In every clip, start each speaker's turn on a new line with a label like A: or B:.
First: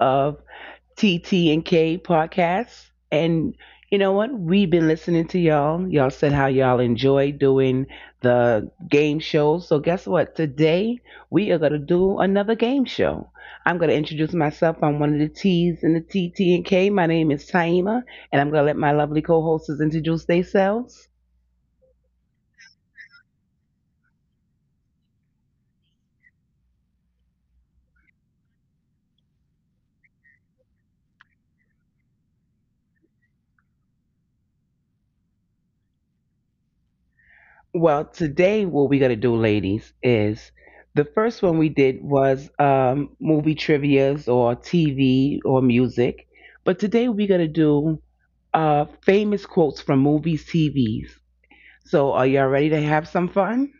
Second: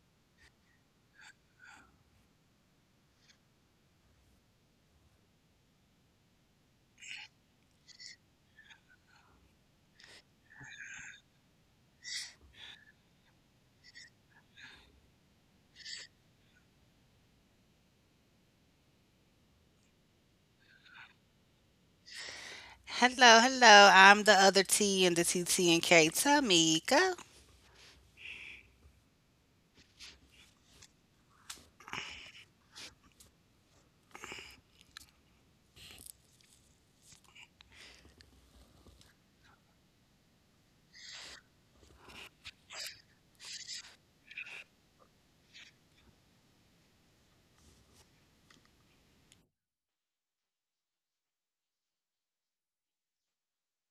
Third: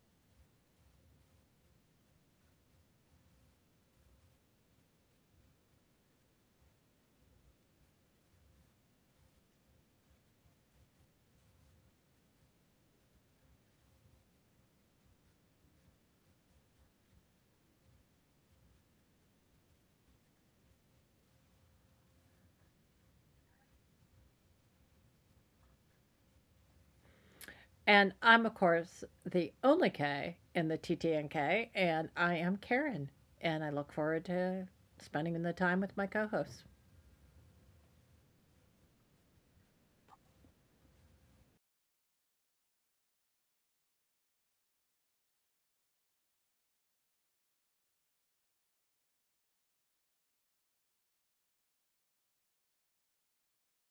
A: of TT and K podcast. And you know what? We've been listening to y'all. Y'all said how y'all enjoy doing the game shows. So guess what? Today we are gonna do another game show. I'm gonna introduce myself. I'm one of the T's in the TT and K. My name is Taima, and I'm gonna let my lovely co-hosts introduce themselves.
B: Hello, hello. I'm the other T and the TT and K. Tamika.
C: And I'm, of course, the only K in the TTNK, and I am Karen. And I look forward to spending the time with my co hosts.
A: Well, today what we're gonna do, ladies, is the first one we did was movie trivia's or TV or music, but today we're gonna do famous quotes from movies, TVs. So, are y'all ready to have some fun?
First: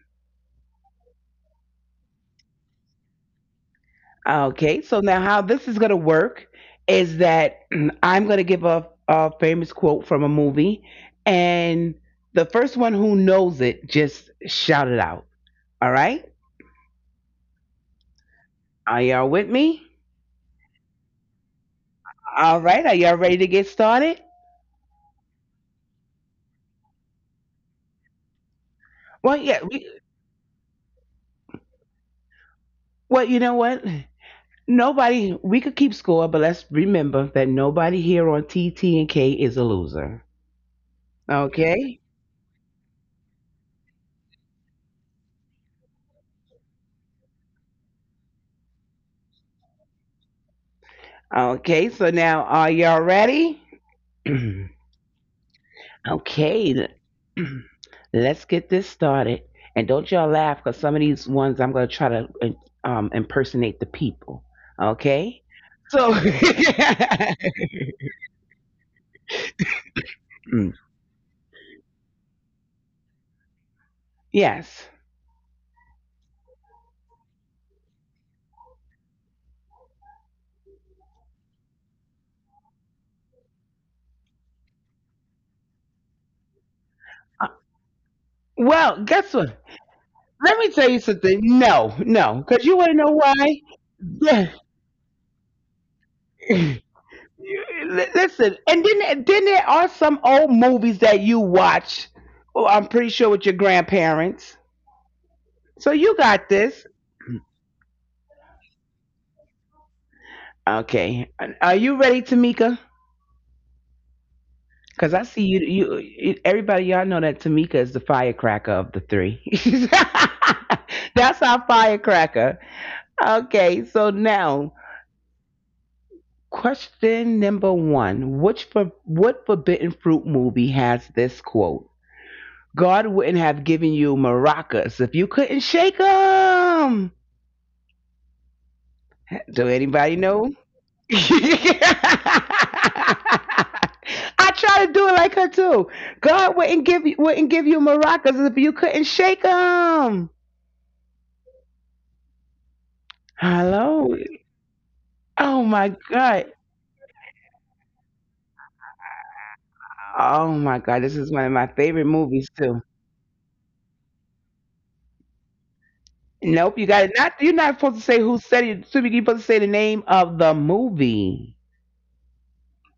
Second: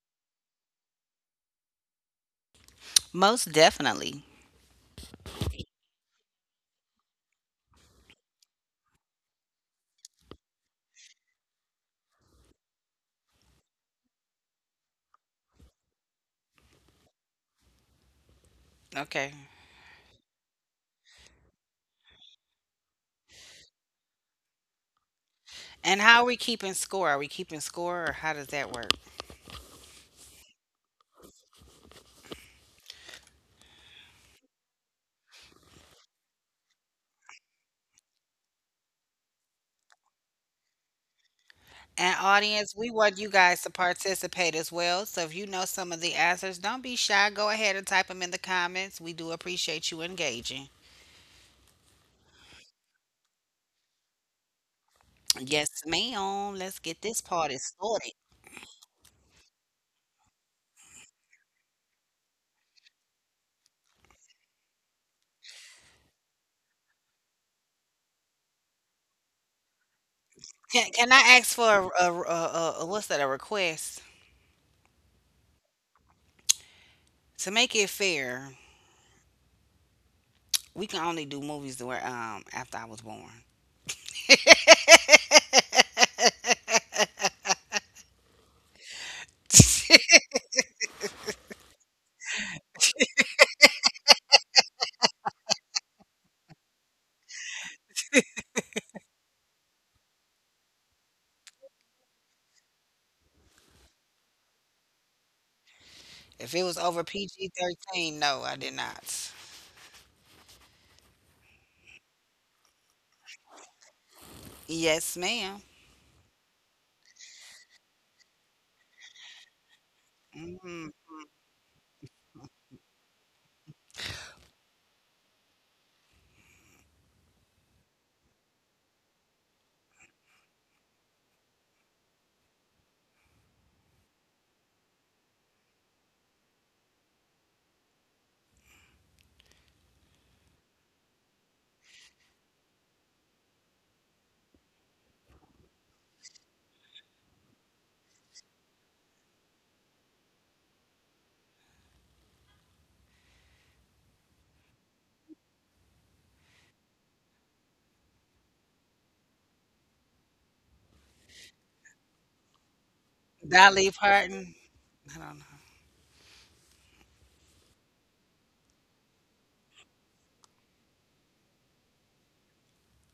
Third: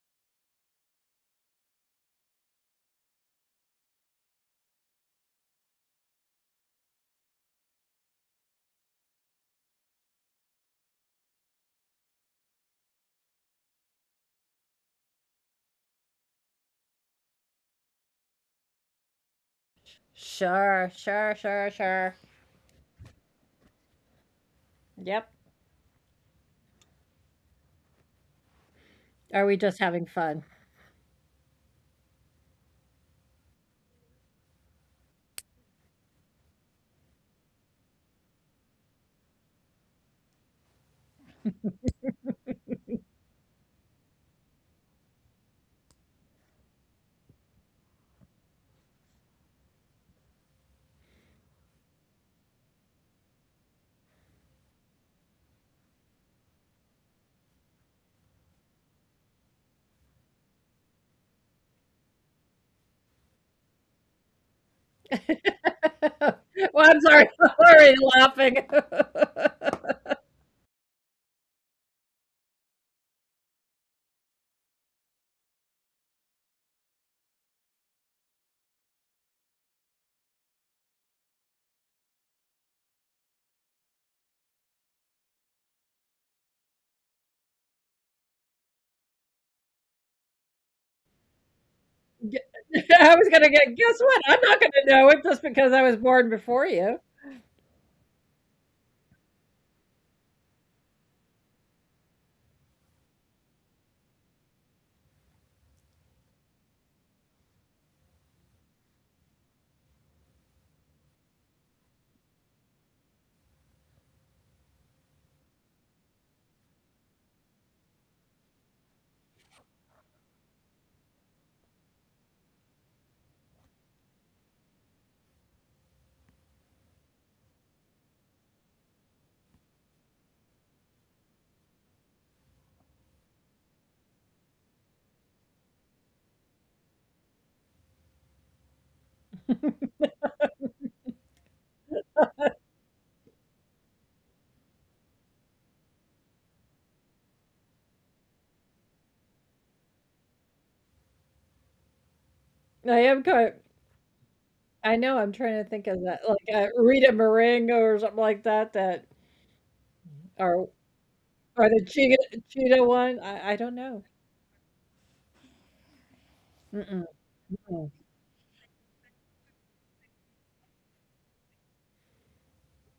B: Most definitely.
A: Okay. So now, how this is gonna work is that I'm gonna give a famous quote from a movie, and the first one who knows it just shout it out. All right? Are y'all
B: Okay.
A: with me?
C: Sure, sure, sure, sure.
A: All right, are y'all ready to get started?
C: Yep.
B: And how are we keeping score? Are we keeping score or how does that work?
A: Well,
C: Are we
A: yeah.
C: just having fun?
A: Well, you know what? Nobody. We could keep score, but let's remember that nobody here on TT and K is a loser. Okay.
B: And audience, we want you guys to participate as well. So if you know some of the answers, don't be shy. Go ahead and type them in the comments. We do appreciate you engaging.
A: Okay. So now, are y'all ready?
B: Yes, ma'am.
A: Okay.
B: Let's get this party started.
A: Let's get this started. And don't y'all laugh, cause some of these ones I'm gonna try to impersonate the people. Okay. So.
C: Well, I'm sorry. I'm already laughing.
B: Can I ask for a what's that? A request
A: Yes.
B: to make it fair? We can only do movies that were after I was born.
A: Well, guess what?
B: If
A: Let me tell you something. No, no, because you want to know
C: I
A: why?
C: was going to get, guess
A: Yeah.
C: what? I'm not going to know it just because I was born
A: You-
C: before you.
A: Listen, and then there are some old movies that you watch. Oh, I'm pretty sure with your grandparents. So you got
B: it was
A: this.
B: over PG 13, no, I did not.
A: Okay, are you ready, Tamika?
B: Yes,
A: Because I see
B: madam.
A: you. Everybody, y'all know that Tamika is the firecracker of the three.
B: Mm-hmm.
A: That's our firecracker. Okay, so now, question number one. What Forbidden Fruit movie has this quote? God wouldn't have given you maracas if you couldn't shake them. Do anybody know? I try to do it like her too. God wouldn't give you maracas if you couldn't shake them.
C: I am kind
A: Hello.
C: I know I'm
A: Oh
C: trying to
A: my
C: think of that,
A: God.
C: like Rita Marengo or something like that,
A: Oh
C: or,
A: my God. This is one of my
C: or the
A: favorite movies too.
C: cheetah one. I
B: Dolly
C: don't know.
B: Parton. I don't know.
A: Nope, you got
C: Mm-mm.
A: it. Not You're not
C: Oh,
A: supposed to say who said it. Excuse You're supposed to say the name of the movie.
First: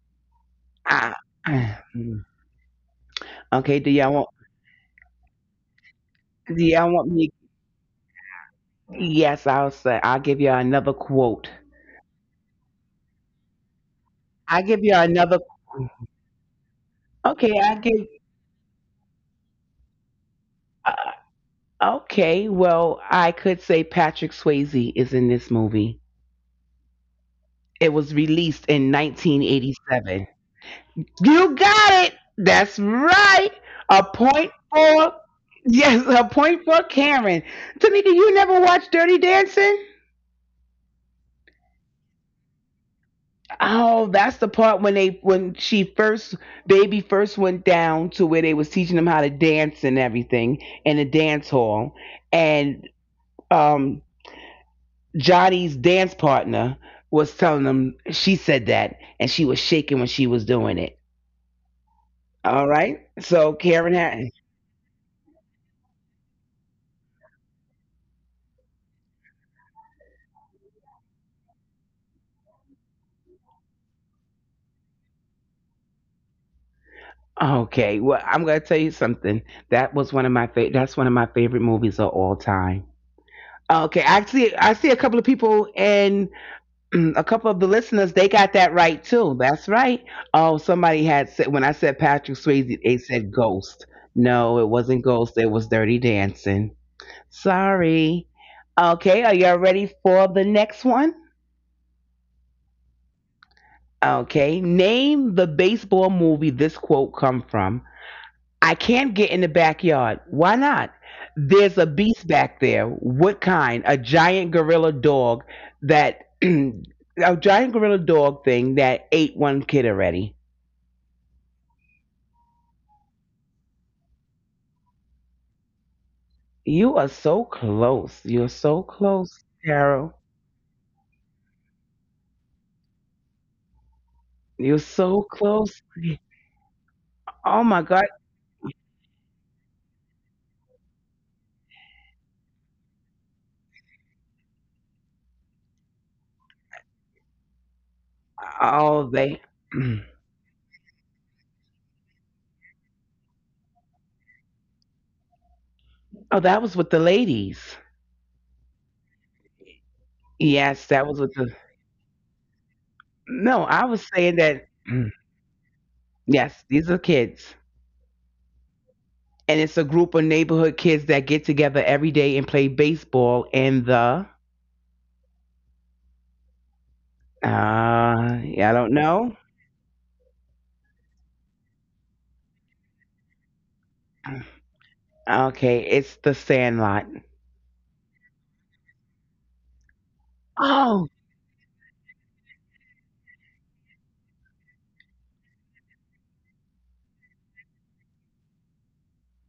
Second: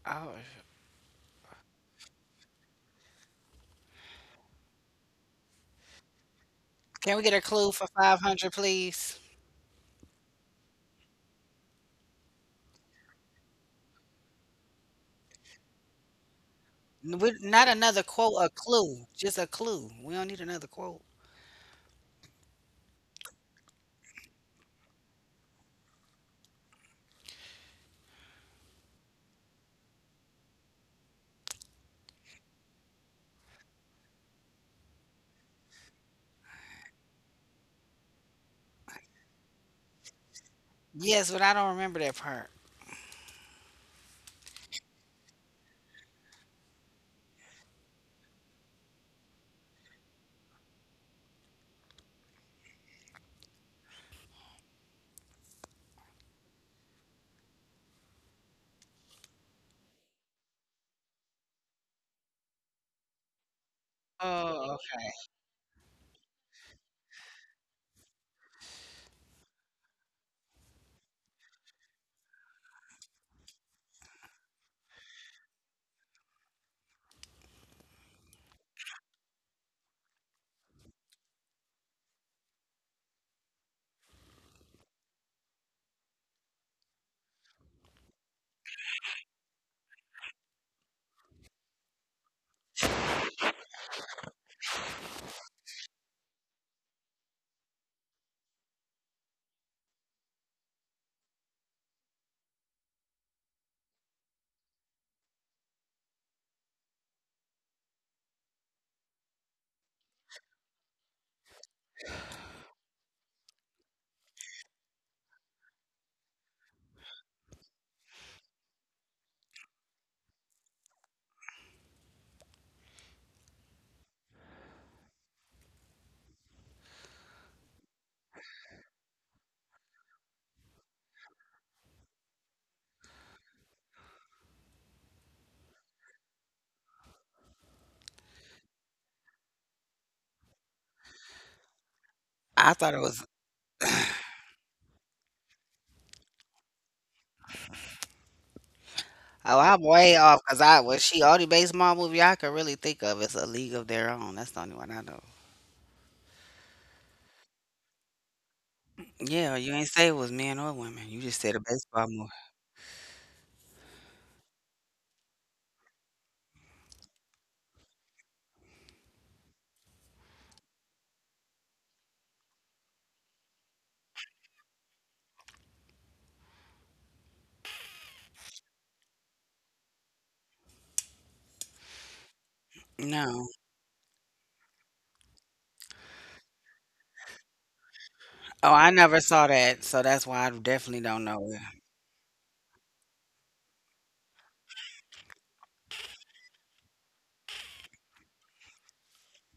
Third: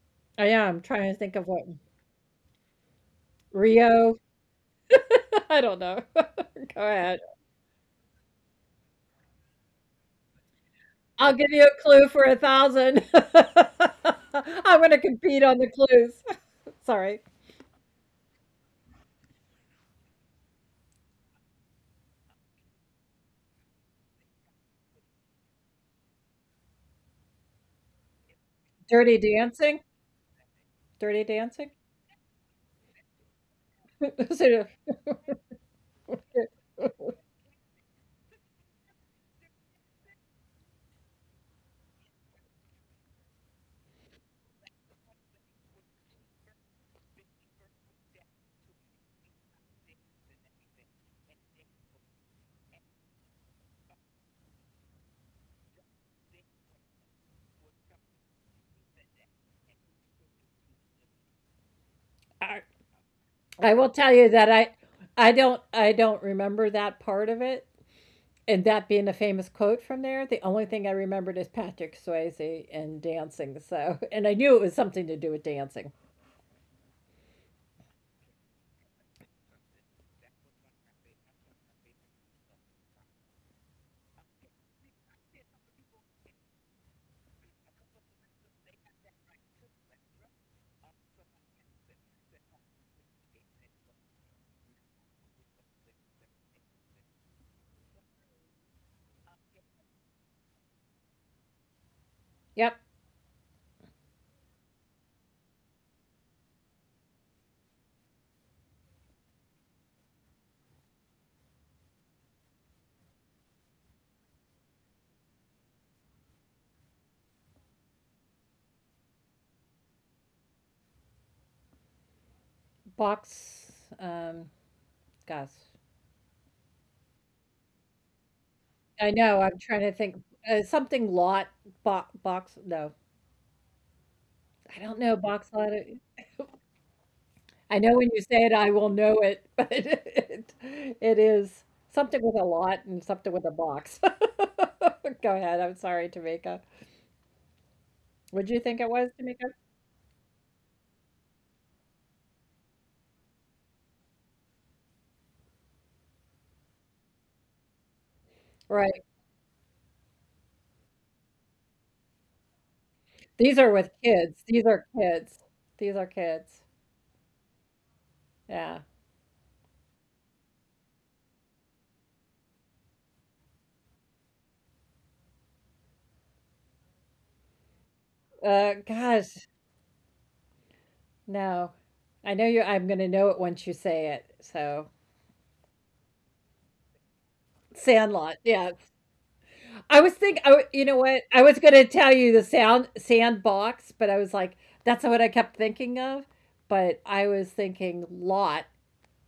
B: Oh,
C: I am trying to
A: Ah,
C: think of what.
A: okay,
C: Rio? I don't know. Go
A: do y'all want
B: can
C: ahead.
B: we
A: me,
B: get a clue for 500, please?
A: yes, I'll give y'all another
C: I'll give
A: quote.
C: you a clue for 1,000.
A: I
C: I'm
A: give
C: gonna
A: y'all another
C: compete on the clues. Sorry.
B: We,
A: Okay,
B: not
A: I
B: another
A: give
B: quote, a clue. Just a clue. We don't need another quote.
A: uh, okay, well I could say Patrick Swayze is in this movie. It was released in
C: Dirty
A: nineteen
C: Dancing?
A: eighty seven.
C: Dirty
A: You
C: Dancing?
A: got it. That's right. A point
C: So,
A: for Yes, a point for Karen. Tanika, you never watched Dirty Dancing?
B: Yes, but I don't remember that part.
A: Oh, that's the part when they when she first baby first went down to where they was teaching them how to dance and everything in a dance hall, and um Johnny's dance partner was telling them. She said that, and she was shaking when she was doing it.
C: I
A: All right,
C: I
A: so
C: will tell
A: Karen
C: you that
A: had
C: I
B: Oh, okay.
C: I don't I don't remember that part of it, and that being a famous quote from there, the only thing I remembered is Patrick Swayze and dancing, so and I knew it was something to do with dancing.
A: Okay, well, I'm gonna tell you something. That was one of my favorite. That's one of my favorite movies of all time. Okay, I see. I see a couple of people, and a couple of the listeners, they got that right too. That's right. Oh, somebody had said, when I said Patrick Swayze, they said Ghost. No, it wasn't Ghost. It was Dirty Dancing. Sorry. Okay, are y'all ready for the next one?
C: Yep.
A: Okay, name the baseball movie this quote come from. I can not get in the backyard. Why not? There's a beast back there. What kind? A giant gorilla dog that A giant gorilla dog thing that ate one kid already.
C: Box, um gosh,
A: You are so close. You're so
C: I know, I'm
A: close,
C: trying to think,
A: Carol.
C: something lot, bo box, no, I don't
A: You're
C: know,
A: so
C: box lot.
A: close.
C: I
A: Oh
C: know
A: my
C: when you
A: God.
C: say it, I will know it, but it is something with a lot
B: I
C: and
B: thought it
C: something
B: was.
C: with a box. Go ahead, I'm sorry, Tamika. Would you think it was,
A: Oh
C: Tamika?
A: they
B: Oh, I'm way off because I was. She, all the baseball movie I could really think of is A League of Their Own. That's the only one I know.
A: Oh, that was with the ladies.
C: Right,
B: Yeah, you ain't say it was men or
A: Yes,
B: women.
A: that
B: You
A: was with
B: just said
A: the
B: a baseball.
C: these are
A: No,
C: with
A: I was
C: kids,
A: saying
C: these are
A: that
C: kids, these are kids,
A: yes, these are kids,
C: yeah.
A: and it's a group of neighborhood kids that get together every day and play baseball in the, uh yeah, I don't
C: Gosh,
A: know.
C: no, I know you. I'm gonna know it
B: No.
C: once you say it, so
A: Okay, it's the Sandlot.
C: Sandlot,
B: Oh, I
C: yeah.
B: never saw that, so that's
C: I
B: why I
C: was
B: definitely
A: Oh,
C: you
B: don't
C: know
B: know it.
C: what? I was gonna tell you the sound sandbox, but I was like, that's what I kept thinking of, but I was thinking lot,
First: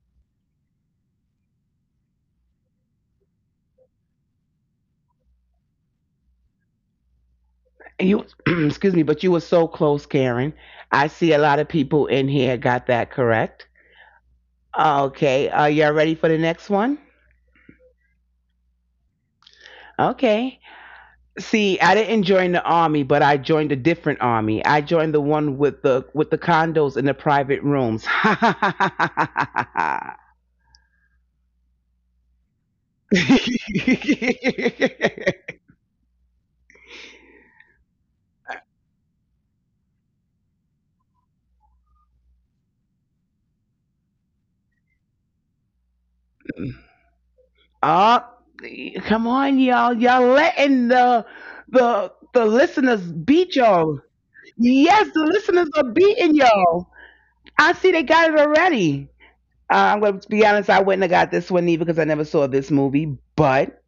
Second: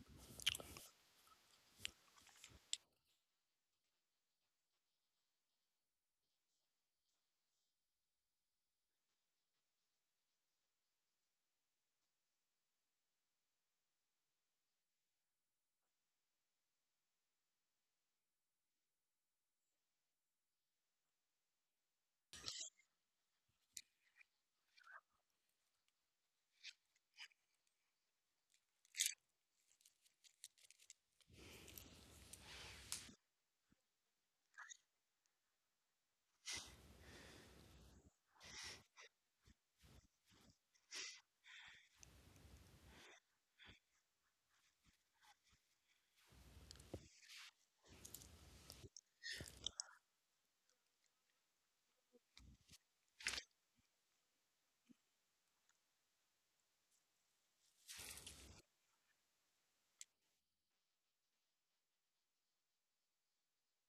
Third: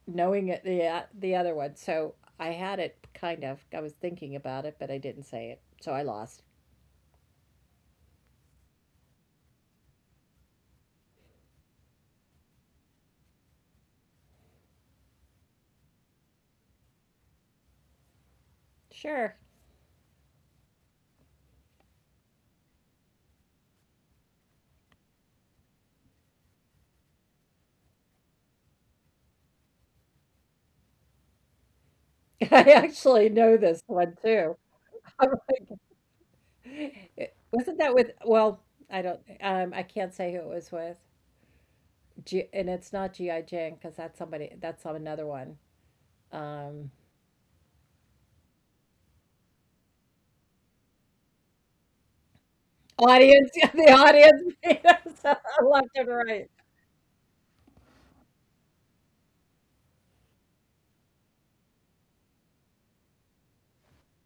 C: knowing it the other one. So I had it kind of. I was thinking about it, but I didn't say it, so I lost.
A: you Excuse me, but you were so close, Karen. I see a lot of people in here got that correct. Okay, are y'all ready for the next one?
C: Sure.
A: Okay. See, I didn't join the army, but I joined a different army. I joined the one with the condos in the private rooms.
C: I actually know this one too. I'm like, wasn't that with, well, I don't, I can't say who it was with. G, and it's not G.I. Jane because that's somebody, that's another one. Um,
A: Oh, come on, y'all. Y'all letting the listeners
C: audience. The
A: beat y'all.
C: audience made us
A: Yes, the
C: left and
A: listeners are
C: right.
A: beating y'all. I see they got it already. I'm going to be honest. I wouldn't have got this one either because I never saw this movie. But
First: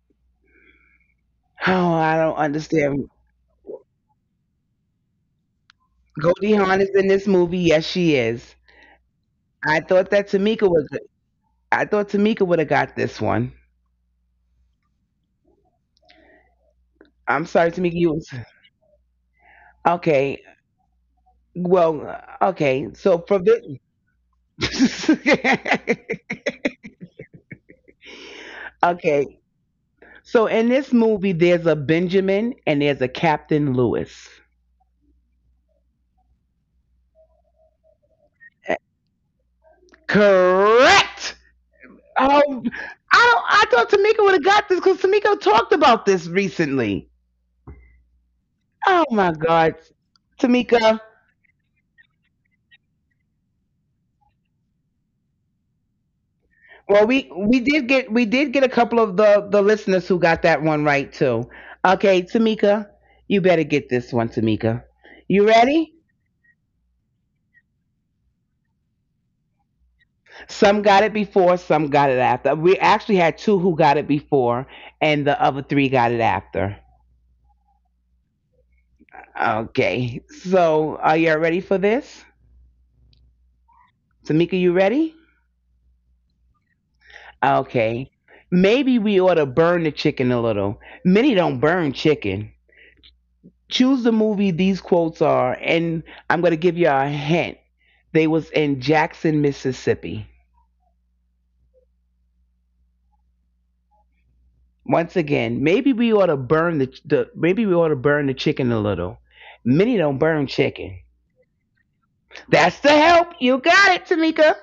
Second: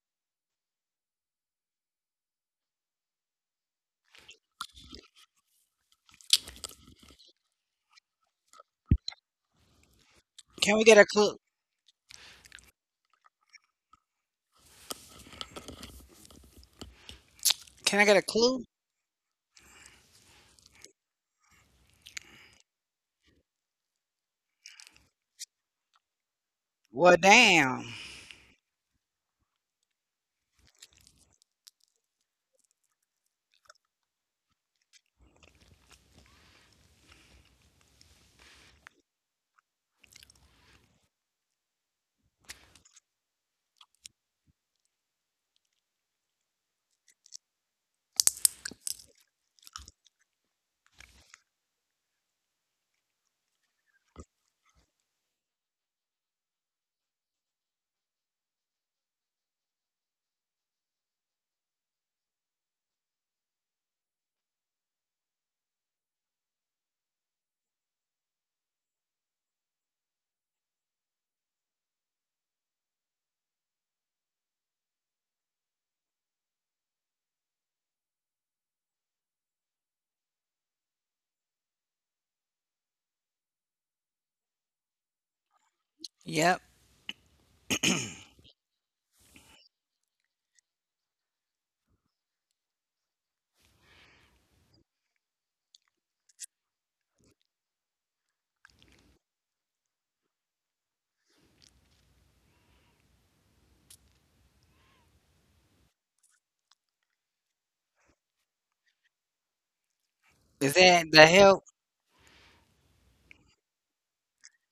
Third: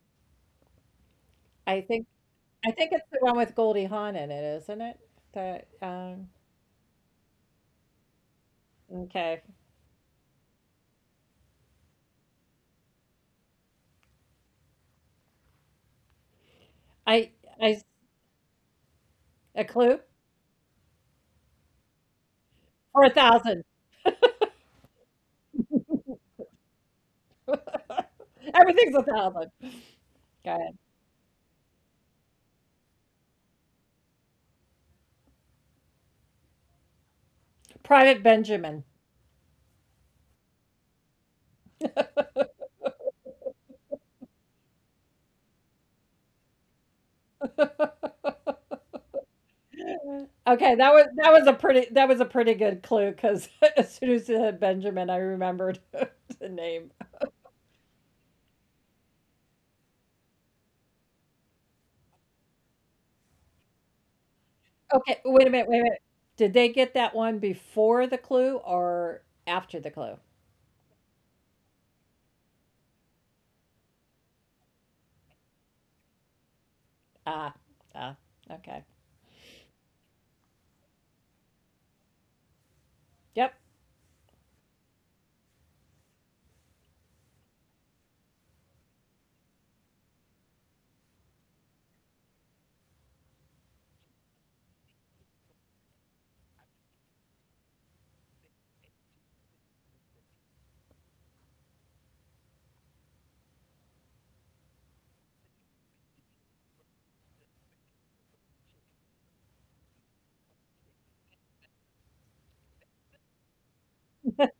C: I
A: oh,
C: think
A: I don't
C: it's
A: understand.
C: the one with Goldie Hawn in it, isn't it? That,
A: Goldie Hawn is in this movie. Yes, she is.
C: okay.
A: I thought that Tamika
B: Can we
A: was.
B: get a clue?
A: I thought Tamika would have got this one.
C: I,
A: I'm
C: I
A: sorry,
C: a
A: Tamika.
B: Can I
A: You
B: get a
A: was
B: clue?
C: clue?
A: Okay. Well, okay.
C: Or a
A: So for this,
C: 1,000.
B: Well, damn.
C: Everything's
A: okay.
C: 1,000. Go
A: So in
C: ahead.
A: this movie, there's a Benjamin and there's a Captain Lewis.
C: Private Benjamin.
A: Correct. I don't. I thought Tamika would have got this because Tamika talked about this recently. Oh my God,
C: Okay, that
A: Tamika.
C: was a pretty that was a pretty good clue, because as soon as it had Benjamin, I remembered the name.
A: Well, we did get a couple of the listeners who got that one right too. Okay, Tamika, you better get this one, Tamika.
C: Okay, wait
A: You
C: a minute, wait a
A: ready?
C: minute. Did they get that one before the clue or after the clue?
A: Some got it before, some got it after. We actually had two who got it before, and the other three got it after.
C: Ah, ah, okay.
A: Okay, so are y'all ready for this?
C: Yep.
A: Tamika, you ready?
B: Yep.
A: Okay. Maybe we ought to burn the chicken a little. Many don't burn chicken. Choose the movie these quotes are, and I'm going to give you a hint. They was in Jackson, Mississippi. Once again, maybe we ought to burn the chicken a little. Many don't burn
B: Is that
A: chicken.
B: the help?
A: That's the help. You got it, Tamika.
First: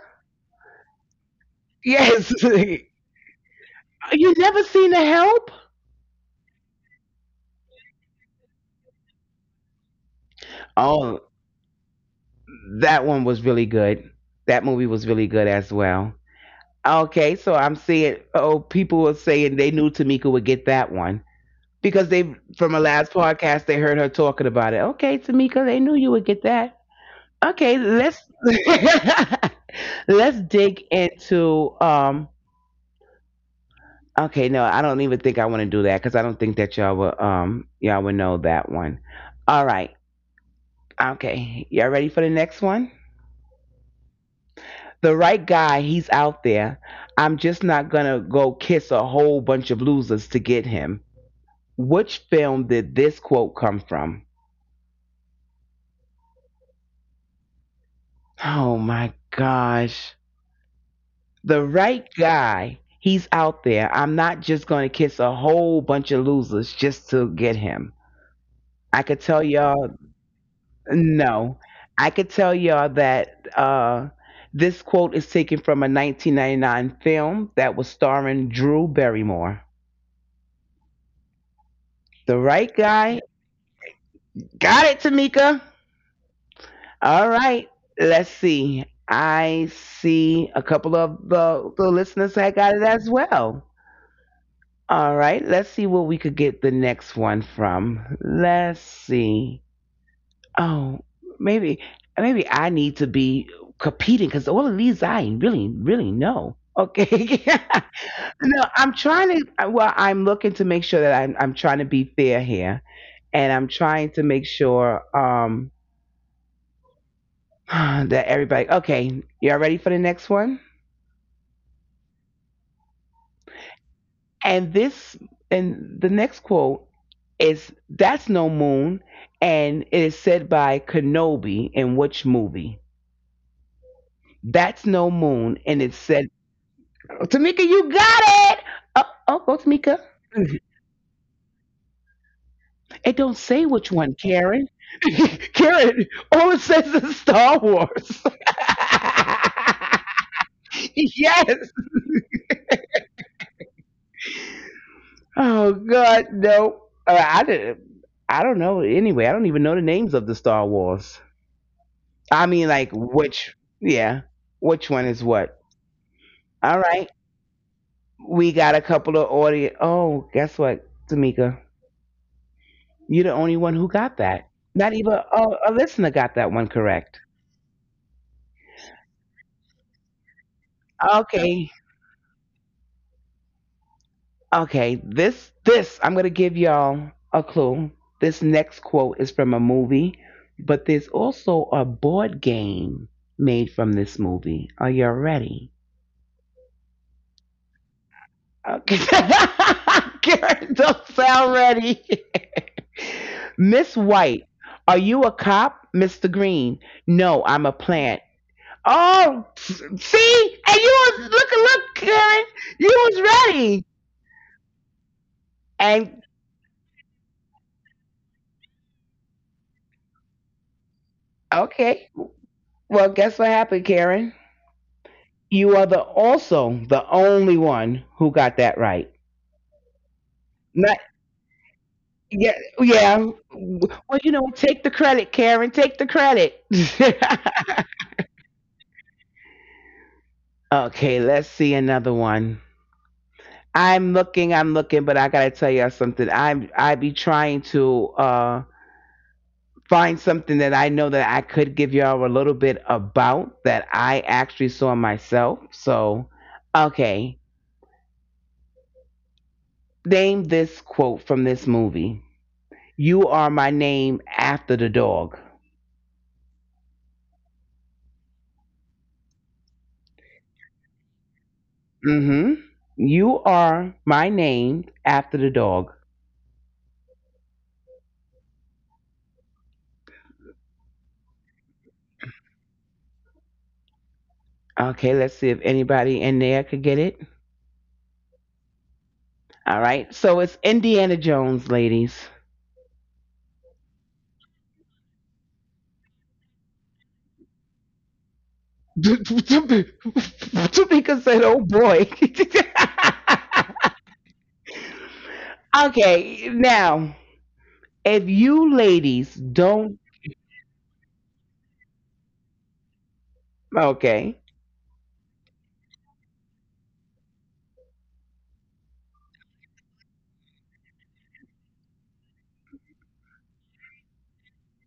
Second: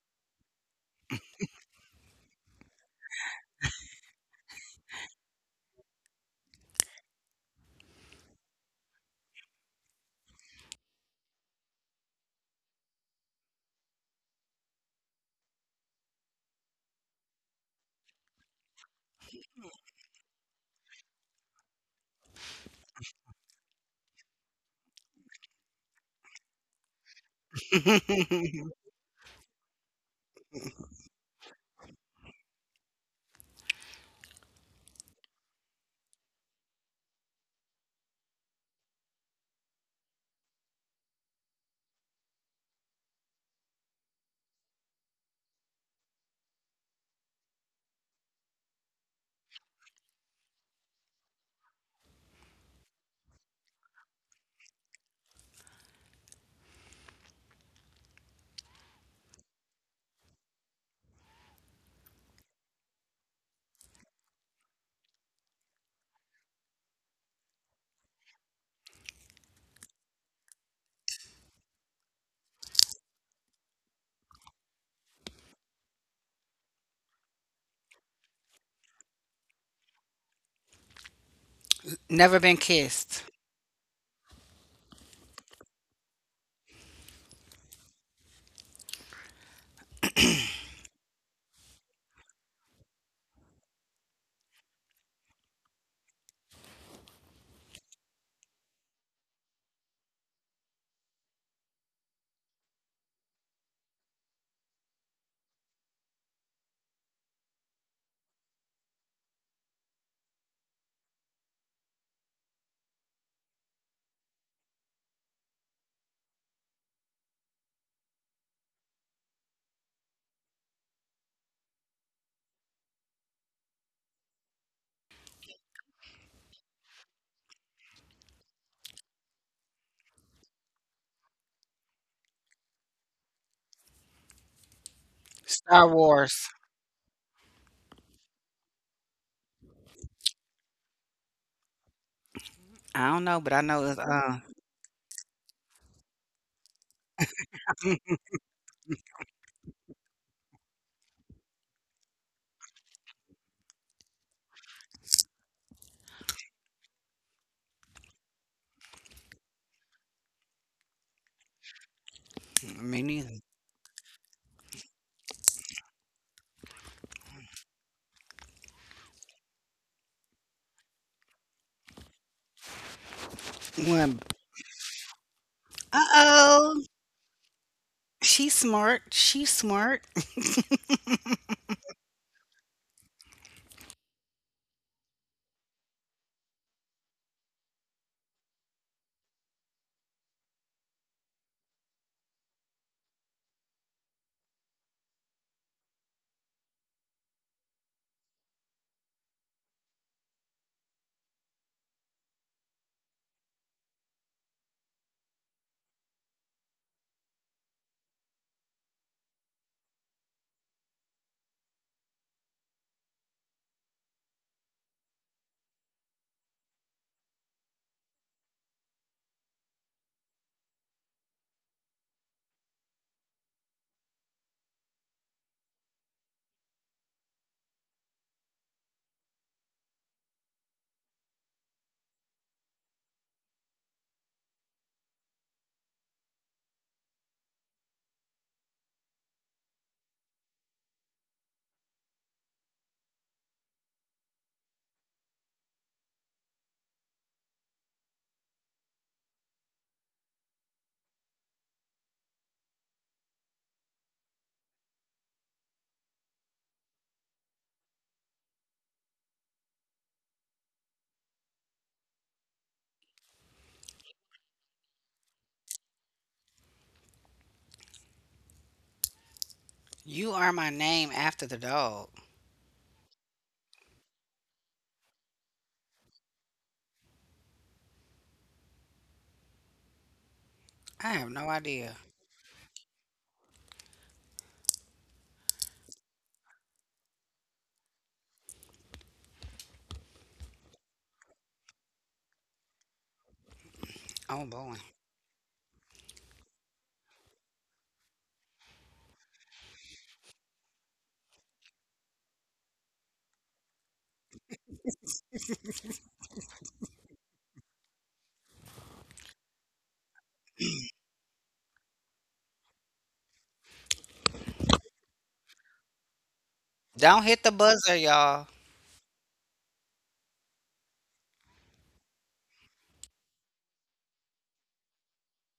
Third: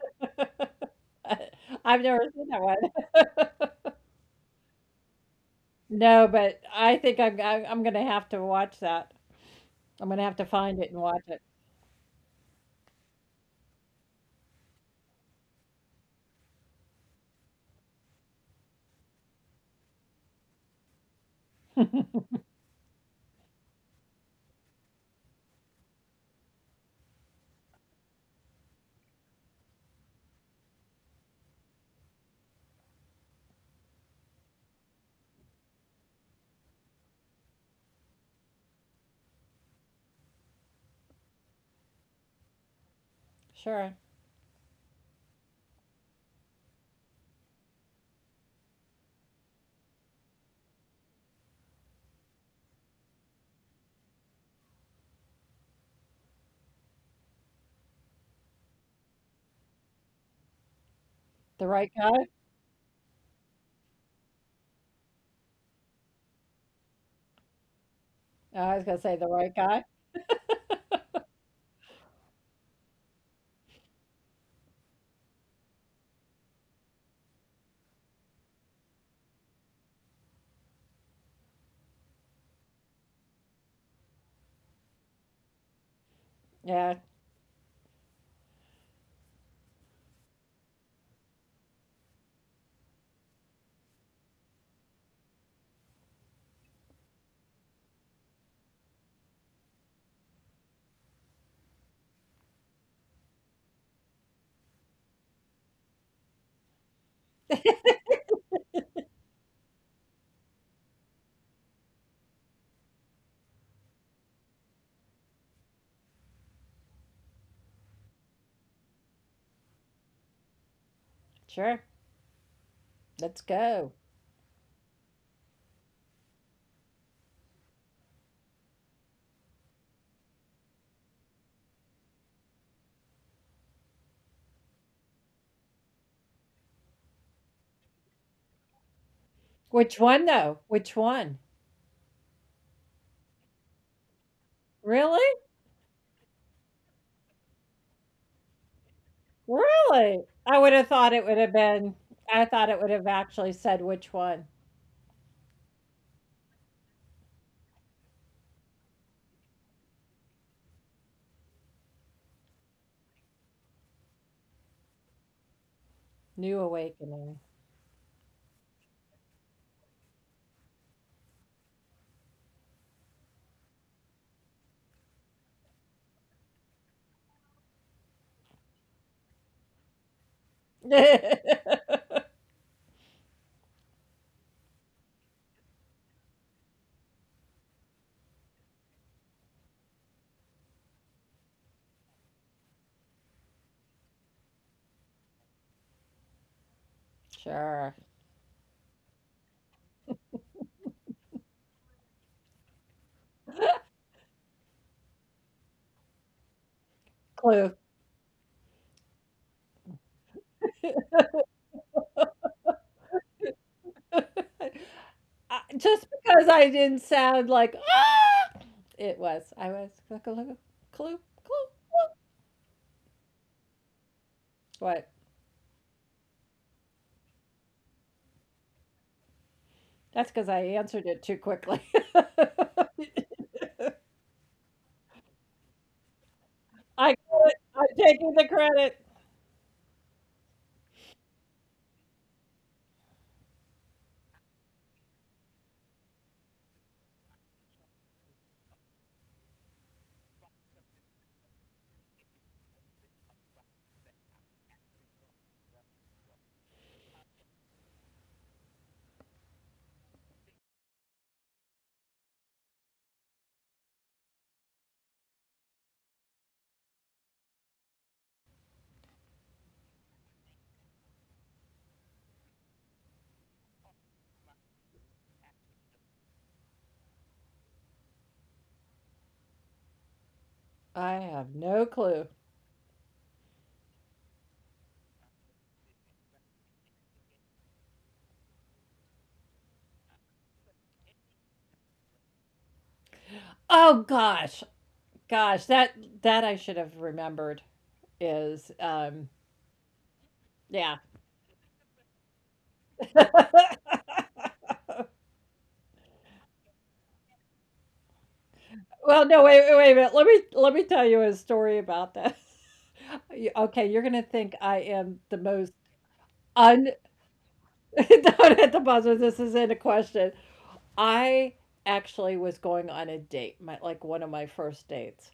C: I've never
A: Yes.
C: seen that one.
A: You never seen the help?
C: No, but I think I'm gonna have to watch that. I'm gonna have to find it and
A: Oh,
C: watch it.
A: that one was really good. That movie was really good as well. Okay, so I'm seeing, oh, people are saying they knew Tamika would get that one because they, from her last podcast, they heard her talking about it. Okay, Tamika, they knew you would get that. Okay, let's let's dig into Okay, no, I don't even think I want to do that because I don't think that y'all will know that one. All right. Okay. Y'all ready for the next one?
C: Sure.
A: The right guy, he's out there. I'm just not gonna go kiss a whole bunch of losers to get him. Which film did this quote come from? Oh my gosh.
C: The
A: The
C: right
A: right
C: guy?
A: guy, he's out there. I'm not just gonna kiss a whole bunch of losers just to get him.
C: Oh, I was gonna
A: I
C: say
A: could
C: the
A: tell
C: right guy.
A: y'all No, I could tell y'all that this quote is taken from a 1999 film that was starring Drew Barrymore.
B: Never
A: The
B: been
A: right
B: kissed.
A: guy got it, Tamika.
C: Yeah,
A: All right, let's see. I see a couple of the listeners that got it as well. All right, let's see where we could get the next one from. Let's see. Oh, maybe maybe I need to be competing because all of these I really really know. Okay, no, I'm trying to. Well, I'm looking to make sure that I'm trying to be fair here, and I'm trying to make sure that everybody. Okay, y'all ready for the next one?
C: sure. Let's go.
A: And this and the next quote is, that's no moon, and it is said by Kenobi in which movie? That's no moon,
B: Star
A: and it's
B: Wars.
A: said Tamika, you got it. Oh, oh, go
C: Which
A: Tamika.
C: one though? Which one?
B: I don't
A: It
B: know,
A: don't
B: but I
A: say
B: know it's
A: which one, Karen.
C: Really?
A: Karen, all it says is Star Wars.
C: Really? I would have thought it would have
A: Yes.
C: been, I thought it would have actually said which one.
A: Oh God, no. I didn't. I don't know. Anyway, I don't even know the names of the Star Wars. I mean,
B: me
A: like
B: neither.
A: which? Yeah, which one is what?
C: New
A: All right.
C: Awakening.
A: We got a couple of audio. Oh, guess what, Tamika? You're the only one who
B: One.
A: got that. Not even a
B: Uh
A: listener got that
B: oh.
A: one correct.
B: She's smart. She's smart.
A: Okay, okay. I'm gonna give y'all a clue. This next quote is from a movie, but there's also a board game made from this movie. Are you ready?
C: Sure.
A: Okay. Karen, don't sound ready. Miss White, are you a cop? Mr. Green, no,
C: Clue.
A: I'm a plant. Oh, see, and you was look, Karen. You was ready.
C: Just
A: And
C: because I didn't sound like, ah, it was. I was, clue, clue, clue.
A: Okay, well, guess what happened, Karen?
C: What?
A: You are the also the only one who got that right.
C: That's because I answered
A: Not.
C: it too quickly.
A: Yeah,
C: I
A: yeah. Well, take the credit, Karen. Take the credit.
C: got it. I'm taking the credit.
A: Okay, let's see another one. I'm looking, but I gotta tell y'all something. I be trying to find something that I know that I could give y'all a little bit about that I actually saw myself. So, okay, name this quote from this movie. You are my name after the dog.
B: You are my name after the dog.
A: Mhm. You are my name after the dog.
B: I have no
C: I have
B: idea.
C: no clue.
A: Okay, let's see if anybody in there could get it. All right. So it's Indiana Jones, ladies.
B: Oh
C: Oh
B: boy.
C: gosh, gosh, that I should have remembered is,
A: Tamika
C: yeah.
A: said, "Oh boy." okay, now If you
C: Well, no,
A: ladies
C: wait, wait, wait a
A: don't,
C: minute. Let me tell you a story about that. You- Okay, you're gonna think
A: okay.
C: I am the most
B: Don't
C: un.
B: hit the buzzer, y'all.
C: Don't hit the buzzer. This isn't a question. I actually was going on a date, my like one of my first dates,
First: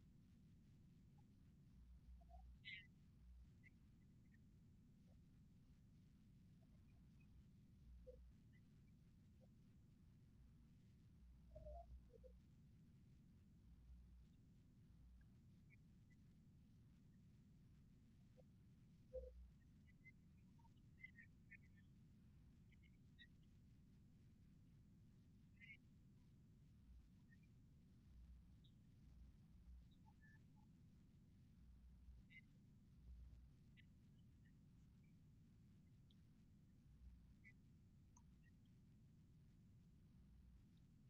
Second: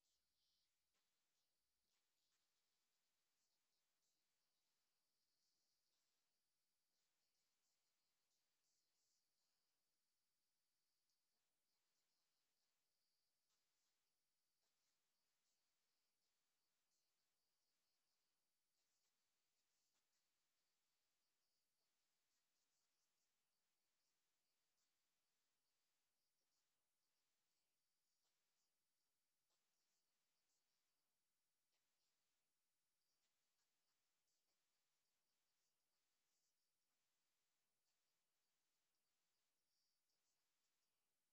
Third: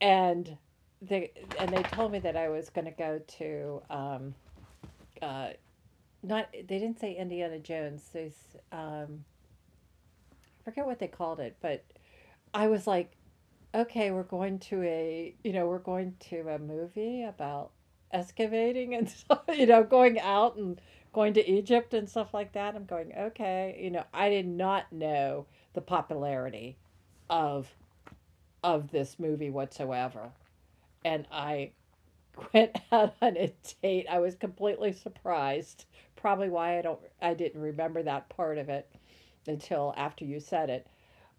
C: and they and they told me that I was going to go to uh not, they didn't say Indiana Jones. I forget what they called it, but I was like, okay, we're going to a, you know, we're going to a movie about excavating and stuff, you know, going out and going to Egypt and stuff like that. I'm going, okay, you know, I did not know the popularity of of this movie whatsoever. And I went out on a date. I was completely surprised. Probably why I didn't remember that part of it until after you said it,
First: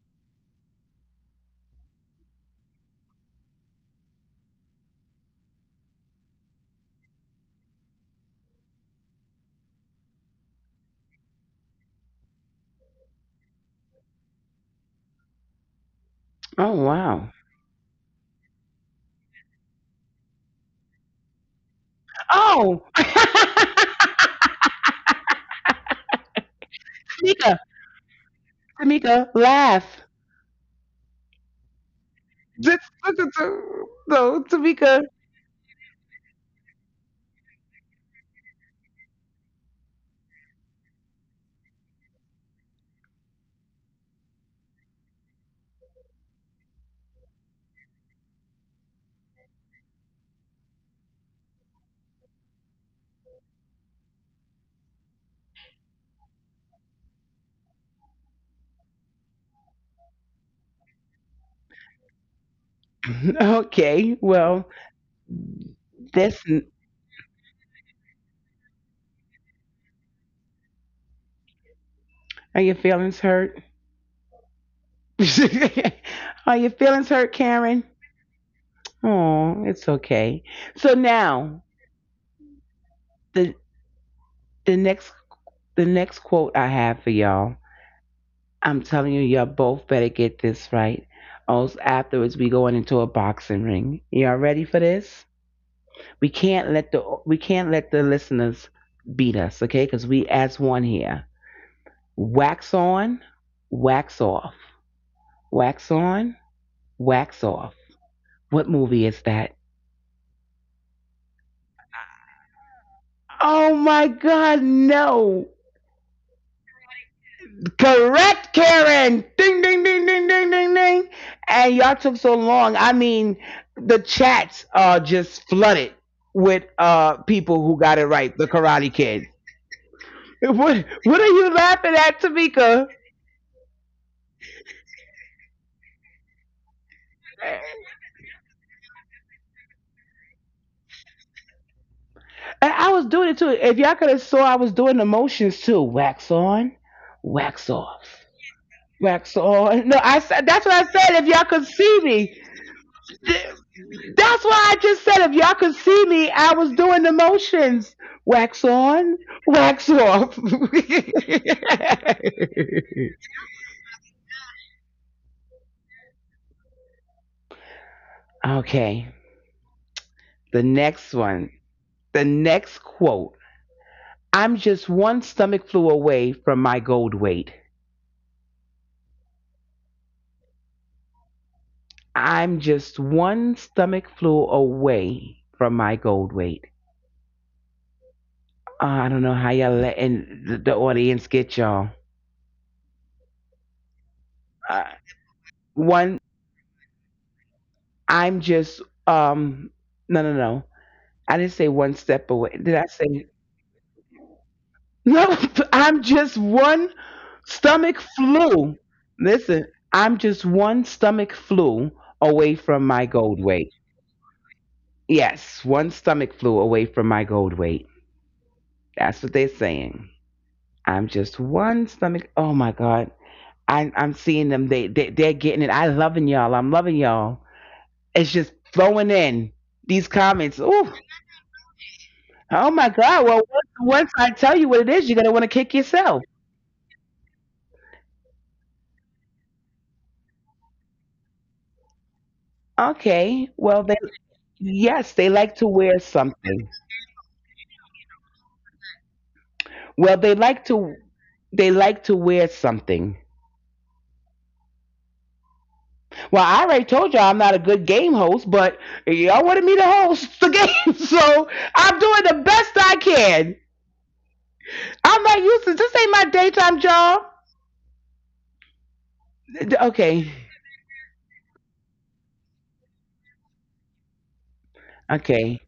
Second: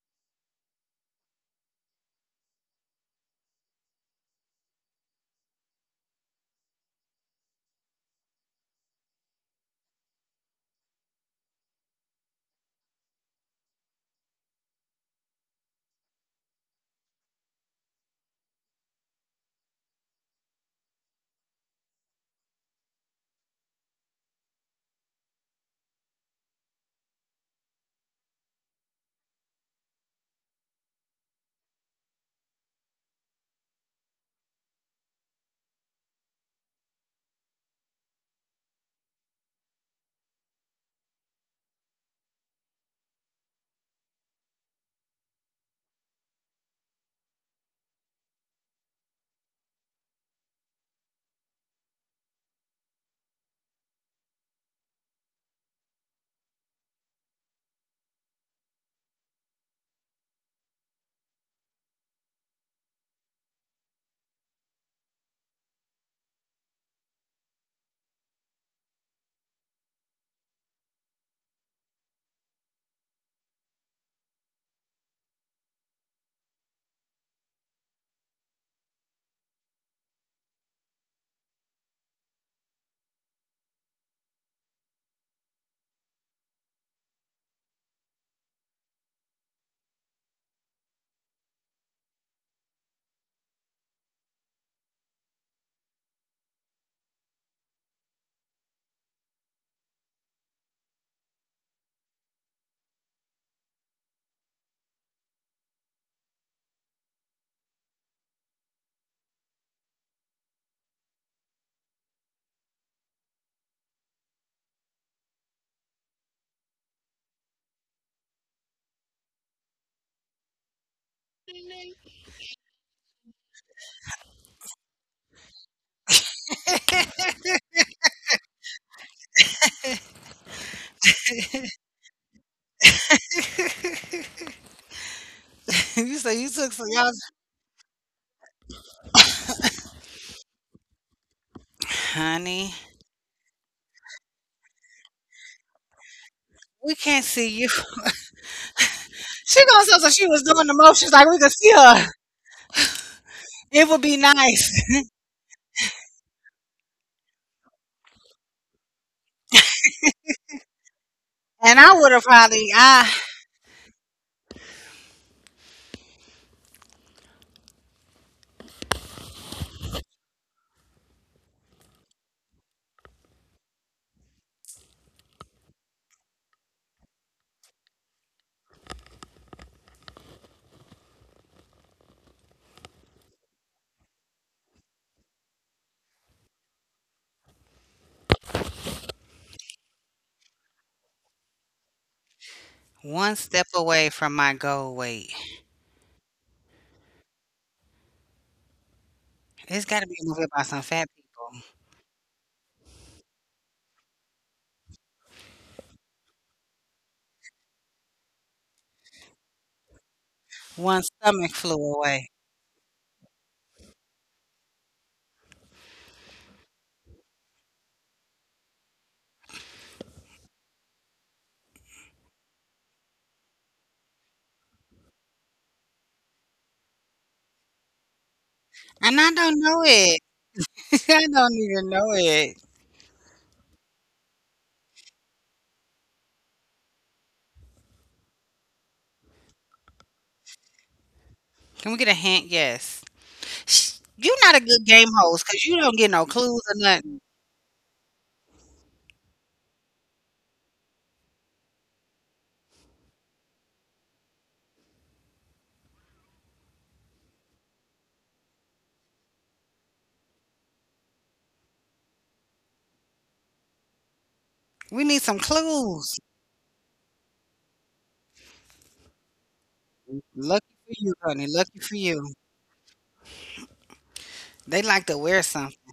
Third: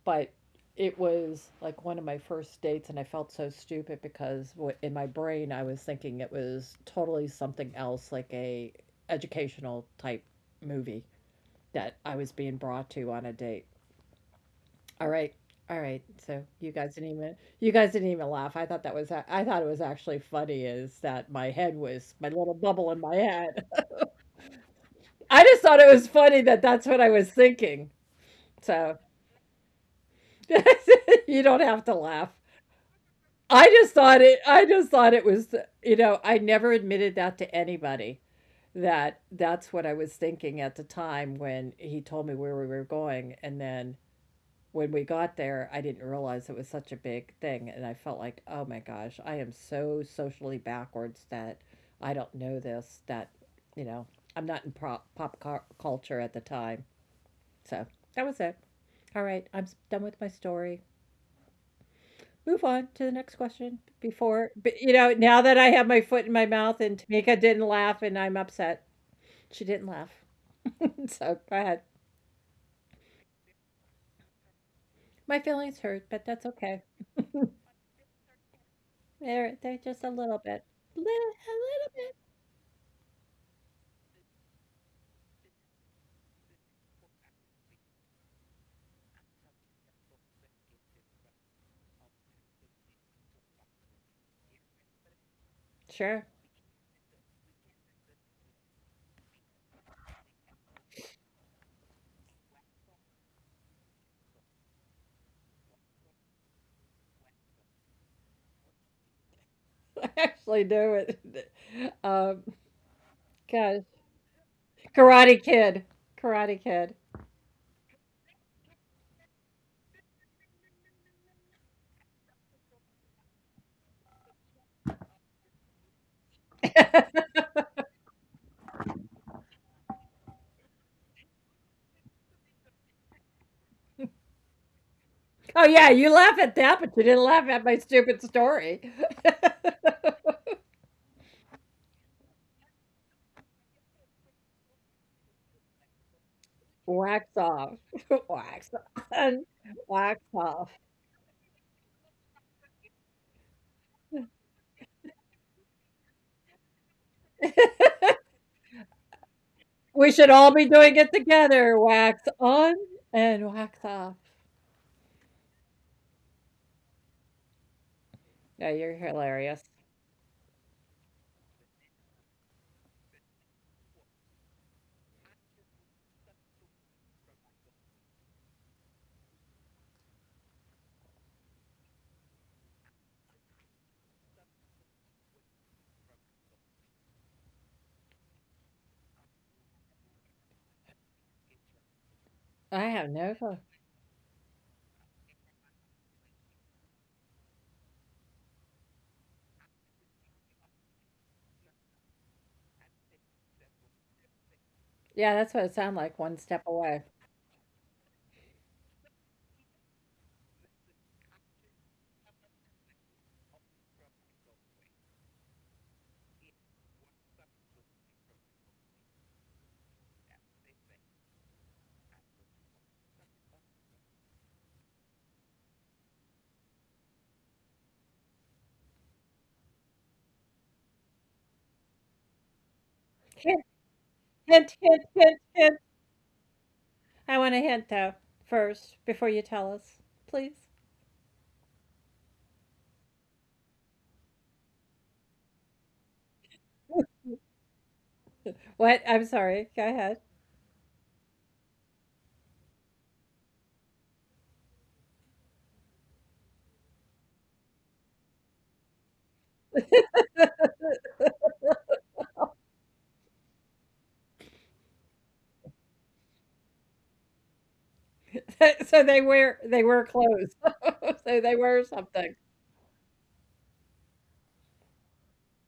C: but it was like one of my first dates, and I felt so stupid because in my brain I was thinking it was totally something else, like a educational type movie that I was being brought to on a date. All right, all right, so you
A: Oh
C: guys didn't even,
A: wow.
C: you guys didn't even laugh. I thought that was I thought it was actually funny is that my head was my little
A: Oh,
C: bubble in my head.
A: Tamika,
C: I just thought it was funny that that's what I was thinking, so.
A: Tamika, laugh.
C: You don't have to laugh.
A: This- No,
C: I just thought
A: Tamika.
C: it was, you know, I never admitted that to anybody, that that's what I was thinking at the time when he told me where we were going. And then when we got there, I didn't realize it was such a big thing, and I felt like, "Oh my gosh, I am so socially backwards that I don't know this that, you know, I'm not in pop culture at the time." So, that was it. All right, I'm done with my story. Move on to the next question
A: Okay,
C: before, but, you
A: well,
C: know, now that I have my foot in my
A: that's.
C: mouth and Tamika didn't laugh and I'm upset. She didn't laugh. So go ahead.
A: Are your feelings hurt?
C: My feelings hurt, but that's okay.
A: Are your feelings hurt, Karen?
C: They're
A: Oh,
C: just a
A: it's
C: little bit.
A: okay.
C: Little,
A: So
C: a
A: now
C: little bit.
A: the the next the next quote I have for y'all. I'm telling you, y'all both better get this right. Else afterwards we going into a boxing ring. Y'all ready for this?
C: Sure.
A: We can't let the listeners beat us, okay? Because we as one here. Wax on, wax off. Wax on, wax off. What movie is that?
C: I actually do it. Um,
A: Oh
C: gosh.
A: my God, no!
C: Karate Kid. Karate Kid.
A: Correct, Karen. Ding, ding, ding, ding, ding, ding, ding. And y'all took so long. I mean, the chats are just flooded with people who got it right. The Karate Kid. What are you laughing at, Tamika?
B: You
C: Oh
B: say you
C: yeah, you
B: took some,
C: laugh
B: y'all.
C: at that, but you didn't laugh at my stupid story.
A: And I
B: Honey,
A: was doing it too. If y'all could have saw, I was doing the motions too. Wax on,
B: we can't
A: wax
B: see
C: Wax
B: you.
A: off,
C: off.
A: wax
C: Wax
A: on. No,
B: She
C: on.
A: I
B: gonna sound
A: said
B: like
A: that's
B: she
A: what
B: was
A: I
C: Wax
B: doing the
A: said. If
C: off.
A: y'all
B: motions
A: could
B: like we could
A: see
B: see
A: me,
B: her. It
A: That's
B: would be
A: why I just said if
B: nice.
A: y'all could see me, I was doing the motions. Wax on, wax off.
C: We should all be doing it
B: And
C: together.
B: I would have
C: Wax
B: probably
C: on
B: I
C: and wax off. No,
A: okay,
C: you're hilarious.
A: the next one. The next quote. I'm just one stomach flu away from my gold weight. I'm just one stomach flu away from my gold weight. I don't know how y'all letting the audience get y'all.
C: I have
B: one
C: no
B: step
C: clue.
B: away from my goal weight.
A: Uh, one, I'm
B: It's gotta be
A: just
B: a movie about some
A: um
B: fat
A: no
B: people.
A: no no. I didn't say one step away. Did I say
C: Yeah, that's what it sounded like, one
A: no?
C: step away.
A: I'm just one stomach flu. Listen,
B: One
A: I'm
B: stomach
A: just
B: flew
A: one
B: away.
A: stomach flu away from my gold weight. Yes, one stomach flu away from my gold weight. That's what they're saying. I'm just one stomach. Oh my God. I'm seeing them. They're getting it. I loving y'all. I'm loving y'all. It's
B: And I
A: just
B: don't know
A: flowing
B: it.
A: in these
B: I
A: comments.
B: don't
A: Oh,
B: even know it.
A: oh my
C: Hint,
A: God. Well, once
C: hint,
A: I
C: hint,
A: tell you what it
C: hint,
A: is, you're going to
C: hint.
A: want to kick yourself.
C: I want a hint, though, first, before you tell us, please.
B: Can we get a hint? Yes.
A: Okay.
B: You're
A: Well,
B: not a
A: they
B: good game host because you
A: Yes, they
B: don't get
A: like
B: no
A: to
B: clues
A: wear
B: or nothing.
A: something.
C: What? I'm sorry. Go ahead.
A: Well, they like to they like to wear something. Well, I already told y'all I'm not a good game host, but y'all wanted me to host the game, so I'm doing the best I can.
B: We need some
A: I'm not used
B: clues.
A: to this. Ain't my daytime job.
C: So they wear, they wear
B: Lucky
A: Okay.
C: clothes.
B: for you, honey.
C: So
B: Lucky
C: they
B: for
C: wear
B: you.
C: something.
B: They like to wear something.
A: Okay.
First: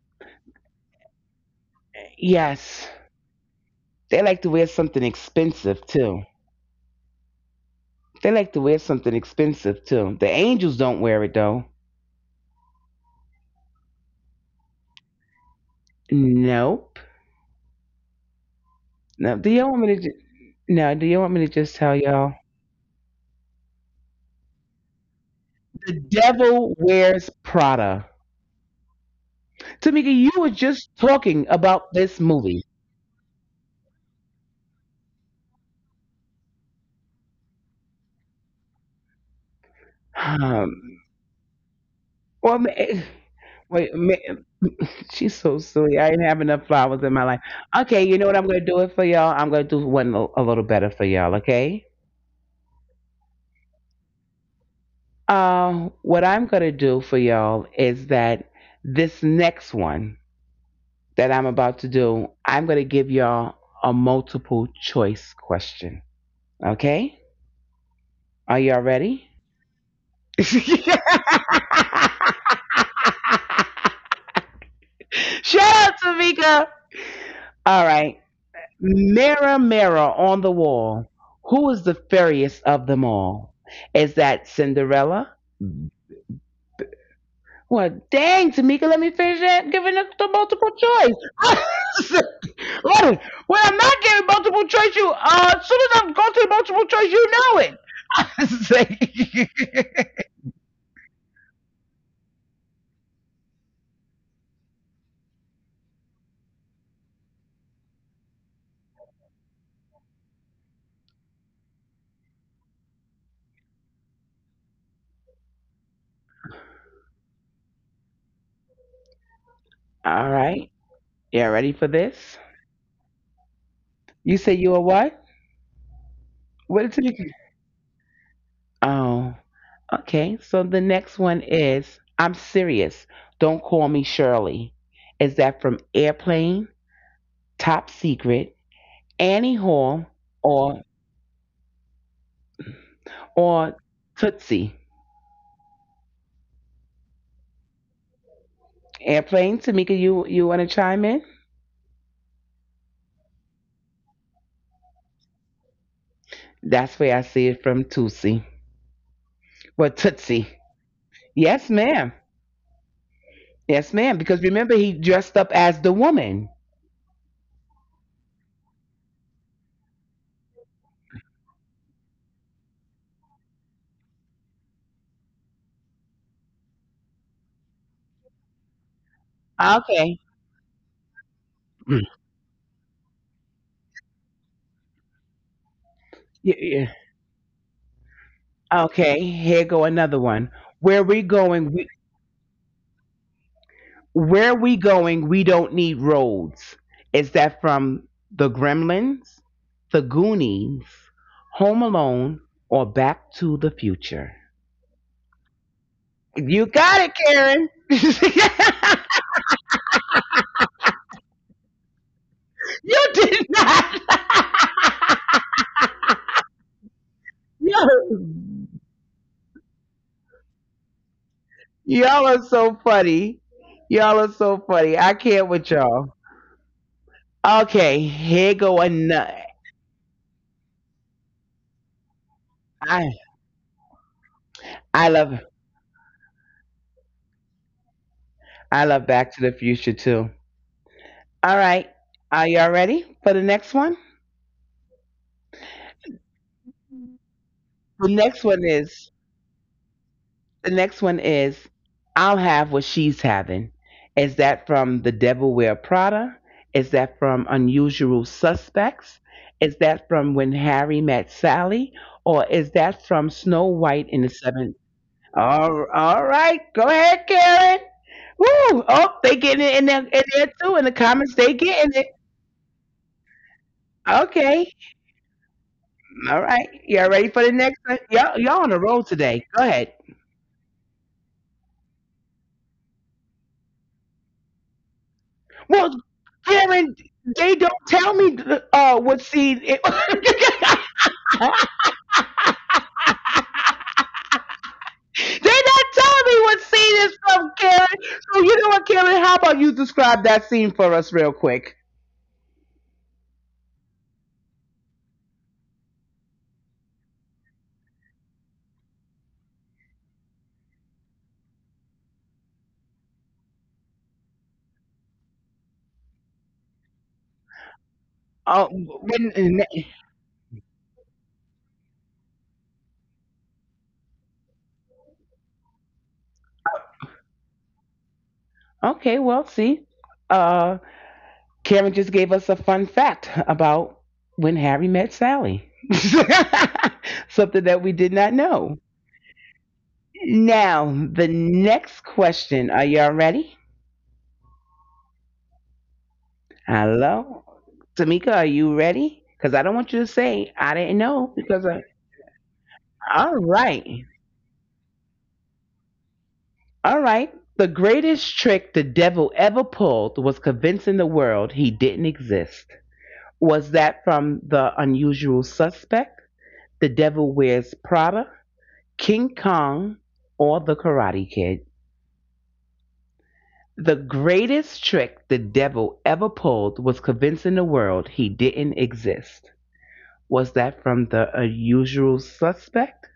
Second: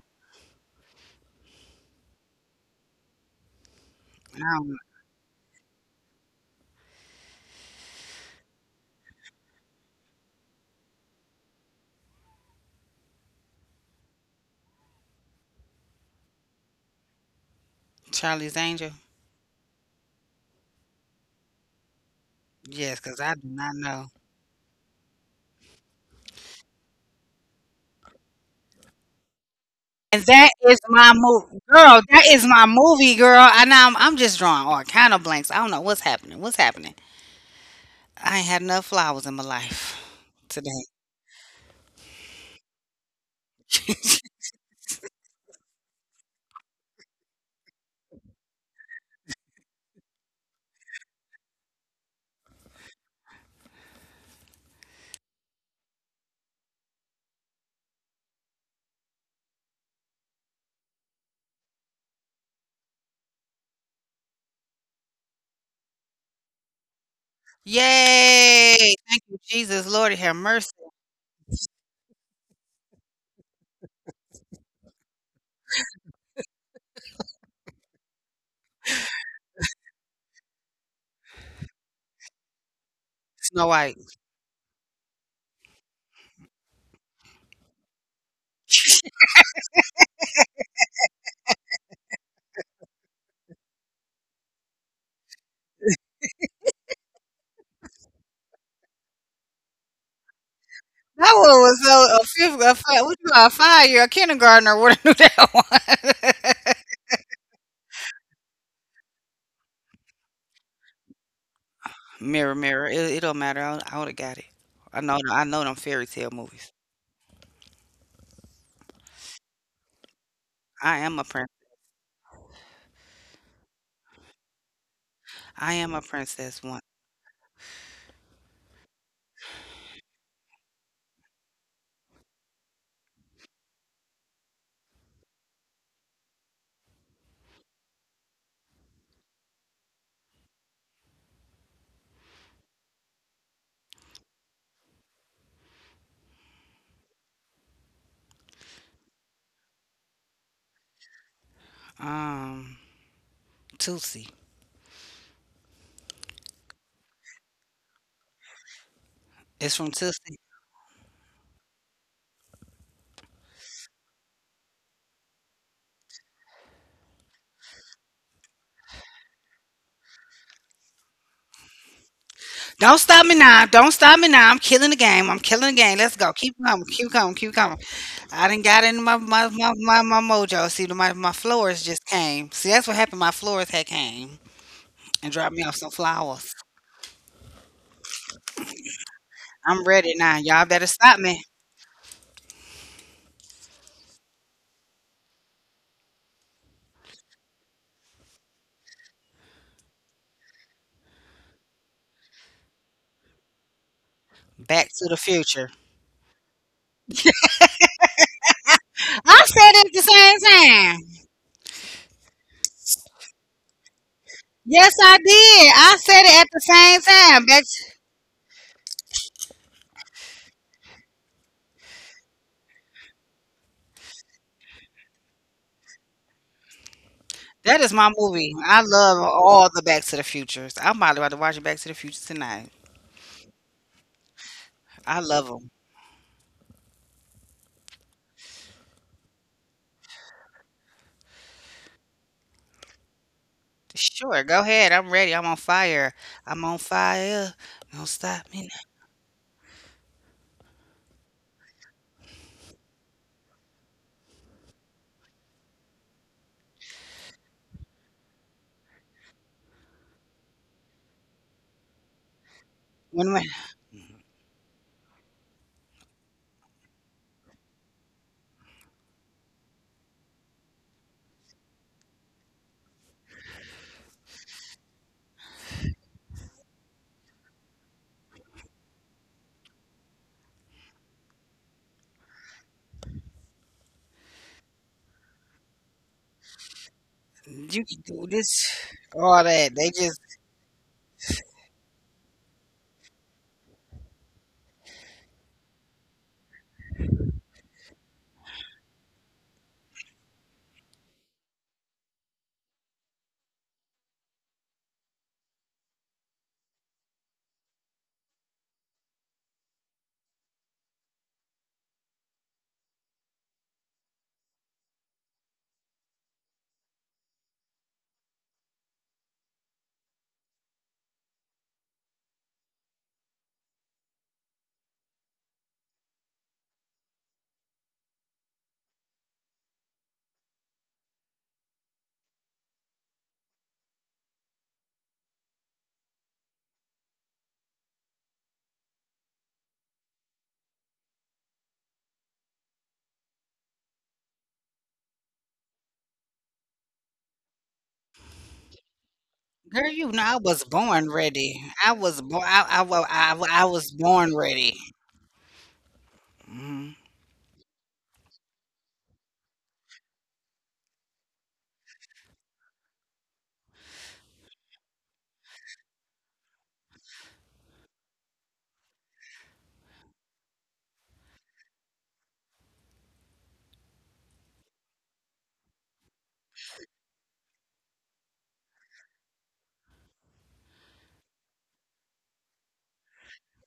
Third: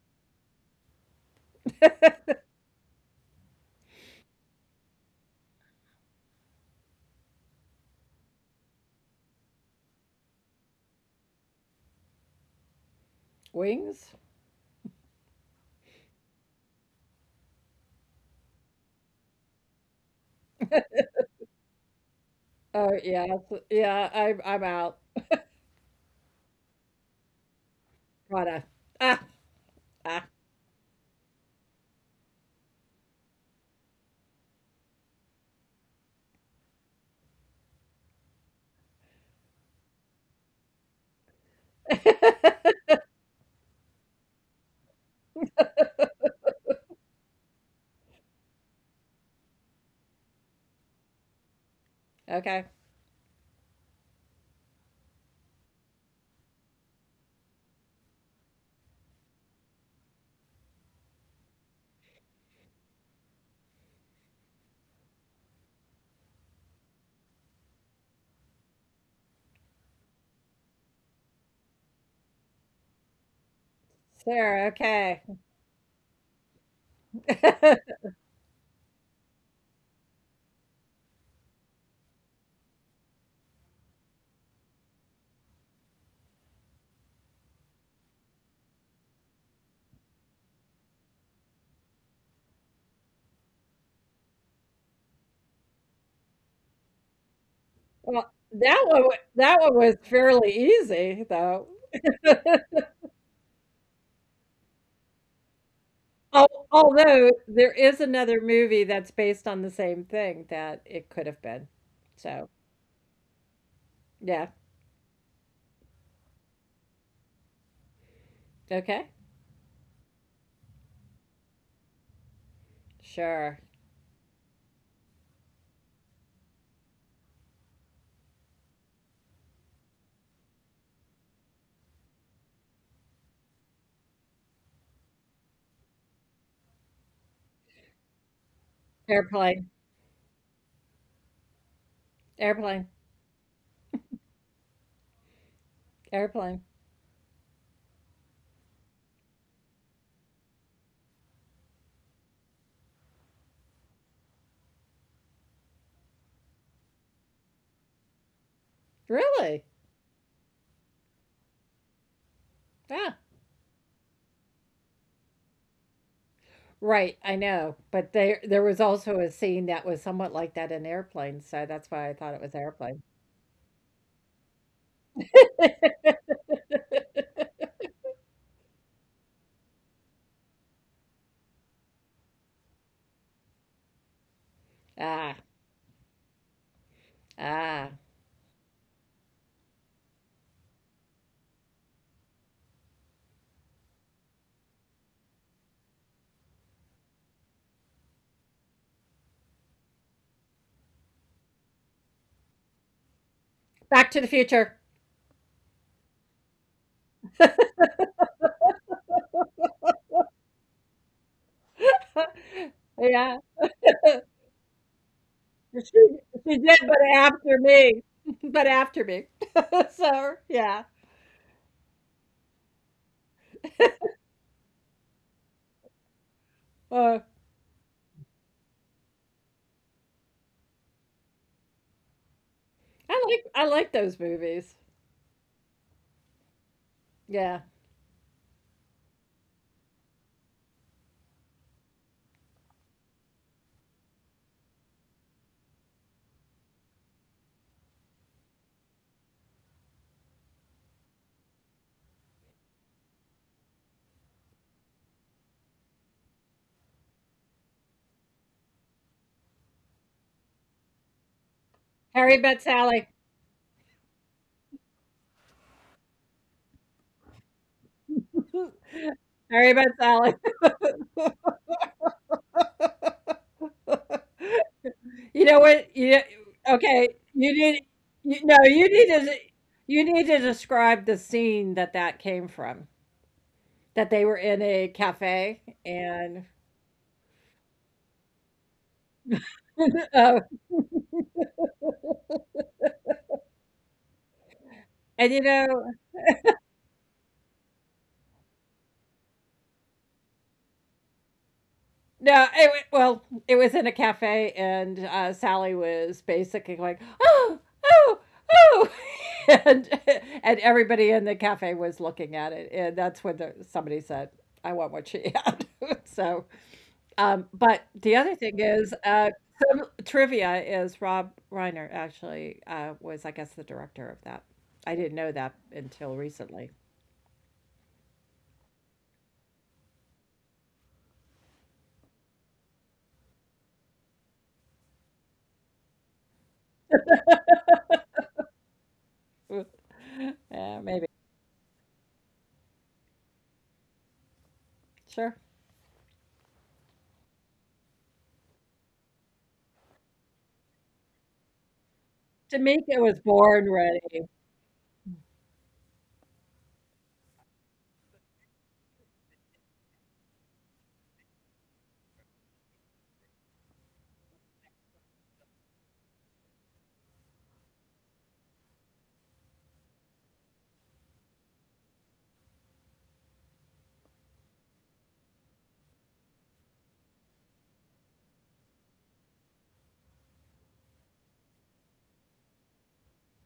A: Yes. They like to
B: I
A: wear
B: don't know.
A: something expensive too. They like to wear something expensive too. The angels don't wear it though.
C: Wings?
A: No.
B: Charlie's Angel.
A: Now, do y'all want me to? ju- Now, do y'all want me to just tell y'all?
C: Oh,
B: Yes, because
C: yeah.
B: I do not know.
C: Yeah, I'm out.
A: The devil wears Prada.
C: Prada. Ah,
A: Tamika, you
B: And
A: were
C: ah.
B: that
A: just
B: is my
A: talking
B: movie,
A: about this
B: girl. That
A: movie.
B: is my movie, girl. And I'm just drawing all kind of blanks. I don't know what's happening. What's happening? I ain't had enough flowers in my life today.
A: Um, well, ma- eh, wait, ma- she's so silly. I didn't have enough flowers in my life. Okay, you know what? I'm gonna do it for y'all. I'm gonna do one a little better for y'all. Okay.
C: Okay.
A: What I'm gonna do for y'all is that this next one that I'm about to do, I'm gonna give y'all a multiple choice question. Okay. Are y'all
B: Yay!
A: ready?
B: Thank you, Jesus. Lord, have mercy.
A: Shut
C: Sarah. Okay.
A: up, Tamika. All right. Mirror, mirror on the wall, who is the fairest of them all?
B: Snow
A: Is
B: White.
A: that Cinderella? Well, dang, Tamika, let me finish that. Giving us the multiple choice. Lord, When I'm not giving multiple choice, you as soon as I'm going to the multiple choice, you know
C: Well, that one wa
A: it.
C: that one was fairly
B: That
C: easy,
B: one
C: though.
B: was so a fifth, a five, what you a five year, a kindergartner would have knew that
C: Al
B: one.
C: Although there is another movie that's based on the same thing that it could have been.
B: Mirror,
C: So,
B: mirror, it don't matter. I would have got it.
C: yeah.
B: I know them fairy tale movies.
C: Okay.
A: All right.
B: I
A: Y'all
B: am
A: ready
B: a
A: for
B: prince.
A: this?
C: Sure.
A: You say you are what?
B: I am a
A: What did
B: princess
A: you get?
B: once.
A: Oh, okay. So the next one is I'm serious. Don't call me Shirley. Is that from Airplane, Top Secret, Annie Hall,
C: Airplane.
A: or
C: Airplane.
A: or Tootsie?
C: Airplane.
A: Airplane, Tamika, you want to chime in?
B: Um, Tootsie.
A: That's where I see it from Tootsie. Well,
C: Really?
B: It's from
A: Tootsie.
B: Tootsie.
A: Yes, ma'am.
C: Yeah.
A: Yes, ma'am. Because remember, he dressed up as the woman.
C: Right, I know. But there was also a scene that was somewhat like that in Airplane, so that's why I thought it was Airplane.
B: Don't stop me now. Don't stop me now. I'm killing the game. I'm killing the game. Let's go. Keep coming. Keep coming. Keep coming. I didn't got in my my, my
A: Okay.
B: my my mojo. See, my flowers just came. See, that's what happened. My flowers had came
C: Ah.
B: and dropped me off some
A: Yeah, yeah.
B: flowers.
C: Ah.
A: Okay, here go another
B: I'm
A: one.
B: ready now.
A: Where
B: Y'all
A: we
B: better stop me.
A: going? Where we going, we don't need roads. Is that from The Gremlins, The Goonies, Home Alone, or Back to the Future?
C: Back to the Future.
B: Back to the future.
A: You got it, Karen.
B: I said it at the same time.
A: you did
C: Yeah.
A: not.
B: Yes, I did.
C: She
B: I said it at the
C: she did,
B: same
C: but
B: time. Back.
C: after
A: Yo,
C: me. But after me. So, yeah.
A: y'all are so funny. Y'all are so funny. I can't with y'all.
C: Uh,
B: That is my
A: Okay,
B: movie. I
A: here go
B: love
A: another.
B: all the Back to the Futures. I'm probably about to watch Back to the Future tonight.
C: I
A: I
C: like those movies.
B: I
A: I
B: love them.
A: love
C: Yeah.
A: I love Back to the Future too. All right, are y'all ready for the next one?
B: Sure, go ahead. I'm ready. I'm on fire. I'm on fire. Don't
A: The
B: stop me
A: next
B: now.
A: one is the next one is I'll have what she's having. Is that from The Devil Wear Prada? Is that from Unusual Suspects? Is that from When Harry Met Sally?
C: Harry
A: Or
C: Met
A: is
C: Sally.
B: When,
A: that
B: when
A: from Snow White in the Seven? All right, go ahead, Karen. Woo! Oh, they
C: Harry
A: getting it
C: Met
A: in there,
C: Sally.
A: too. In the comments, they getting it. Okay,
C: You know what? You
A: all right. Y'all
C: Okay,
A: ready for the
C: you
A: next one?
C: need,
A: Y'all on the
C: you no,
A: roll
C: you
A: today.
C: need
A: Go
C: to,
A: ahead.
C: you need to describe the scene that came from, that they were in a cafe
A: Well,
C: and,
A: Karen, they don't
B: you can
A: tell
B: do
A: me
B: this,
A: what
B: all
A: seed.
B: that. They just,
C: uh,
A: They
C: and, you know.
A: not telling me what scene is from, Karen. So you know what, Karen? How about you describe that scene for us real quick?
C: No, well, it was in a cafe, and Sally was basically like, "Oh, oh, oh," and and everybody in the cafe was looking at it, and that's when somebody said, "I want what she had." So, but the
A: Uh,
C: other thing is,
A: when,
C: some trivia is Rob Reiner actually was, I guess, the director of that. I didn't know that until recently.
A: okay, well, see, uh, Karen just gave us a fun fact about when Harry met Sally. Something that we did not know.
C: Yeah, maybe.
A: Now, the next question. Are y'all ready?
C: Sure.
A: Hello, Tamika, are you ready?
B: girl,
A: Because I don't want
B: I
A: you to
B: was
A: say
B: born
A: I didn't
B: ready.
A: know.
B: I was born.
C: Tamika was
B: I
A: All
C: born
B: was born
C: ready.
A: right,
B: ready. Hmm.
A: all right. The greatest trick the devil ever pulled was convincing the world he didn't exist. Was that from the unusual suspect, the devil wears Prada, King Kong, or the Karate Kid? The greatest trick the devil ever pulled was convincing the world he didn't exist. Was that from the unusual suspect?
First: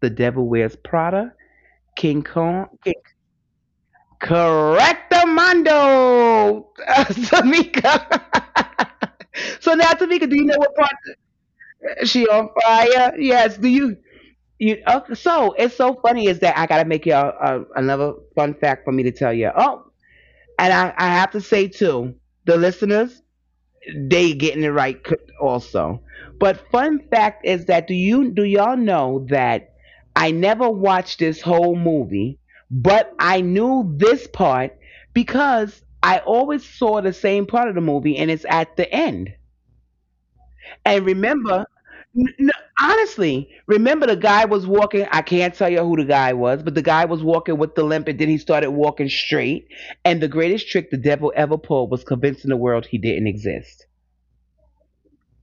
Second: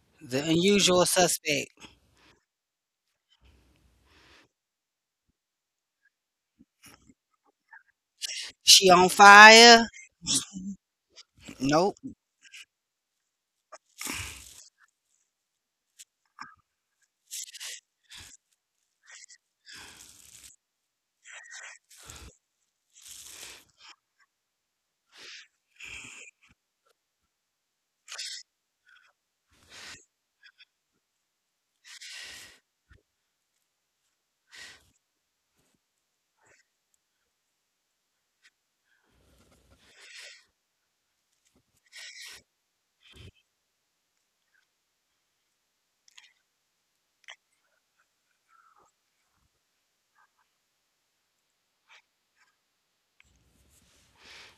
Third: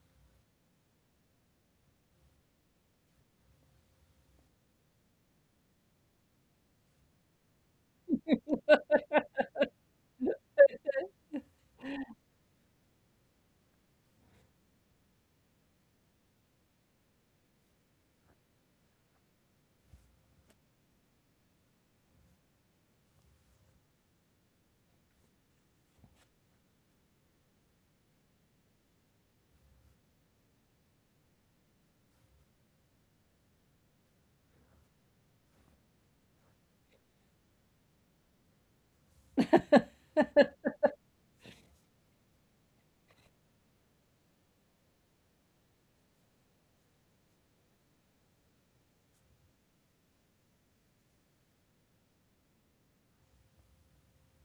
A: The
B: The
A: Devil Wears
B: unusual
A: Prada,
B: suspect.
A: King Kong? Correctamundo, Tamika.
B: She on
A: so now,
B: fire?
A: Tamika, do you know what part she
B: Nope.
A: on fire? Yes. Do you? Okay, so it's so funny is that I gotta make y'all another fun fact for me to tell you. Oh, and I have to say too, the listeners, they getting it right also. But fun fact is that do y'all know that I never watched this whole movie, but I knew this part because I always saw the same part of the movie and it's at the end. And remember n- n- honestly, remember the guy was walking. I can't tell you who the guy was, but the guy was walking with the limp, and then he started walking straight. And the greatest trick the devil ever pulled was convincing the world he didn't exist.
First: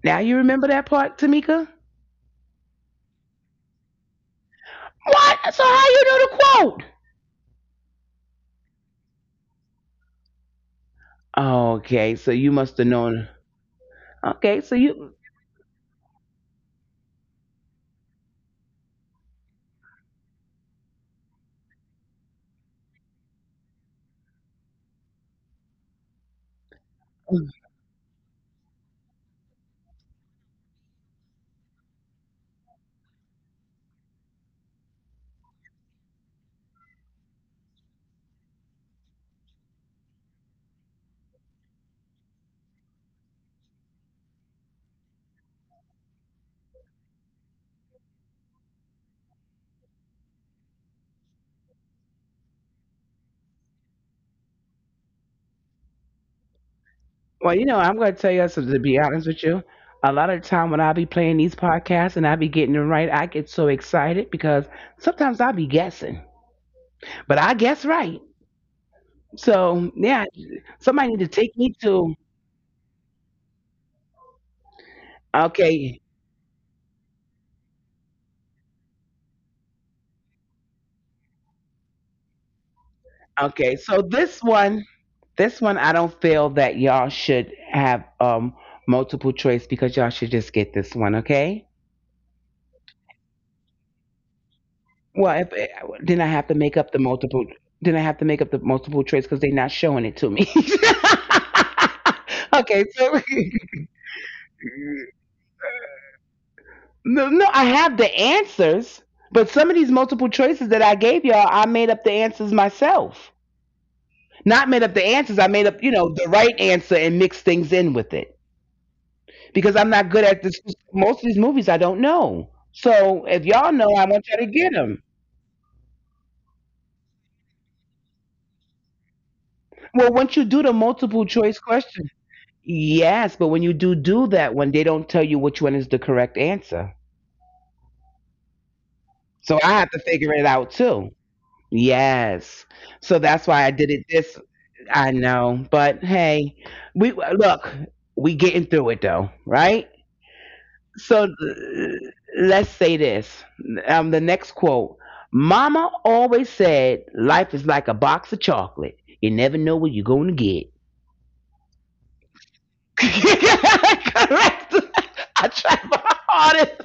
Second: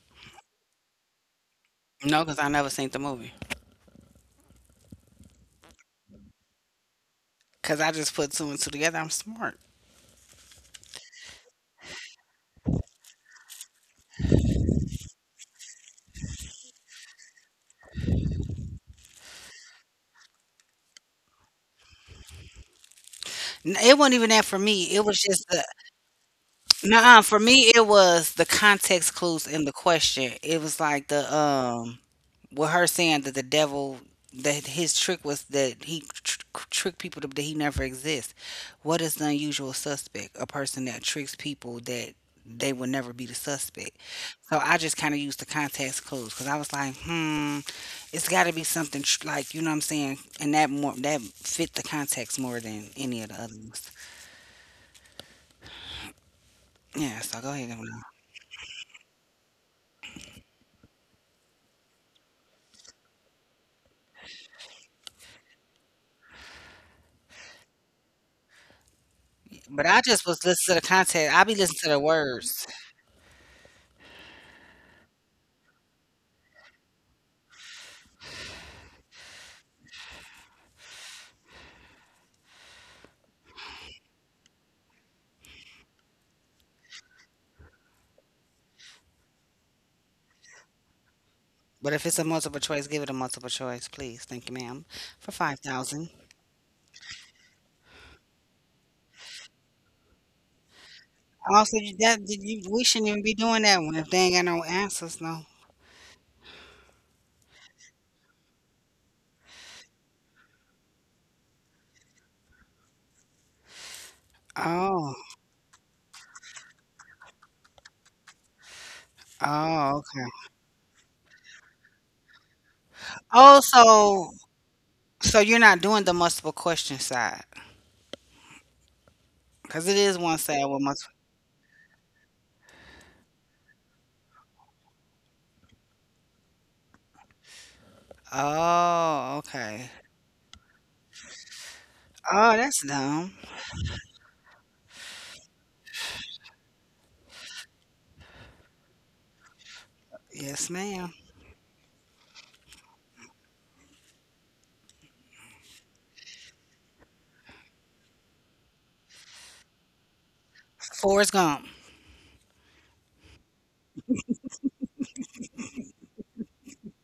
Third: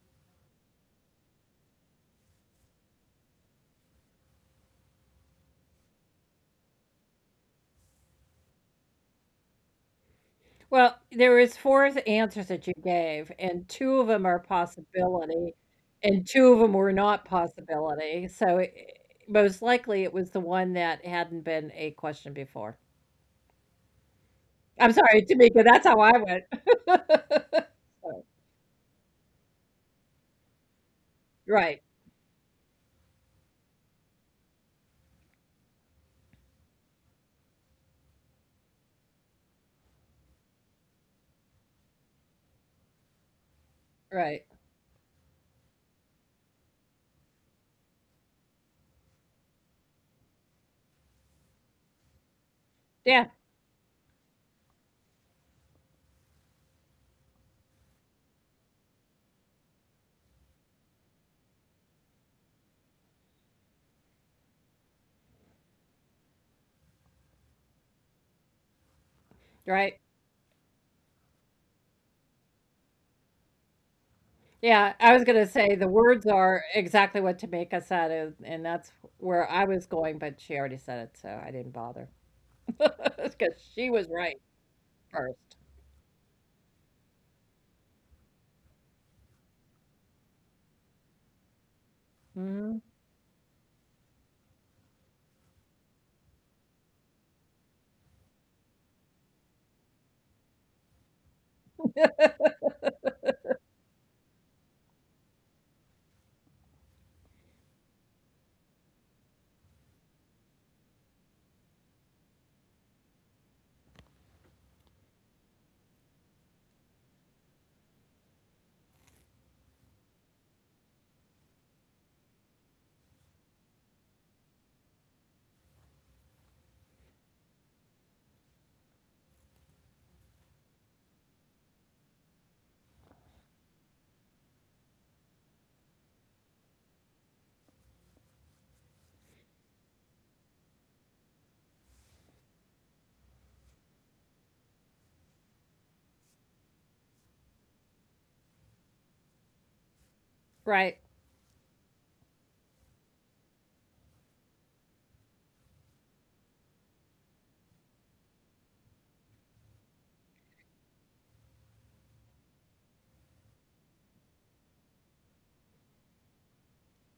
A: Now you remember that part, Tamika?
B: No, because I never seen the movie.
A: What? So how you know the quote?
B: Because I just put two and two together. I'm smart.
C: Well, there was 4 th
A: Okay,
C: answers
A: so
C: that you
A: you must have
C: gave,
A: known.
C: and 2 of them are
A: Okay, so
C: possibility,
A: you.
C: and 2 of them were not possibility, so I most likely it was the one that hadn't been a question before.
B: N It wasn't even that for
C: I'm
B: me,
C: sorry,
B: it was
C: Tamika,
B: just the
C: that's how I went.
B: nuh for me, it
C: So
B: was the context clues in the question. It was like
C: right,
B: with her saying that the devil, that his trick was that he tr tr tricked people to that he never exists. What is the unusual suspect? A person that tricks people that they would never be the suspect.
C: right.
B: So I just kinda used the context clues because I was like, "Hmm, it's gotta be something tr like," you know what I'm saying? And that more that fit the context more than
C: Yeah,
B: any of the others. Yeah, so go
A: Well,
B: ahead
A: you
B: and
A: know,
B: read.
A: I'm going to tell you something, to be honest with you. A lot of the time when I be playing these podcasts and I be getting them right, I get so excited because sometimes I be guessing, but I guess right.
B: But
C: right.
A: So,
B: I just
A: yeah,
B: was listening to the
A: somebody need to
B: content. I be
A: take me
B: listening to the
A: to.
B: words.
C: Yeah, I was gonna say the
A: Okay,
C: words are exactly what Tamika said, and that's where I was going, but she already said it, so I didn't bother. Bother because
A: okay.
C: she was
A: So
C: right first.
A: this one, I don't feel that y'all should have multiple choice because y'all should just get this one, okay?
B: But if it's a multiple
C: Mhm,
B: choice, give it a multiple choice, please. Thank you, ma'am, for
A: Well, if eh,
B: 5,000.
A: then I have to make up the multiple. Then I have to make up the multiple choice because they're not showing it to me.
B: Also, you, that, did you, we shouldn't
A: okay,
B: even be
A: so
B: doing that one if they ain't got no answers. No.
A: no, no, I have the answers, but some of these multiple choices that I gave y'all, I made up the answers myself. Not made up
B: Oh,
A: the answers. I made up, you know, the right answer and mixed things in with it, because
B: oh,
A: I'm not
B: okay.
A: good at this. Most of these movies I don't know. So if
B: Oh,
A: y'all know, I
B: so,
A: want y'all to get them.
B: so you're not doing the multiple question side. Because it is one
A: Well,
B: side
A: once you
B: with
A: do the
B: multiple.
A: multiple choice question, yes, but when you do do that one, they don't tell you which one is the correct answer.
B: Oh,
A: So
B: okay.
A: I have to figure it out too.
B: Oh, that's
A: Yes.
B: dumb.
A: So that's why I did it this. I know, but hey, we look. We getting through it though, right?
B: Yes,
C: right.
B: ma'am.
A: So let's say this. The next quote Mama always said, life is like a box of chocolate. You never know what you're going to get.
B: Forrest Gump.
A: Correct. I tried my hardest.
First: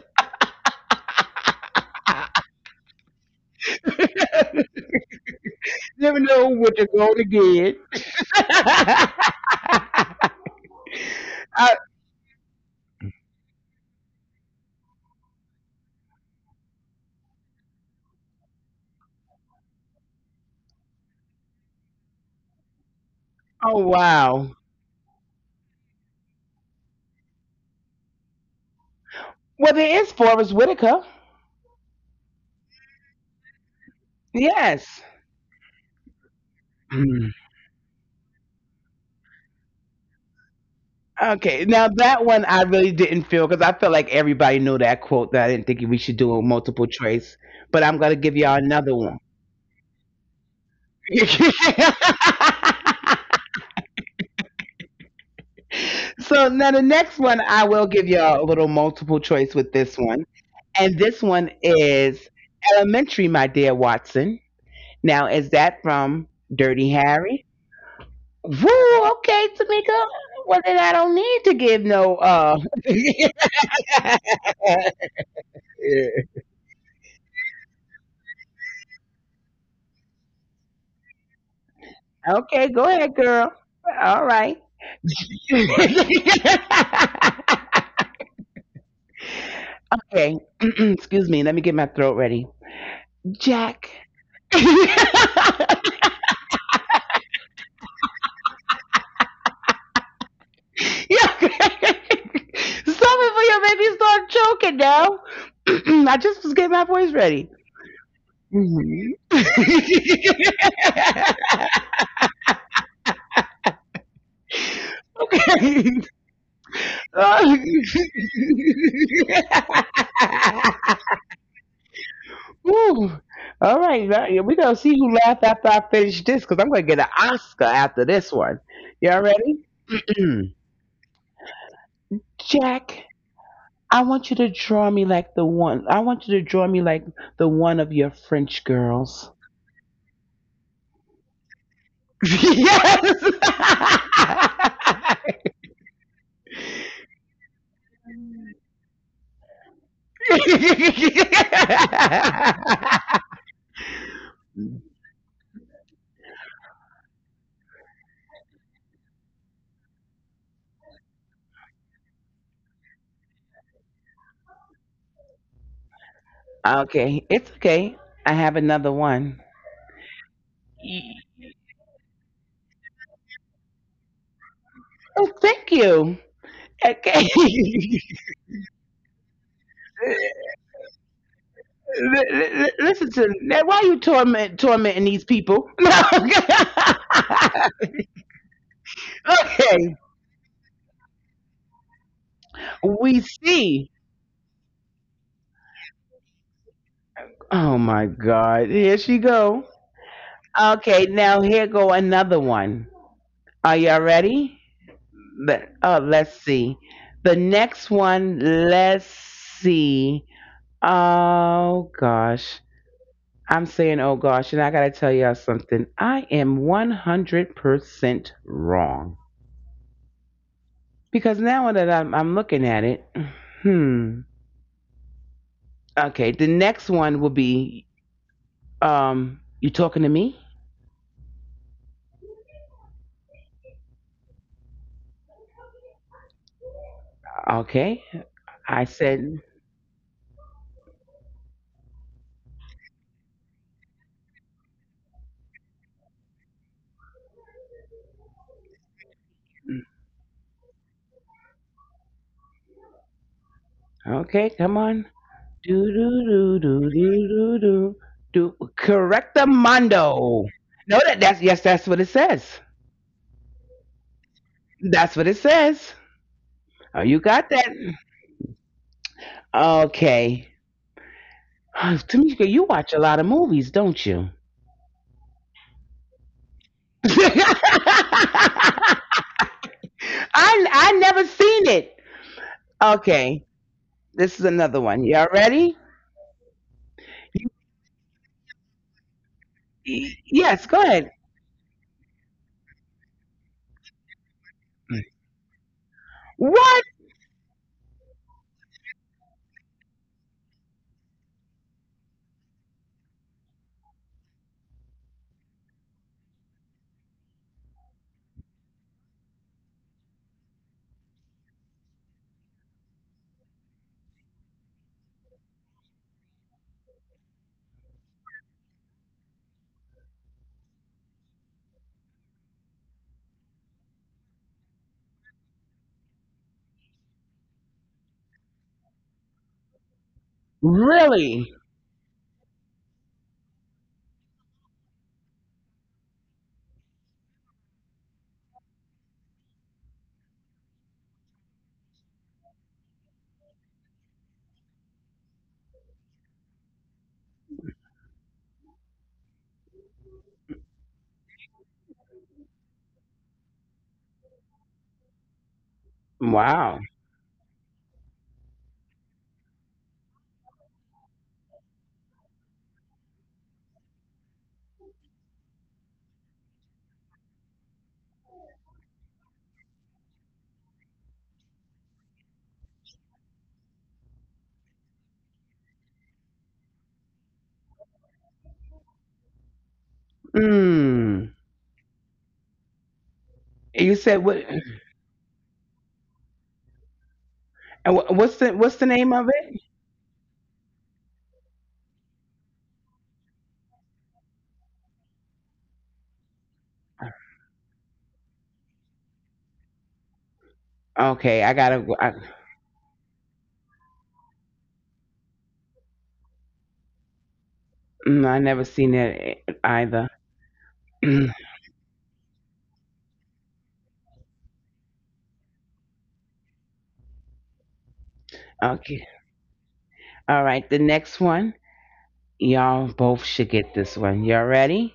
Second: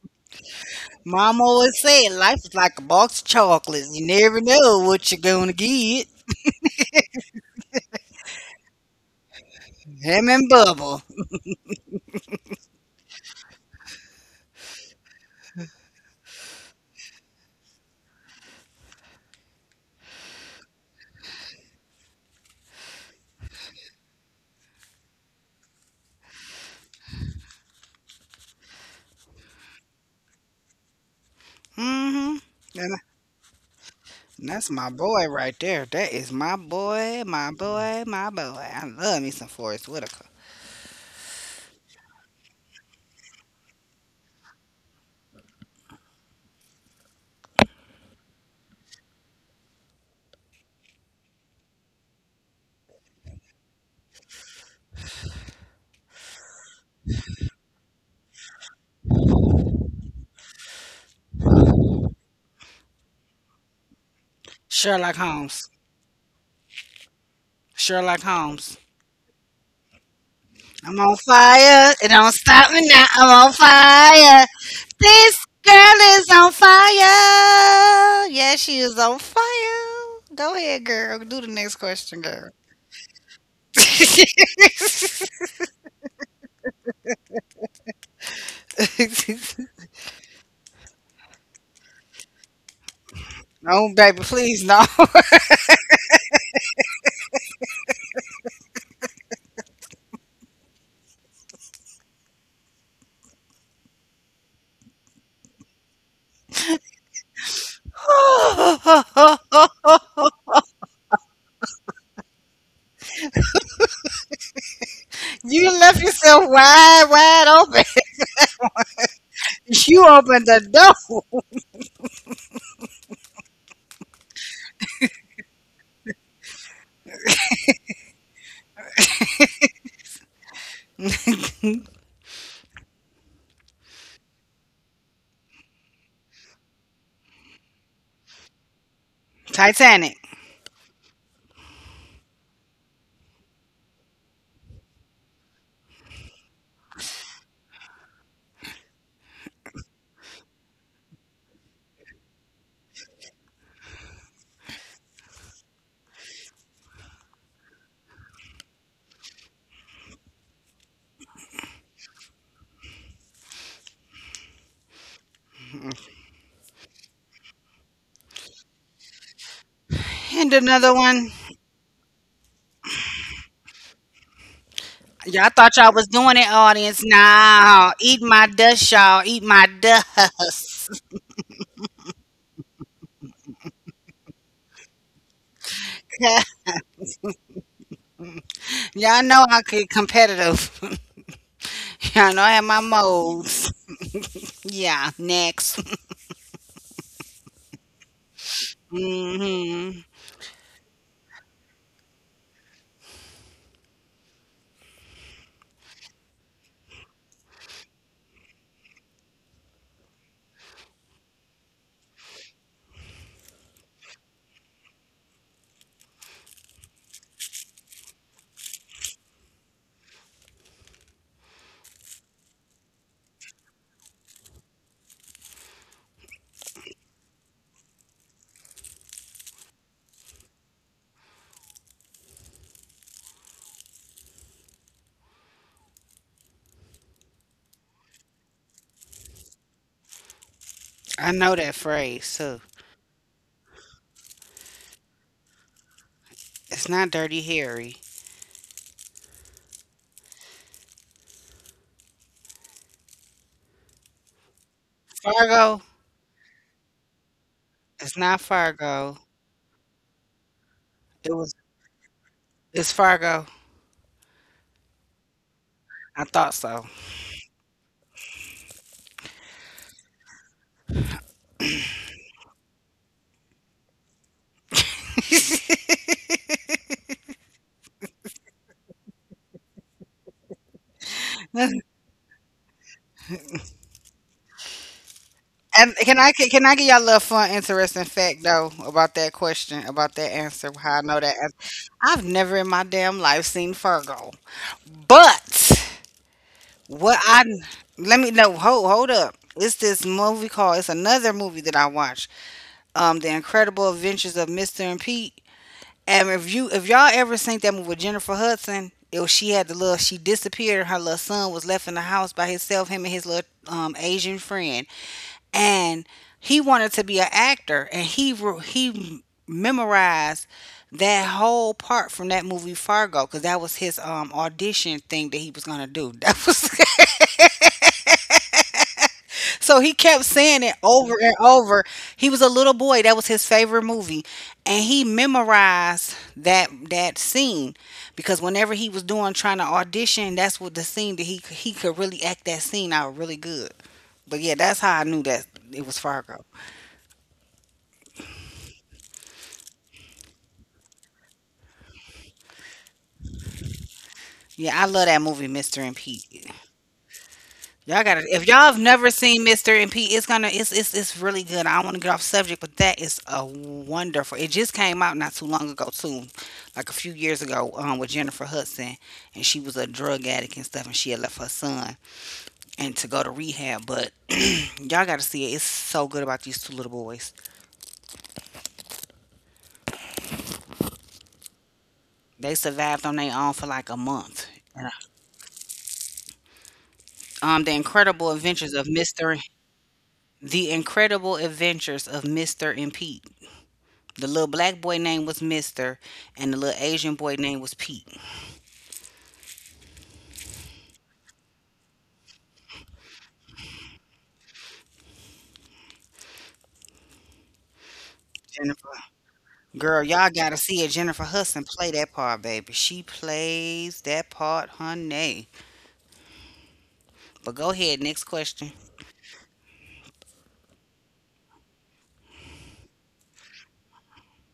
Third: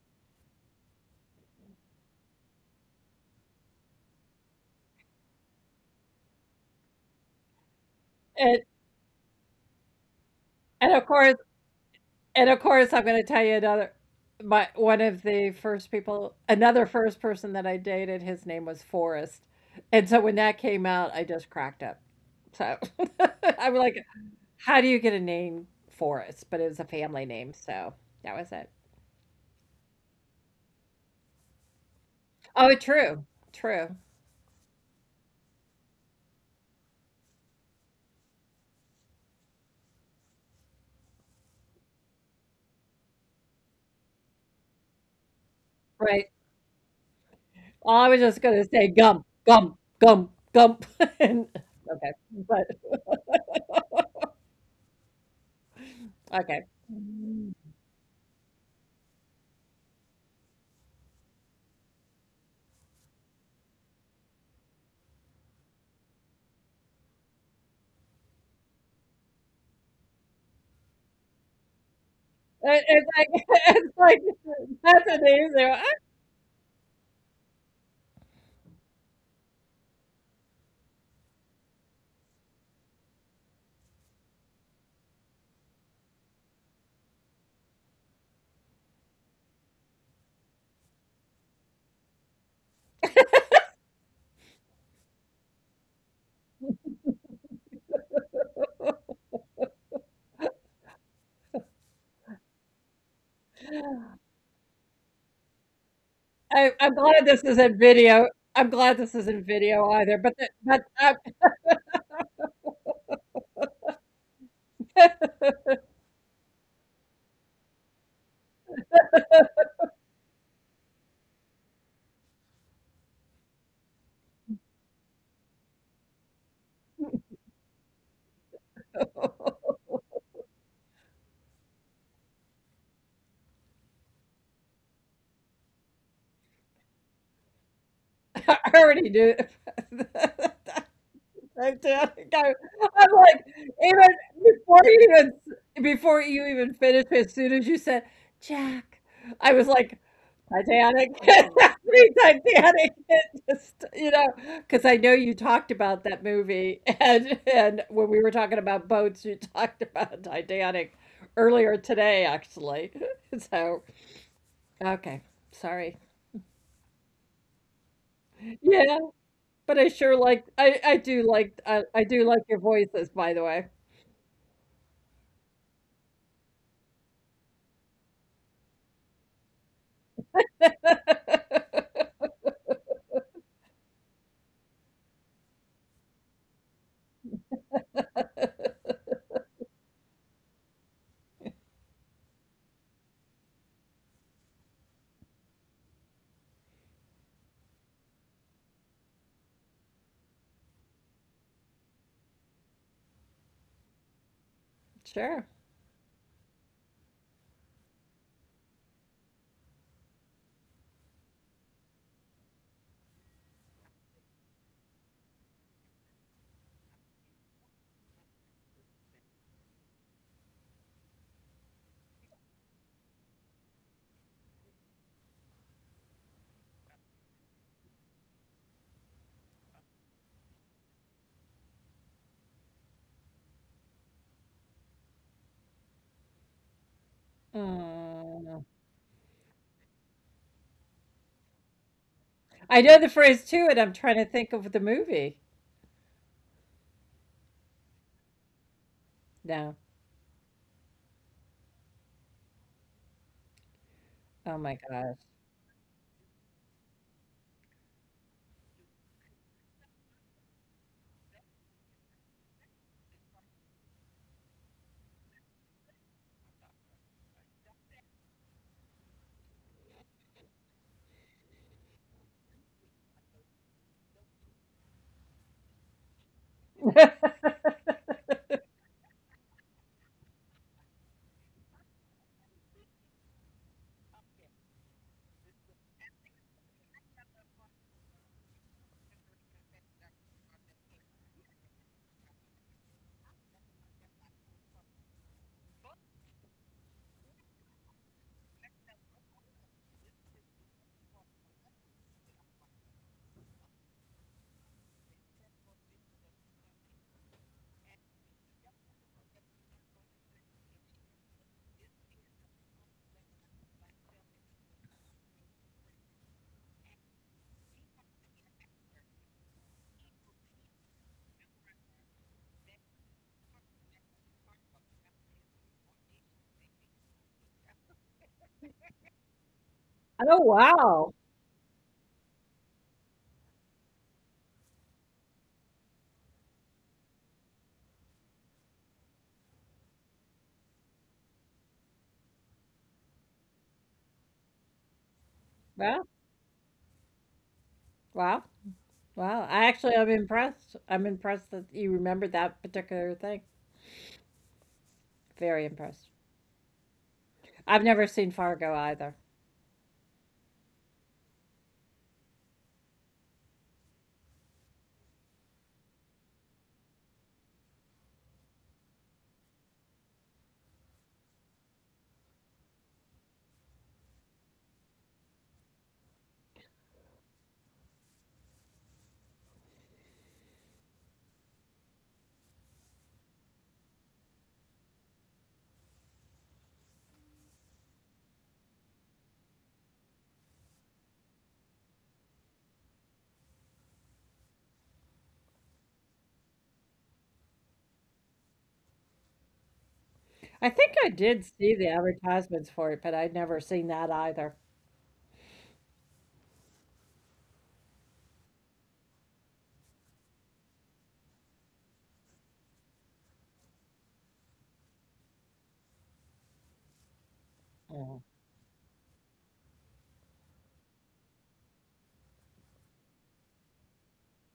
B: Mom always said life is like a box of chocolates. You never know what you're gonna get.
A: never know what you're going to get.
C: And
A: I,
B: Him and
C: and
B: Bubble.
C: of course and of course, I'm gonna tell you another, my one of the first people, another first person that I dated, his name was Forrest. And so when that came out, I just cracked up. So
A: oh,
C: I'm like,
A: wow.
C: "How do you get a name Forrest?" But it was a family name, so that was it.
A: Well, there is Forrest Whitaker.
B: Mm-hmm.
C: Oh,
B: And
C: true, true,
B: that's my
A: Yes.
B: boy right there. That is my boy, my boy, my boy. I love me some Forrest Whitaker.
A: Okay, now that one I really didn't feel because I felt like everybody knew that quote that I didn't think we should
C: right.
A: do a multiple choice, but
C: Well,
A: I'm
C: I was
A: gonna
C: just
A: give y'all
C: gonna say
A: another one.
C: Gump, Gump, Gump, Gump, and okay, but
A: so
C: okay.
A: now the next one I will give y'all a little multiple choice with this one, and this one is elementary, my dear Watson.
B: Sherlock
A: Now is
B: Holmes.
A: that from Dirty Harry?
B: Sherlock Holmes.
A: Woo, okay, Tamika. Well then
B: I'm
A: I
B: on
A: don't need to
B: fire.
A: give
B: It
A: no
B: don't stop
A: uh.
B: me now.
C: It's like
B: I'm on
C: it's like
B: fire.
C: that's an
B: This
C: easy one.
B: girl is on fire. Yeah, she is on fire. Go ahead, girl. Do the
A: okay,
B: next
A: go ahead,
B: question, girl.
A: girl. All right. okay. Excuse me. Let me get my throat ready. Jack.
B: No, baby, please, no.
A: yeah. Stop it for your baby start choking now.
C: I'm
A: I
C: glad
A: just was
C: this
A: getting my
C: isn't
A: voice
C: video.
A: ready.
C: I'm glad this isn't video
A: Mhm.
C: either, but the but I
A: Okay.
B: You left yourself wide, wide open. You opened the door.
A: Ooh. All right, now, we're gonna see who laughed after I finish this because I'm gonna get an Oscar after this one. Y'all ready? Jack, I want you to draw me like the one. I want you to draw me like the one of your French
C: I already
A: girls.
C: knew.
B: Titanic.
C: I did. I'm
A: Yes.
C: like, even before you even before you even finished, as soon as you said, "Jack," I was like Titanic. Free Titanic. It Just, because I know you talked about that movie, and when we were talking about boats, you talked about Titanic earlier today, actually. So, okay, sorry.
A: Okay, it's okay. I have another one.
C: Yeah, but
B: And
C: I
B: another
C: I
B: one.
C: do like I I do like your voices, by the way.
A: Oh, thank
B: Y'all
A: you.
B: thought y'all was doing it,
A: Okay.
B: audience. Nah, eat my dust, y'all. Eat my dust.
A: Listen to now. Why you tormenting these people?
B: Y'all know I
A: Okay.
B: could competitive. Y'all know I have my
A: We
B: modes.
A: see.
B: Yeah, next.
A: Oh my God. Here she go.
B: Hmm.
A: Okay, now here go another one. Are y'all ready?
C: Sure.
A: But oh, let's see. The next one, let's see. Oh gosh. I'm saying oh gosh, and I gotta tell y'all something. I am 100% wrong. Because now that I'm looking at it, hmm. Okay, the next one will be, you talking to me? Okay.
C: Uh,
A: I said,
B: I know that phrase too.
C: I know the phrase too, and I'm trying to think of the movie
B: It's not Dirty Harry.
C: now. Oh
A: okay,
C: my
A: come
C: gosh.
A: on.
B: Fargo.
A: Do do do do do do do.
B: It's not
A: Do.
B: Fargo.
A: Correct the mondo. No,
B: It
A: that
B: was
A: that's yes, that's what it says.
B: it's Fargo.
A: That's what it says.
B: I thought so.
A: Oh, you got that? Okay. Tamika, you watch a lot of movies, don't you? I I never seen it. Okay, this is another
B: And
A: one.
B: can
A: Y'all
B: I can I
A: ready?
B: give y'all a little fun, interesting fact though about that question, about that answer? How I
A: Y-
B: know that
A: Yes,
B: answer.
A: go ahead.
B: I've never in my damn life seen Fargo, but what I
A: What?
B: let me know. Hold up. It's this movie called. It's another movie that I watch. The Incredible Adventures of Mr. and Pete. And if y'all ever seen that movie with Jennifer Hudson, it was, she had the little, she disappeared. Her little son was left in the house by himself, him and his little Asian friend, and he wanted to be an actor, and he memorized that whole part from that movie Fargo because that was his audition thing that he was gonna do. That was So he kept
C: Oh
B: saying it
C: wow.
A: Really?
B: over and over. He was a little boy. That was his favorite movie. And he memorized that scene because whenever he was doing trying to audition, that's what the scene that he could really act that scene out really good. But yeah, that's how I knew that it
C: Wow.
B: was Fargo.
C: Wow. Wow. I'm impressed. I'm impressed that you remembered that particular thing.
B: Yeah, I love that movie,
C: Very
B: Mr. and
C: impressed.
B: Pete.
A: Wow.
C: I've never
B: Y'all
C: seen
B: gotta if y'all
C: Fargo
B: have
C: either.
B: never seen Mr. and P, it's gonna it's really good. I don't wanna get off subject, but that is a wonderful, it just came out not too long ago too, like a few years ago, with Jennifer Hudson, and she was a drug addict and stuff and she had left her son and to go to rehab. But y'all gotta see it. It's so good about these two little boys.
A: Mm.
B: They survived on their own for like
A: You
B: a
A: said what?
B: month.
A: And
B: And, the
A: wha-
B: incredible
A: What's the
B: adventures
A: What's the
B: of
A: name of
B: Mr.
A: it?
B: The incredible adventures of Mr. and Pete. The little black boy name was Mister, and the little Asian boy name was Pete.
C: I think I
A: Okay, I
C: did
A: gotta.
C: see
A: I,
C: the advertisements for it, but I'd never seen that either.
A: I never seen
B: Jennifer,
A: it either.
B: girl, y'all gotta see it. Jennifer Hudson play that part, baby. She plays that part, honey. But go ahead,
C: Oh,
B: next
A: Okay,
B: question.
A: all right. The next one, y'all both should get this one. Y'all ready?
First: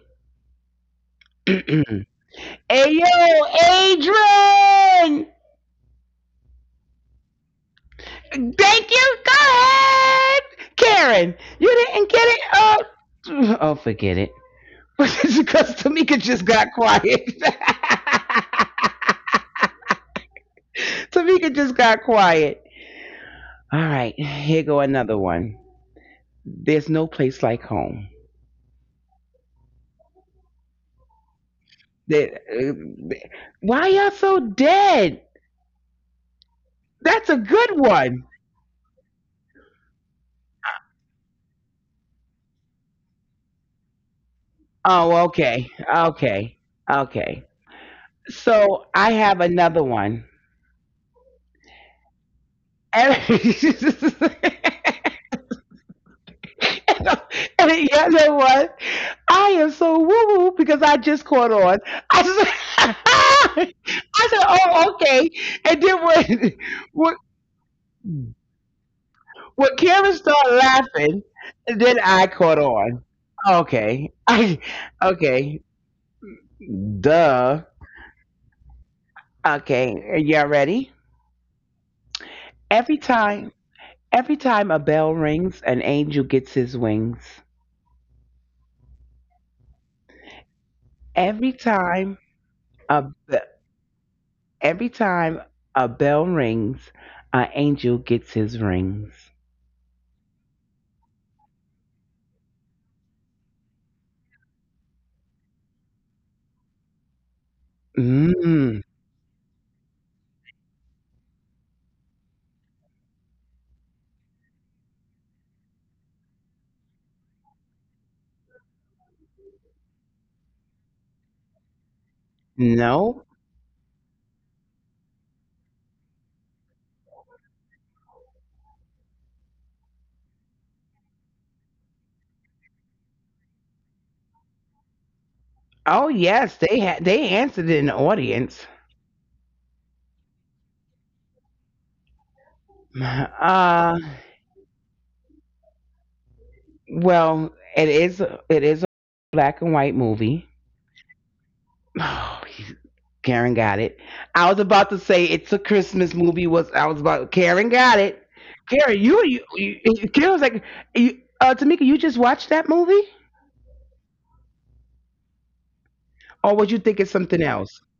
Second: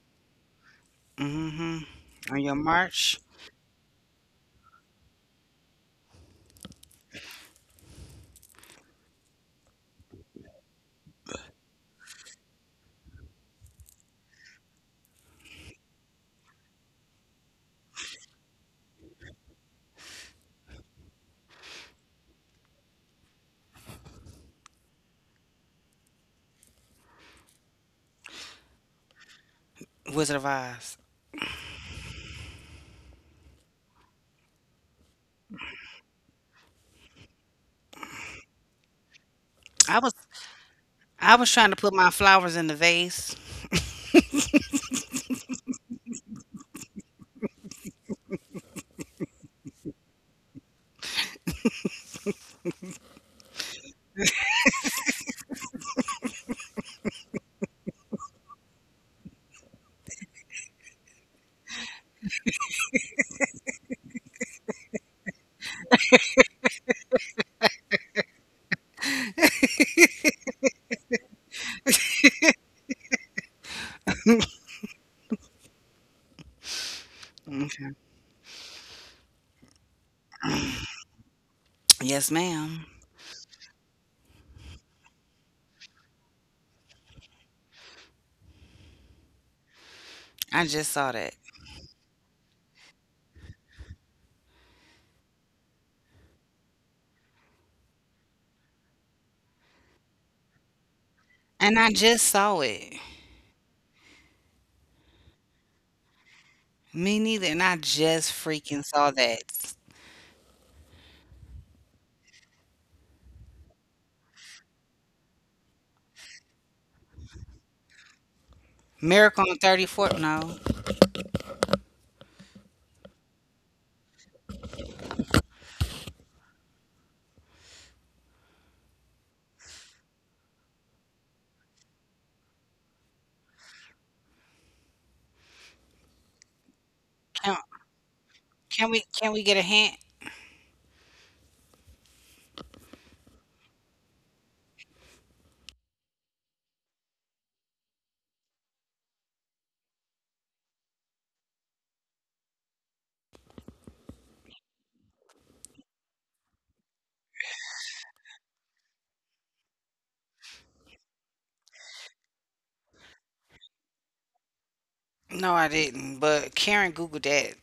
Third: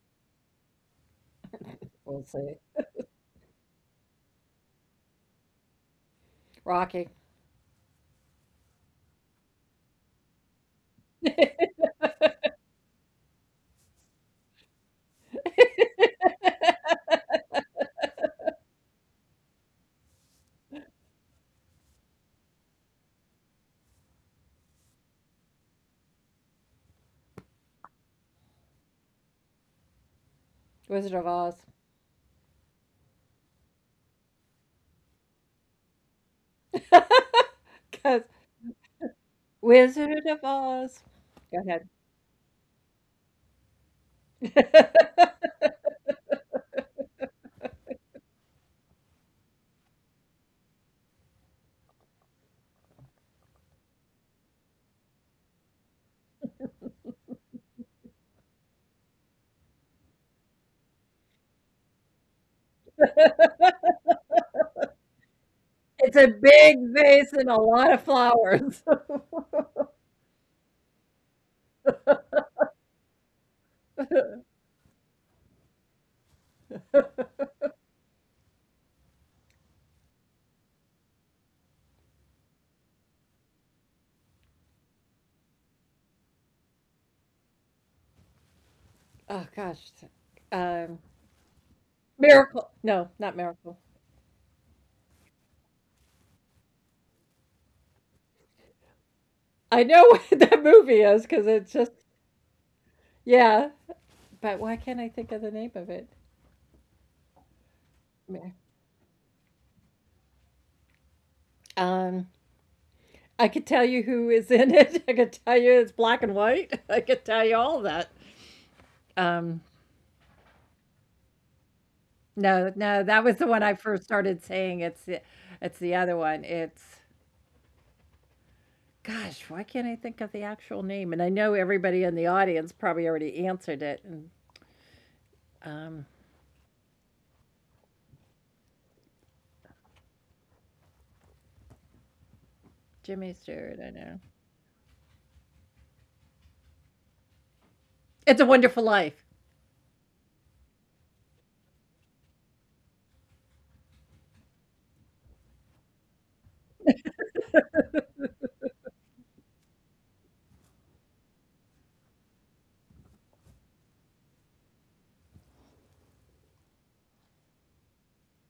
B: Hmm.
A: Hey
C: we'll
B: On your
C: see.
B: march.
A: yo, Adrian!
C: Rocky,
A: Thank you. Go ahead, Karen. You didn't get it. Oh, oh, forget it. Because Tamika just got quiet. Tamika just got quiet. All right, here go another one. There's no place like home.
B: Wizard of Oz.
C: Wizard of Oz.
A: That, why y'all so dead? That's a good
C: Because
A: one.
B: I was
C: Wizard of Oz.
B: I was
C: Go
B: trying to put my flowers in the vase.
C: ahead.
A: Oh, okay, okay, okay. So I have another one, and, and the other one. I am so woo woo because I just caught on. I said, I said, oh, okay. And then
C: It's a big
A: when,
C: vase and a lot of flowers.
A: when Karen started laughing, then I caught on. Okay. Okay. Duh.
B: Okay.
A: Okay, y'all ready?
B: Yes,
A: Every
B: ma'am.
A: time, every time a bell rings, an angel gets his wings.
C: Oh gosh.
B: I
C: Um,
B: just saw
A: Every
B: that,
A: time
C: Miracle.
A: a
C: No,
A: be-
C: not Miracle.
A: every time a bell rings, an angel gets his rings.
C: I know what that movie is because it's just
B: and I just saw
C: yeah,
B: it.
C: but why can't I think of the name of it?
B: Me neither, and I just
A: Mm,
B: freaking saw that.
C: Um, I could tell you who is in it. I could tell you it's black and white. I could tell you all that. Um,
B: Miracle on 34th. No,
C: no, no, that was the one
A: no.
C: I first started saying. It's the other one. It's gosh, why can't I think of the actual name? And I know everybody in the audience probably already answered it. And um,
A: Oh yes, they answered in
B: can,
A: the audience.
B: can we get a hint?
C: Jimmy Stewart, I know.
A: Uh, well, it
C: It's a
A: is
C: Wonderful
A: it
C: Life.
A: is a black and white movie. Oh, Karen got it. I was about to say it's a Christmas movie. Was I was about Karen got it. Karen, you Karen was like, you, Tamika, you just watched that movie,
B: No, I didn't.
A: or would you
B: But
A: think it's
B: Karen
A: something
B: Googled
A: else?
B: that.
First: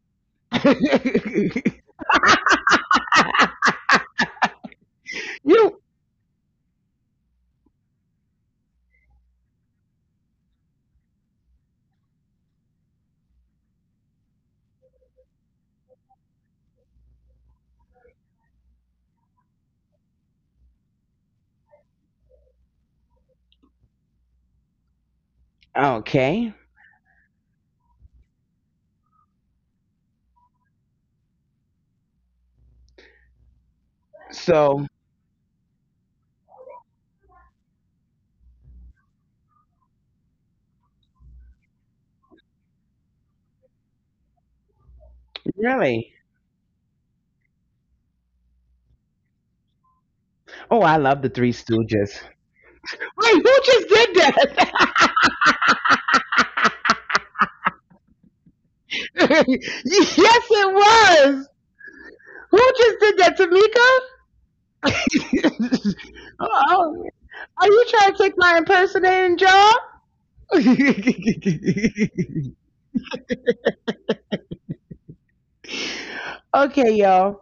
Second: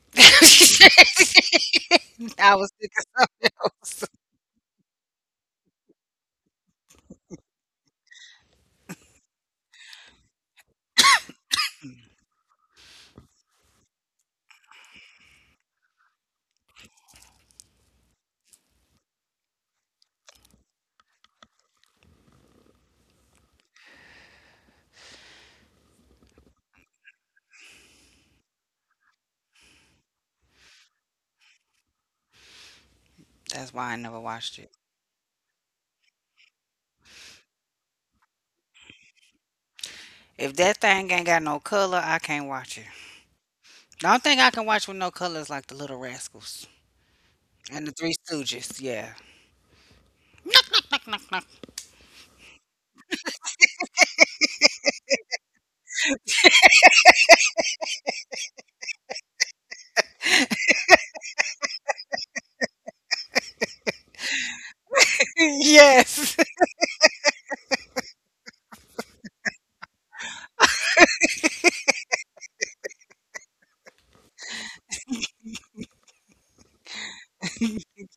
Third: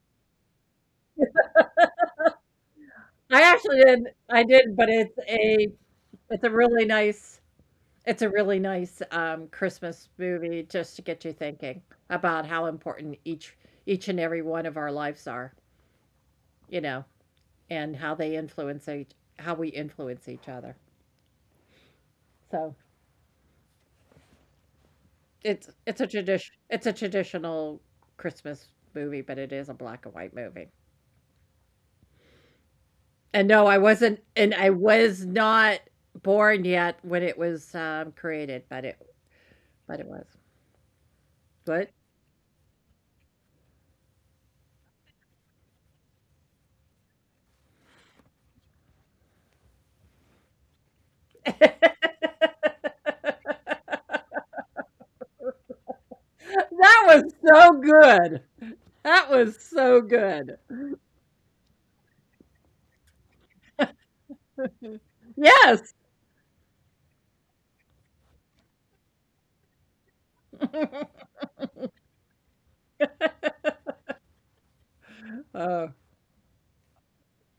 A: You
B: I was sick of
C: I actually
B: those.
C: did. I did, but it's a really nice it's a really nice, Christmas movie just to get you thinking about how important each and every one of our lives are, you know, and how we influence each other. So, it's it's a tradition
A: okay?
C: it's a traditional Christmas movie, but it is a black and white movie. And
B: That's
C: no,
B: why I
C: I
B: never
C: wasn't,
B: watched it.
C: and I
A: So
C: was not born yet when it was, created, but it
B: If
C: was.
B: that thing ain't got no color, I
C: What?
B: can't watch it. The only thing I can watch with no color is like the Little
A: really,
B: Rascals and the Three Stooges. Yeah.
A: oh, I love the Three
C: That
A: Stooges. Wait, who just did that?
C: was so good.
A: Yes,
C: That was so
A: it
C: good.
A: was. Who just did that, Tamika?
B: Yes.
C: Yes.
A: Oh, are you trying to take my impersonating job?
C: Oh,
A: Okay, y'all.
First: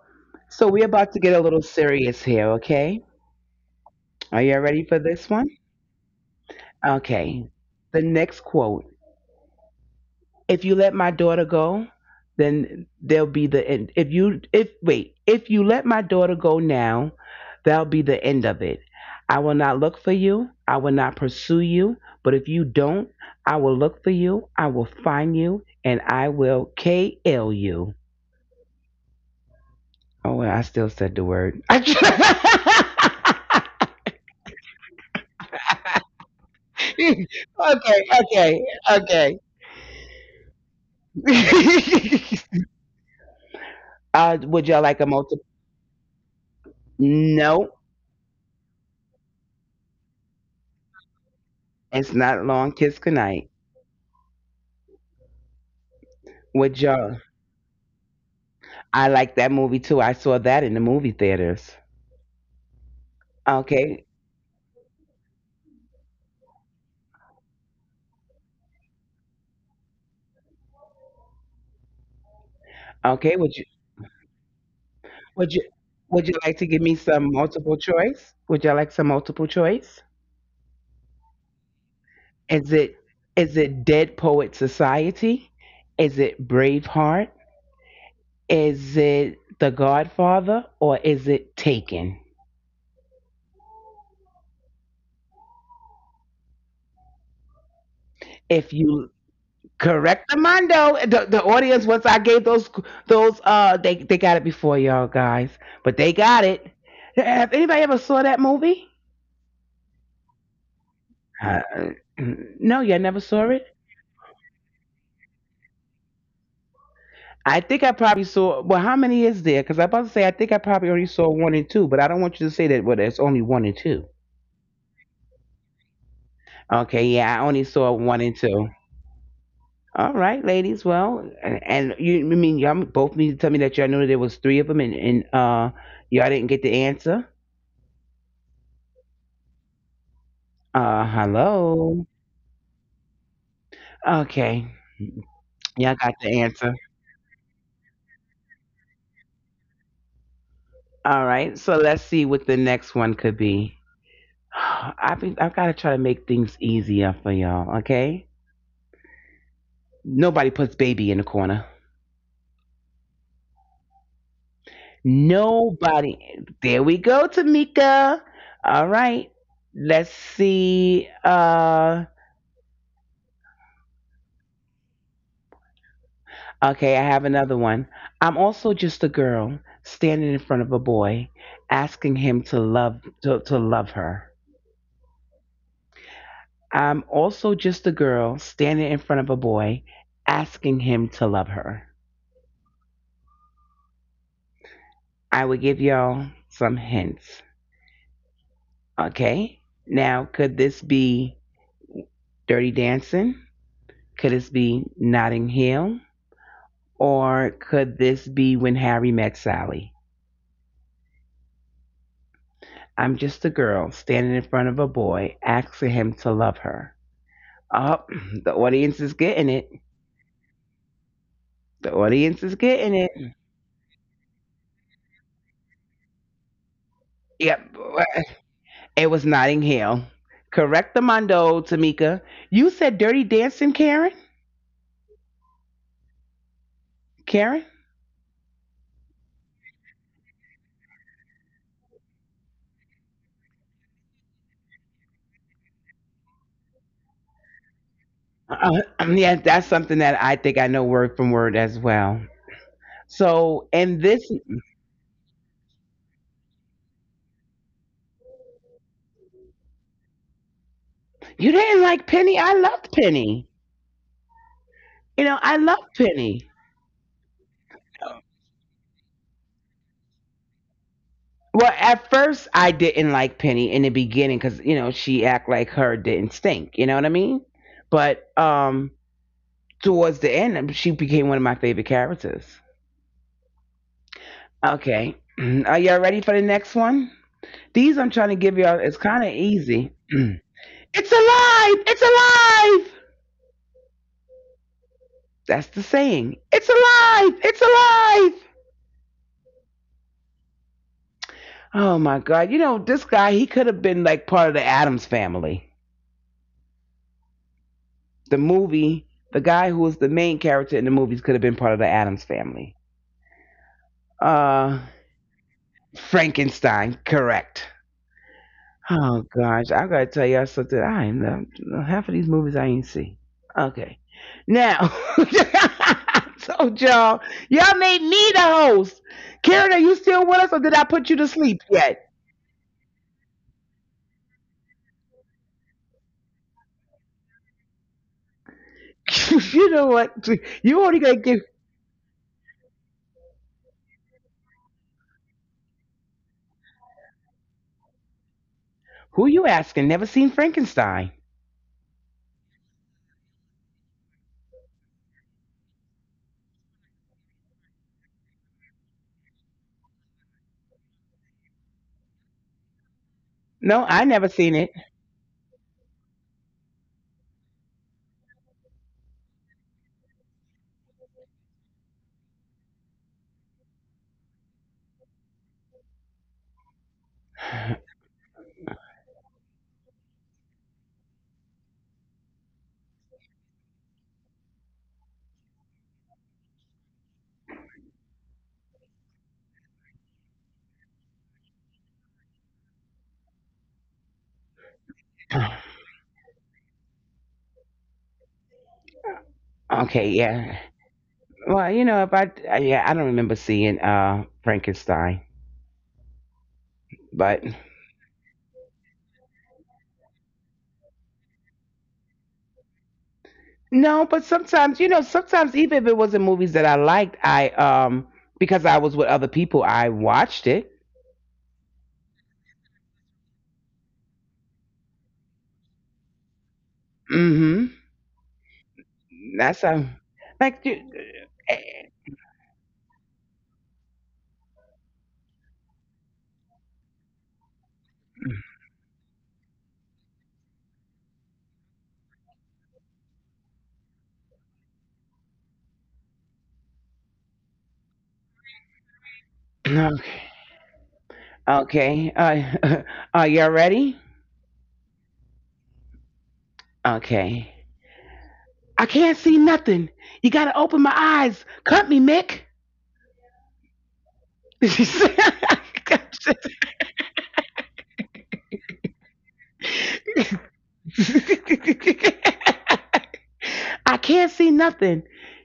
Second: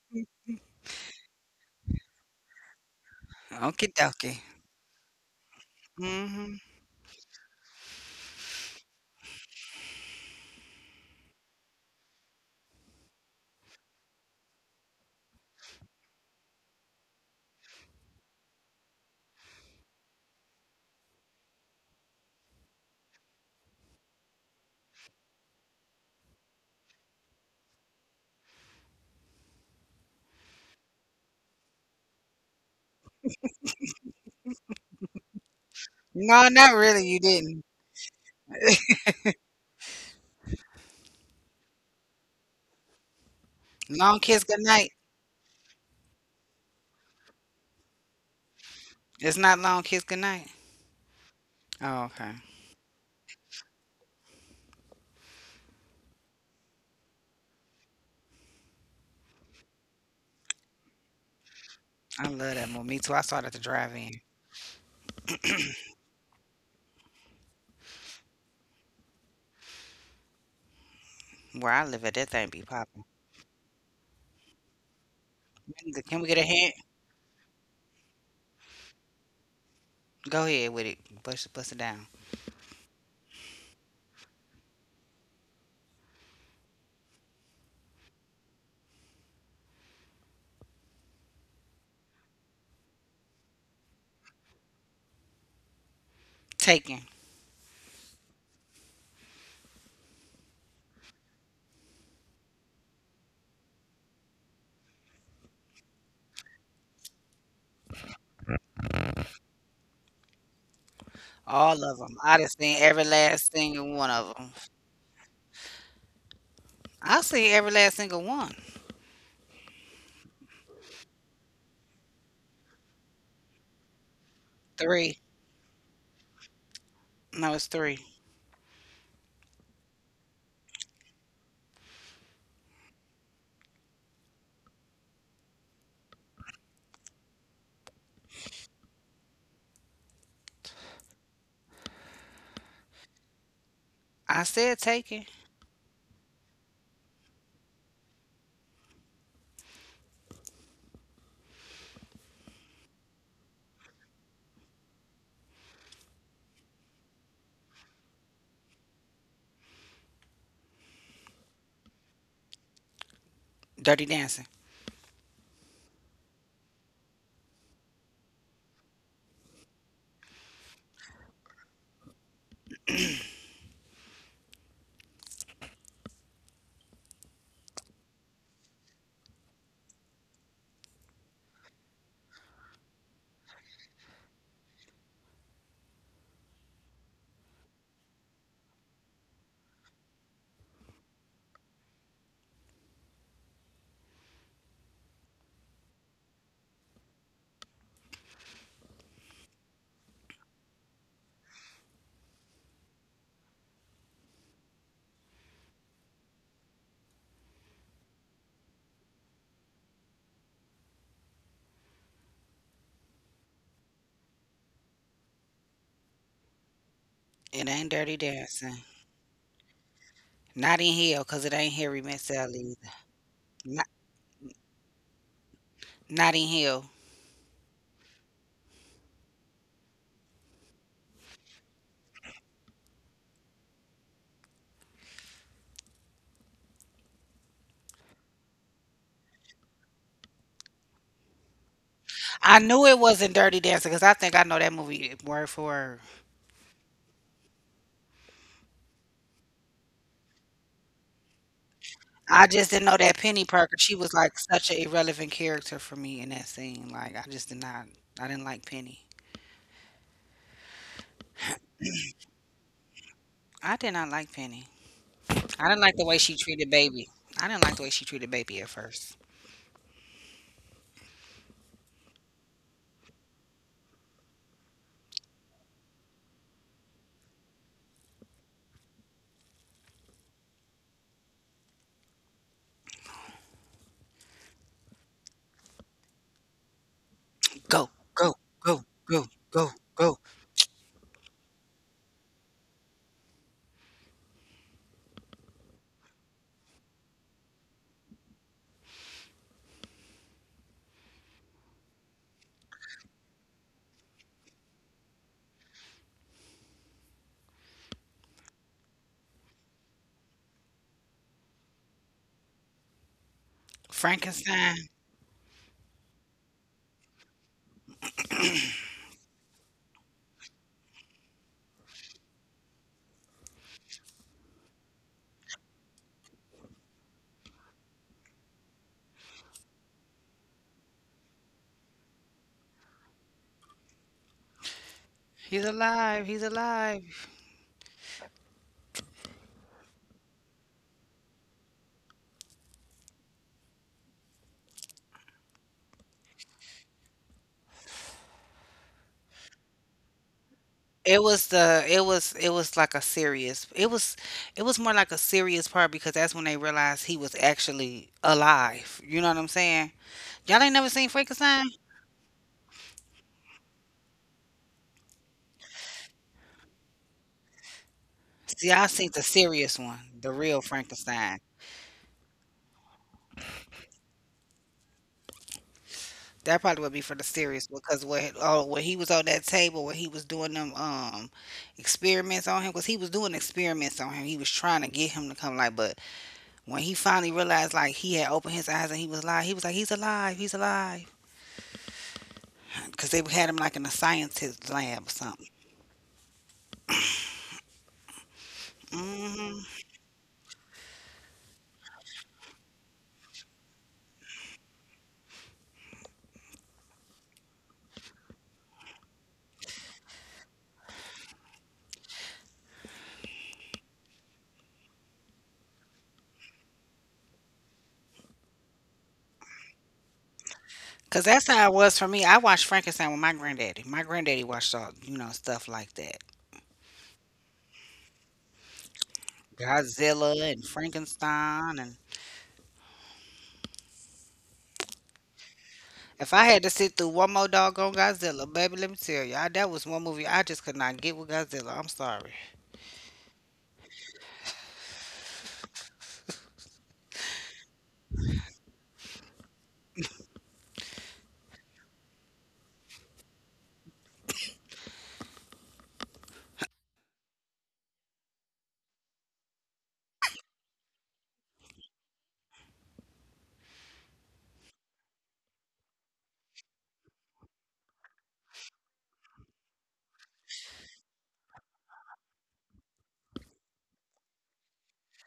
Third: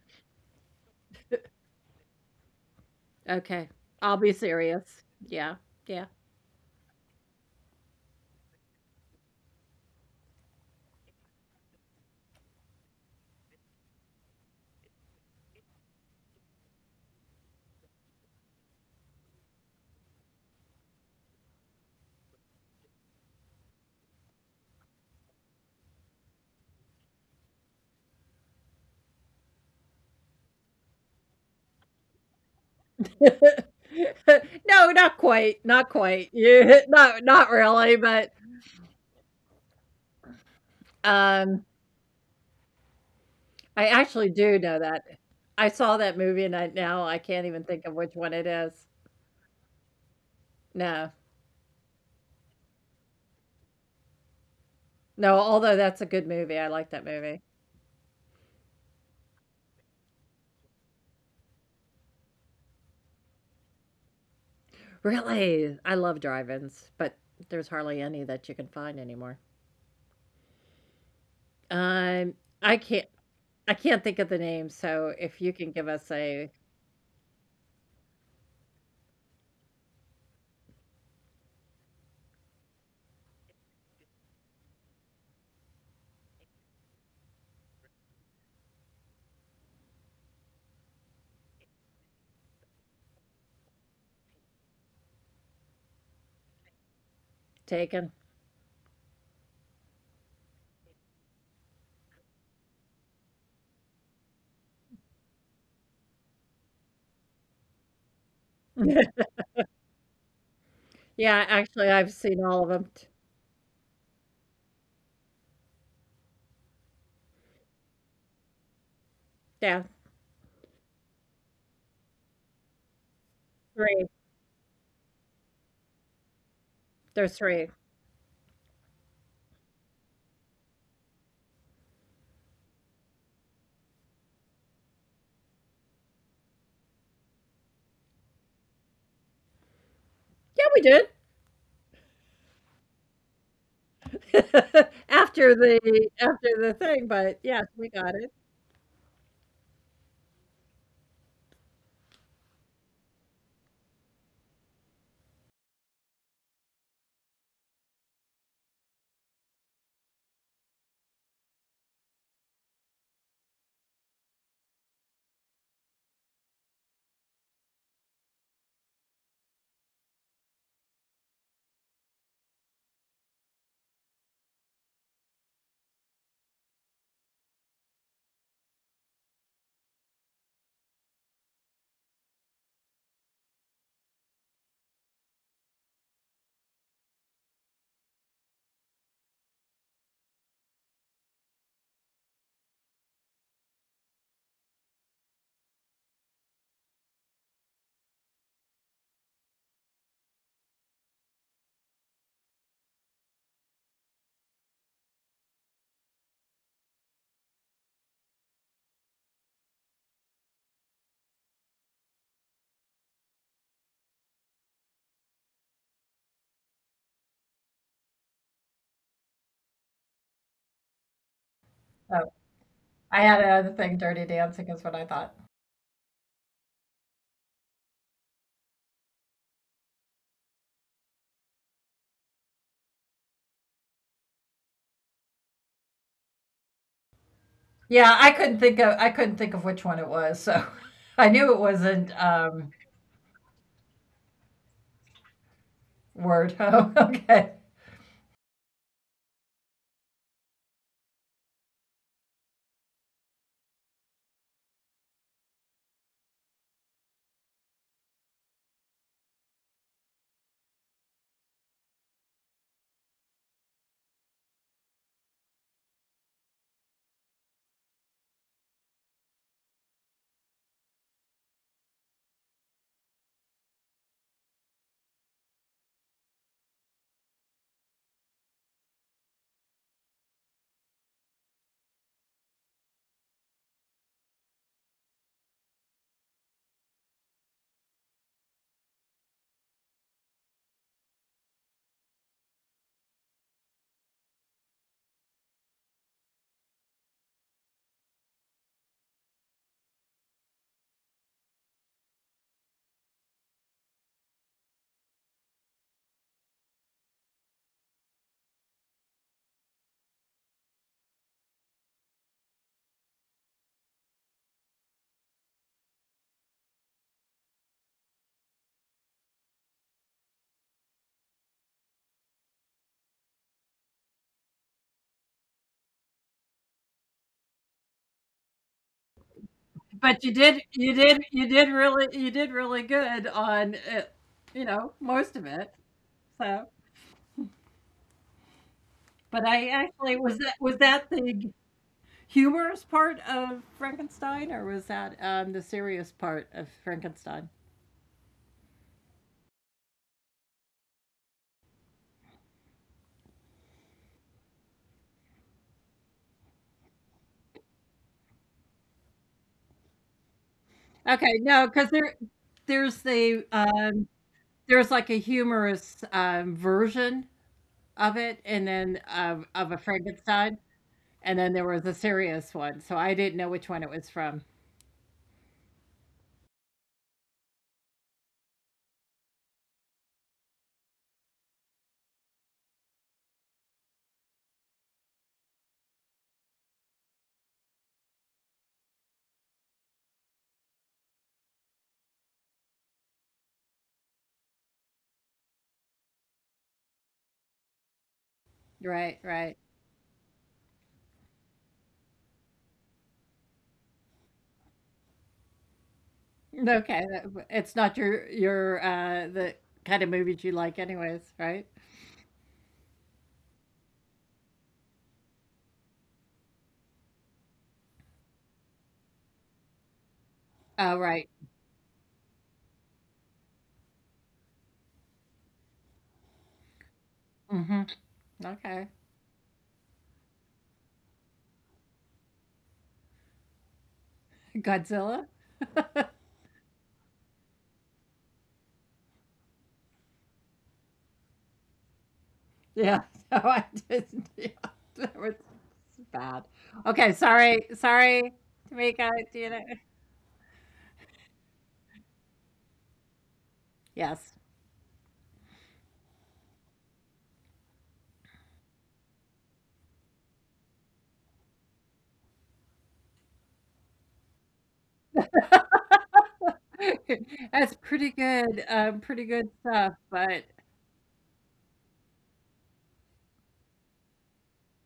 A: So we're about to get a little serious here, okay?
C: okay.
B: Okie
C: I'll
A: Are
B: dokie.
C: be
A: you all ready for
C: serious.
A: this one?
C: Yeah, yeah.
B: Hmm.
A: Okay. The next quote. If you let my daughter go, then there'll be the end. If you if wait, if you let my daughter go now, that'll be the end of it. I will not look for you. I will not pursue you. But if you don't, I will look for you. I will find you and I will KL you. Oh, well, I still said the word. Okay,
C: No, not quite. Not
B: No,
C: quite.
B: not really. You
C: Not,
B: didn't.
C: not really. But
A: okay, okay.
C: um, I
B: Long Kiss
C: actually do
B: Goodnight.
C: know
A: Would y'all
C: that.
A: like a multiple?
C: I saw that movie, and I now I can't even think of which
A: No,
C: one it is.
B: It's not Long Kiss Goodnight.
C: No,
B: Oh, okay.
A: it's not long. Kiss goodnight.
C: no. Although that's a good movie, I like
A: Would
C: that
A: y'all?
C: movie.
A: I like that movie too. I saw that in the movie theaters.
B: I love that movie. Me too. I saw it at the drive-in
A: Okay,
C: Really, I love drive-ins, but there's hardly any that you can find anymore.
B: where I live at. That thing
C: Um,
B: be
C: I
B: popping.
C: can't
A: okay. Would you?
C: I can't think of the name, so
A: Would
C: if you
A: you?
C: can give
B: Can we
C: us
B: get
A: Would
B: a
A: you like
B: hand?
C: a
A: to give me some multiple choice? Would y'all like some multiple choice?
B: Go ahead with it. Bust, bust it down.
A: Is it? Is it Dead Poet Society? Is it Braveheart? Is it The Godfather or is it Taken?
B: Taken.
C: Taken.
A: If you correct the Mondo, the audience once I gave those they got it before y'all guys, but they got it. Have anybody ever saw that movie?
C: Yeah,
A: Uh,
B: All of them.
C: actually,
B: I
C: I've
B: done
C: seen
B: seen
A: no,
C: all
B: every
A: you all
C: of
A: never
B: last
A: saw it.
B: single one of them. I seen every
A: I
B: last
A: think I
B: single
A: probably
B: one.
A: saw. Well, how many is there? Because I am
C: them.
A: about
C: Yeah,
A: to say I think I probably already saw one and two, but I don't want you to say that. Well, there's only one and two.
C: 3.
B: Three.
A: Okay, yeah,
B: No,
A: I
C: There's
B: it's
A: only
C: 3.
B: three.
A: saw one and two. All right, ladies. Well, and you I mean y'all both need to tell me that y'all knew there was three of them, and y'all didn't get the answer.
C: Yeah, we did.
A: Hello.
B: I said
A: Okay,
B: Taken.
A: y'all got the answer.
C: After the thing, but yes, we got it.
A: All right. So let's see what the next one could be. I've got to try to make things easier for y'all. Okay. Nobody puts baby in the corner.
B: Dirty Dancing.
A: Nobody. There we go, Tamika. All right. Let's see. Okay, I have another one. I'm also just a girl standing in front of a boy, asking him to love her. I'm also just a girl standing in front of a boy, asking him to love her. I will give y'all some hints. Okay? Now, could this be Dirty Dancing? Could this be Notting Hill? Or could this be When Harry Met Sally? I'm just a girl standing in front of a boy, asking him to love her.
B: It ain't Dirty
A: Oh, the
B: Dancing.
A: audience is getting it.
B: Not in hell, cause it ain't Harry
A: The
B: Met
A: audience
B: Sally
C: Oh,
A: is
B: either.
A: getting it.
C: I had
B: Not,
C: another thing, Dirty Dancing is what I thought.
B: not in Hell.
A: Yep. It was Notting Hill. Correct the mondo, Tamika. You said Dirty Dancing, Karen? Karen?
C: Yeah, I couldn't think of which one it was, so I knew it wasn't,
B: I knew it wasn't Dirty Dancing, cause I think I know that movie word for word.
C: Word. Oh, okay.
A: Uh, yeah, that's something that I think I know word from word as well.
B: I just didn't know that Penny Parker.
A: So,
B: She
A: and
B: was like
A: this,
B: such an irrelevant character for me in that scene. Like I just did not. I didn't like Penny.
A: you didn't like Penny. I loved Penny.
B: I did not like Penny.
A: You
B: I didn't
A: know,
B: like the
A: I
B: way she
A: loved
B: treated
A: Penny.
B: baby. I didn't like the way she treated baby at first.
A: Well, at first I didn't like Penny in the beginning because you know she act like her didn't stink. You know what I mean? But towards the end, she became one of my favorite characters. Okay. Are y'all ready for the next one?
B: Go,
A: These I'm
B: go,
A: trying to give
B: go,
A: y'all, it's
B: go,
A: kind of
B: go,
A: easy.
B: go.
A: It's alive! It's alive! That's the saying. It's alive! It's alive! Oh my God. You know, this guy, he could have been like part of the Adams Family. The movie, the guy who was the main character in the movies could have been part of the Adams Family. Uh,
B: Frankenstein.
A: Frankenstein, correct. Oh gosh, I gotta tell y'all something. I ain't half of these movies I ain't see. Okay, now I told y'all, y'all made me the host. Karen, are you still with
C: But
A: us,
C: you
A: or did I
C: did
A: put you
C: you
A: to
C: did
A: sleep yet?
C: you did really good on it, you know, most
B: He's
C: of it.
B: alive. He's
C: So,
B: alive.
C: but
A: You know
C: I
A: what?
C: actually
A: You
C: was
A: already gonna
C: that
A: give.
C: the humorous part of Frankenstein or was that, the serious part of Frankenstein?
A: Who you asking? Never seen Frankenstein?
B: It was like a serious, it was more like a serious part, because that's when they realized he was actually alive. You know what I'm saying? Y'all ain't never seen
C: Okay,
B: Frankenstein?
C: no, because there's
A: No, I never seen it.
C: there's like a humorous, version of it
B: See, I
C: and
B: seen the
C: then
B: serious
C: of
B: one,
C: a
B: the real
C: Frankenstein,
B: Frankenstein.
C: and then there was a serious one, so I didn't know which one it was from.
B: That probably would be for the series, because where he was on that table where he was doing them experiments on him. Because he was doing experiments on him, he was trying to get him to come like. But when he finally realized, like, he had opened his eyes and he was alive, he was like, he's alive, he's alive, because they had him like in a scientist lab or something.
C: Right,
B: mm
C: right.
A: Okay, yeah. Well, you know, if I yeah, I don't remember seeing Frankenstein, but.
C: Okay, that it's not the kind of movies you like anyways, right?
A: No, but sometimes even if it wasn't movies that I liked, I because I was with other people, I watched it.
B: because
C: Oh,
B: that's
C: right.
B: how it was for me. I watched Frankenstein with my granddaddy. My granddaddy watched all, you know, stuff like that.
A: hmm
C: Mhm. Okay.
A: That's like
B: Godzilla and Frankenstein.
C: Godzilla?
B: If I had to sit through one more doggone Godzilla, baby, let me tell you, that was one movie I just could not get with Godzilla. I'm sorry.
C: Yeah. No, I didn't. Yeah. That was bad. Okay, sorry. Sorry, Tamika, do you know?
A: Okay. Are y'all ready?
C: Yes.
A: Okay. I can't see nothing. You gotta open my eyes. Cut me, Mick.
C: That's pretty good, pretty good stuff, but
A: I can't see nothing.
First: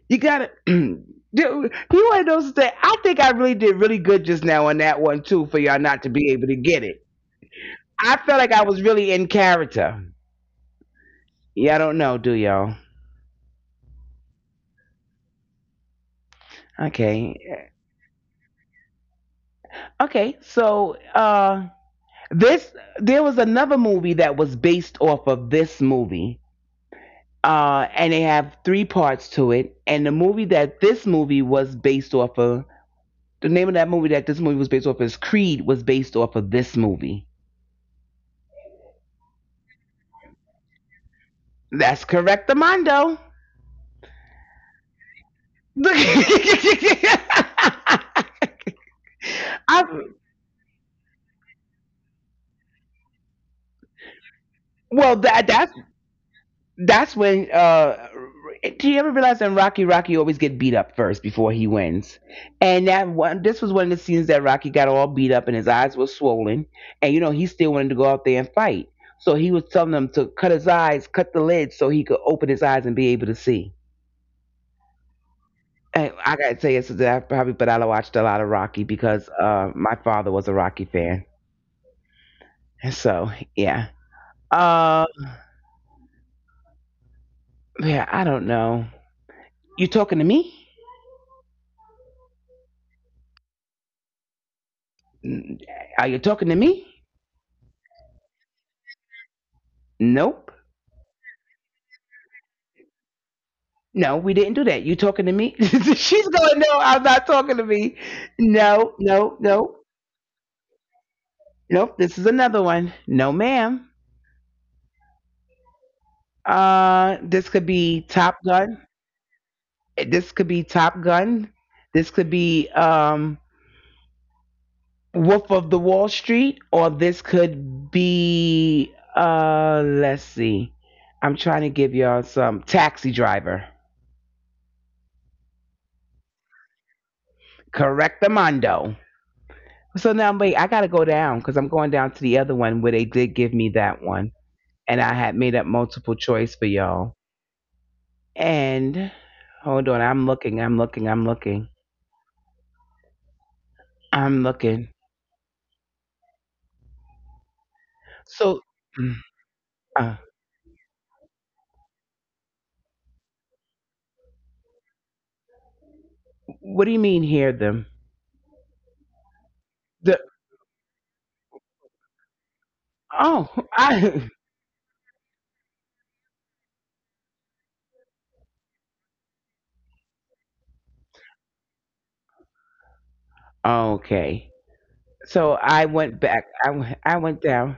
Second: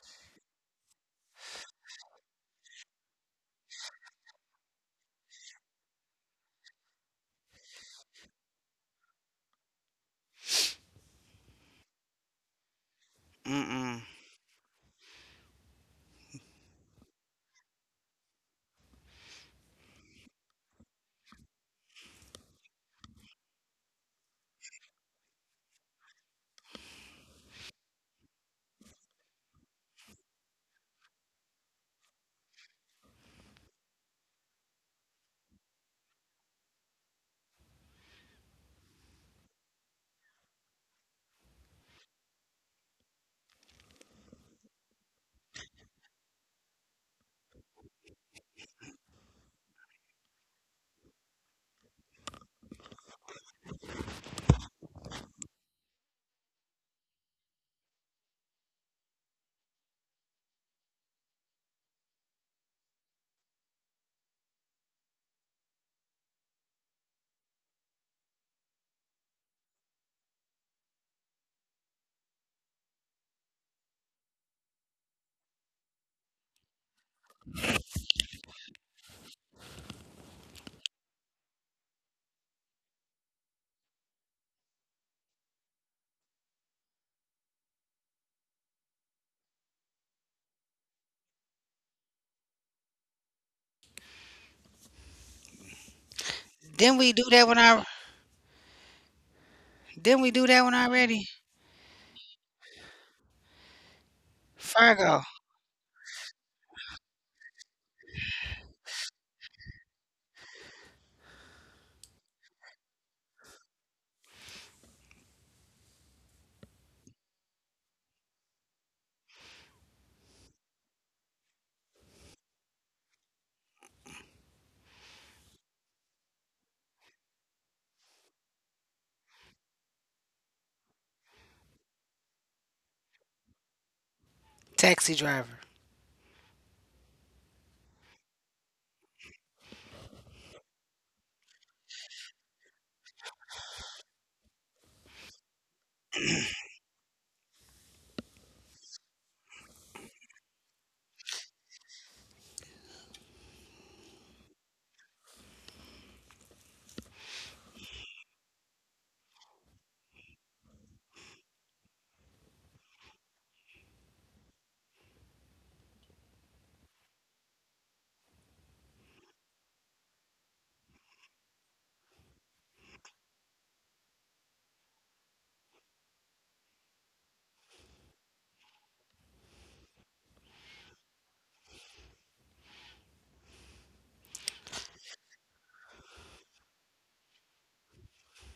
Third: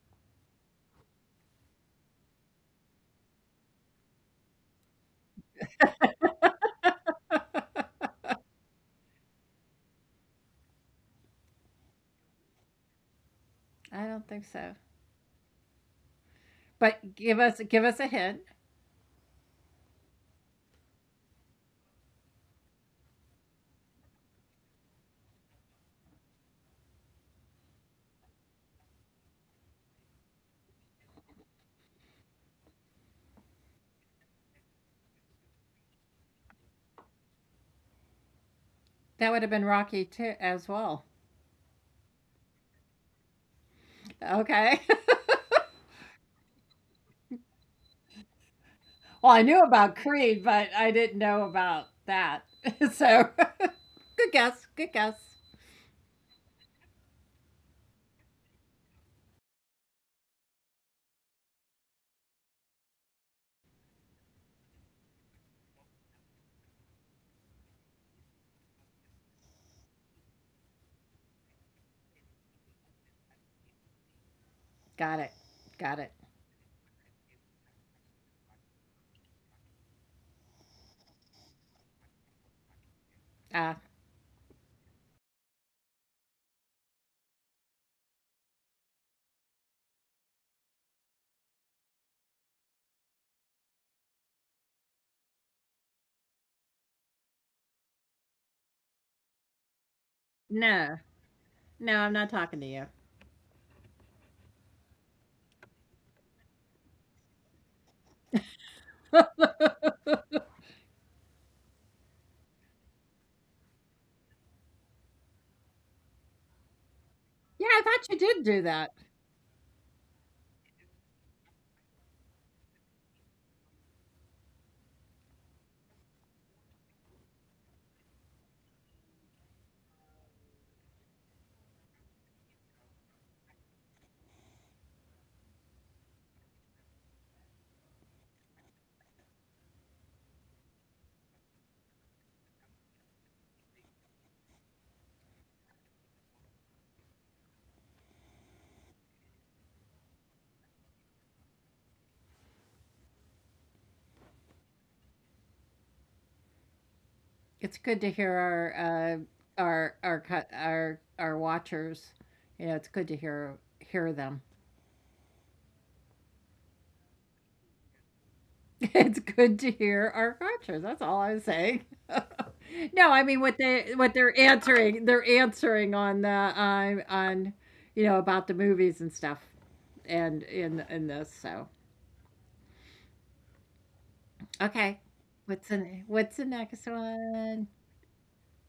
A: You gotta. You He wanted those things. I think I really did really good just now on that one too, for y'all not to be able to get it. I felt like I was really in character. Yeah, I don't know, do y'all?
B: Mm-mm.
C: I don't think so. But
A: Okay,
C: give us a hint.
A: okay. So this there was another movie that was based off of this movie, and they have three parts to it. And the movie that this movie was based off of, the name of that movie that this movie was based off of is Creed, was based off of this movie.
C: That would have been Rocky too as well.
A: That's correct, Amando.
C: Okay. Well, I knew about
A: I,
C: Creed, but I didn't know about that. So, good guess. Good guess.
A: well, that's when. Do you ever realize that Rocky always get beat up first before he wins? And that one, this was one of the scenes that Rocky got all beat up and his eyes were swollen, and you know he still wanted to go out there and fight. So he was telling them to cut his eyes, cut the lid, so he could open his eyes and be able to see.
C: Got it. Got it.
A: And I gotta tell you, so that I probably, but I watched a lot of Rocky because my father was a Rocky fan. So
C: Uh,
A: yeah. Uh, yeah. I don't know. You talking to me? N- Are you talking to me?
B: Didn't we do that when I? Didn't we do
A: Nope.
B: that one
C: no,
B: already?
C: no, I'm not talking to you.
A: No, we didn't do that. You
B: Fargo,
A: talking to me? She's going. No, I'm not talking to me. No, no, no, nope. This is another one. No, ma'am. This
C: Yeah,
A: could
C: I thought
A: be
C: you did
A: Top
C: do that.
A: Gun. This could be Top Gun. This could be Wolf of the Wall Street, or this could be, let's see. I'm trying to give y'all some Taxi Driver.
B: Taxi Driver.
A: Correct the mondo. So now, wait, I got to go down because I'm going down to the other one where they did give me that one. And I had made up multiple choice for y'all. And hold on, I'm looking.
C: It's good to hear
A: So, mm,
C: our
A: uh,
C: cut our watchers. It's good to hear them.
A: what do you mean hear them?
C: It's good to hear
A: The,
C: our cultures. That's all I'm saying. No, I mean
A: oh,
C: what
A: I,
C: they're answering. They're answering on the on you know about the movies, and stuff, and in this. So okay,
A: okay. So
C: what's the
A: I
C: next
A: went back.
C: one?
A: I went down.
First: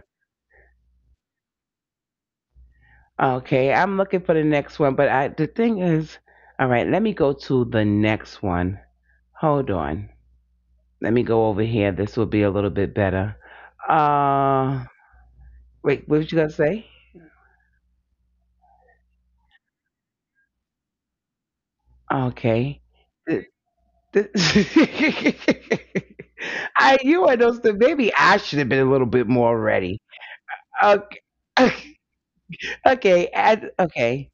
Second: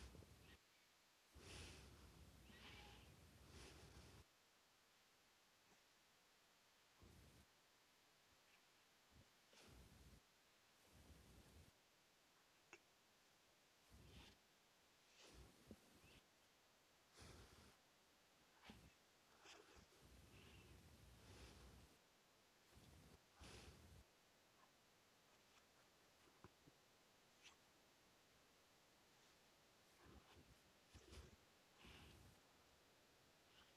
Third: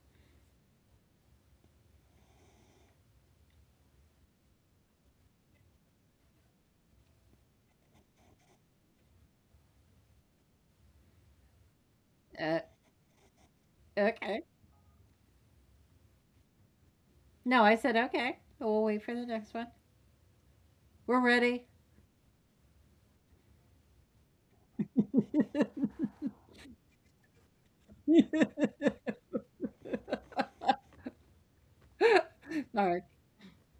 A: Okay, I'm looking for the next one, but I the thing is, all right, let me go to the next one. Hold on. Let me go over here. This will
C: Uh,
A: be a little bit better.
C: okay.
A: Uh, Wait, what was you gonna say?
C: No, I said okay. We'll wait for the next one. We're ready.
A: Okay. Th- th- I you are those. Maybe I should have
C: All
A: been a little bit more ready. Okay.
C: right.
A: Okay.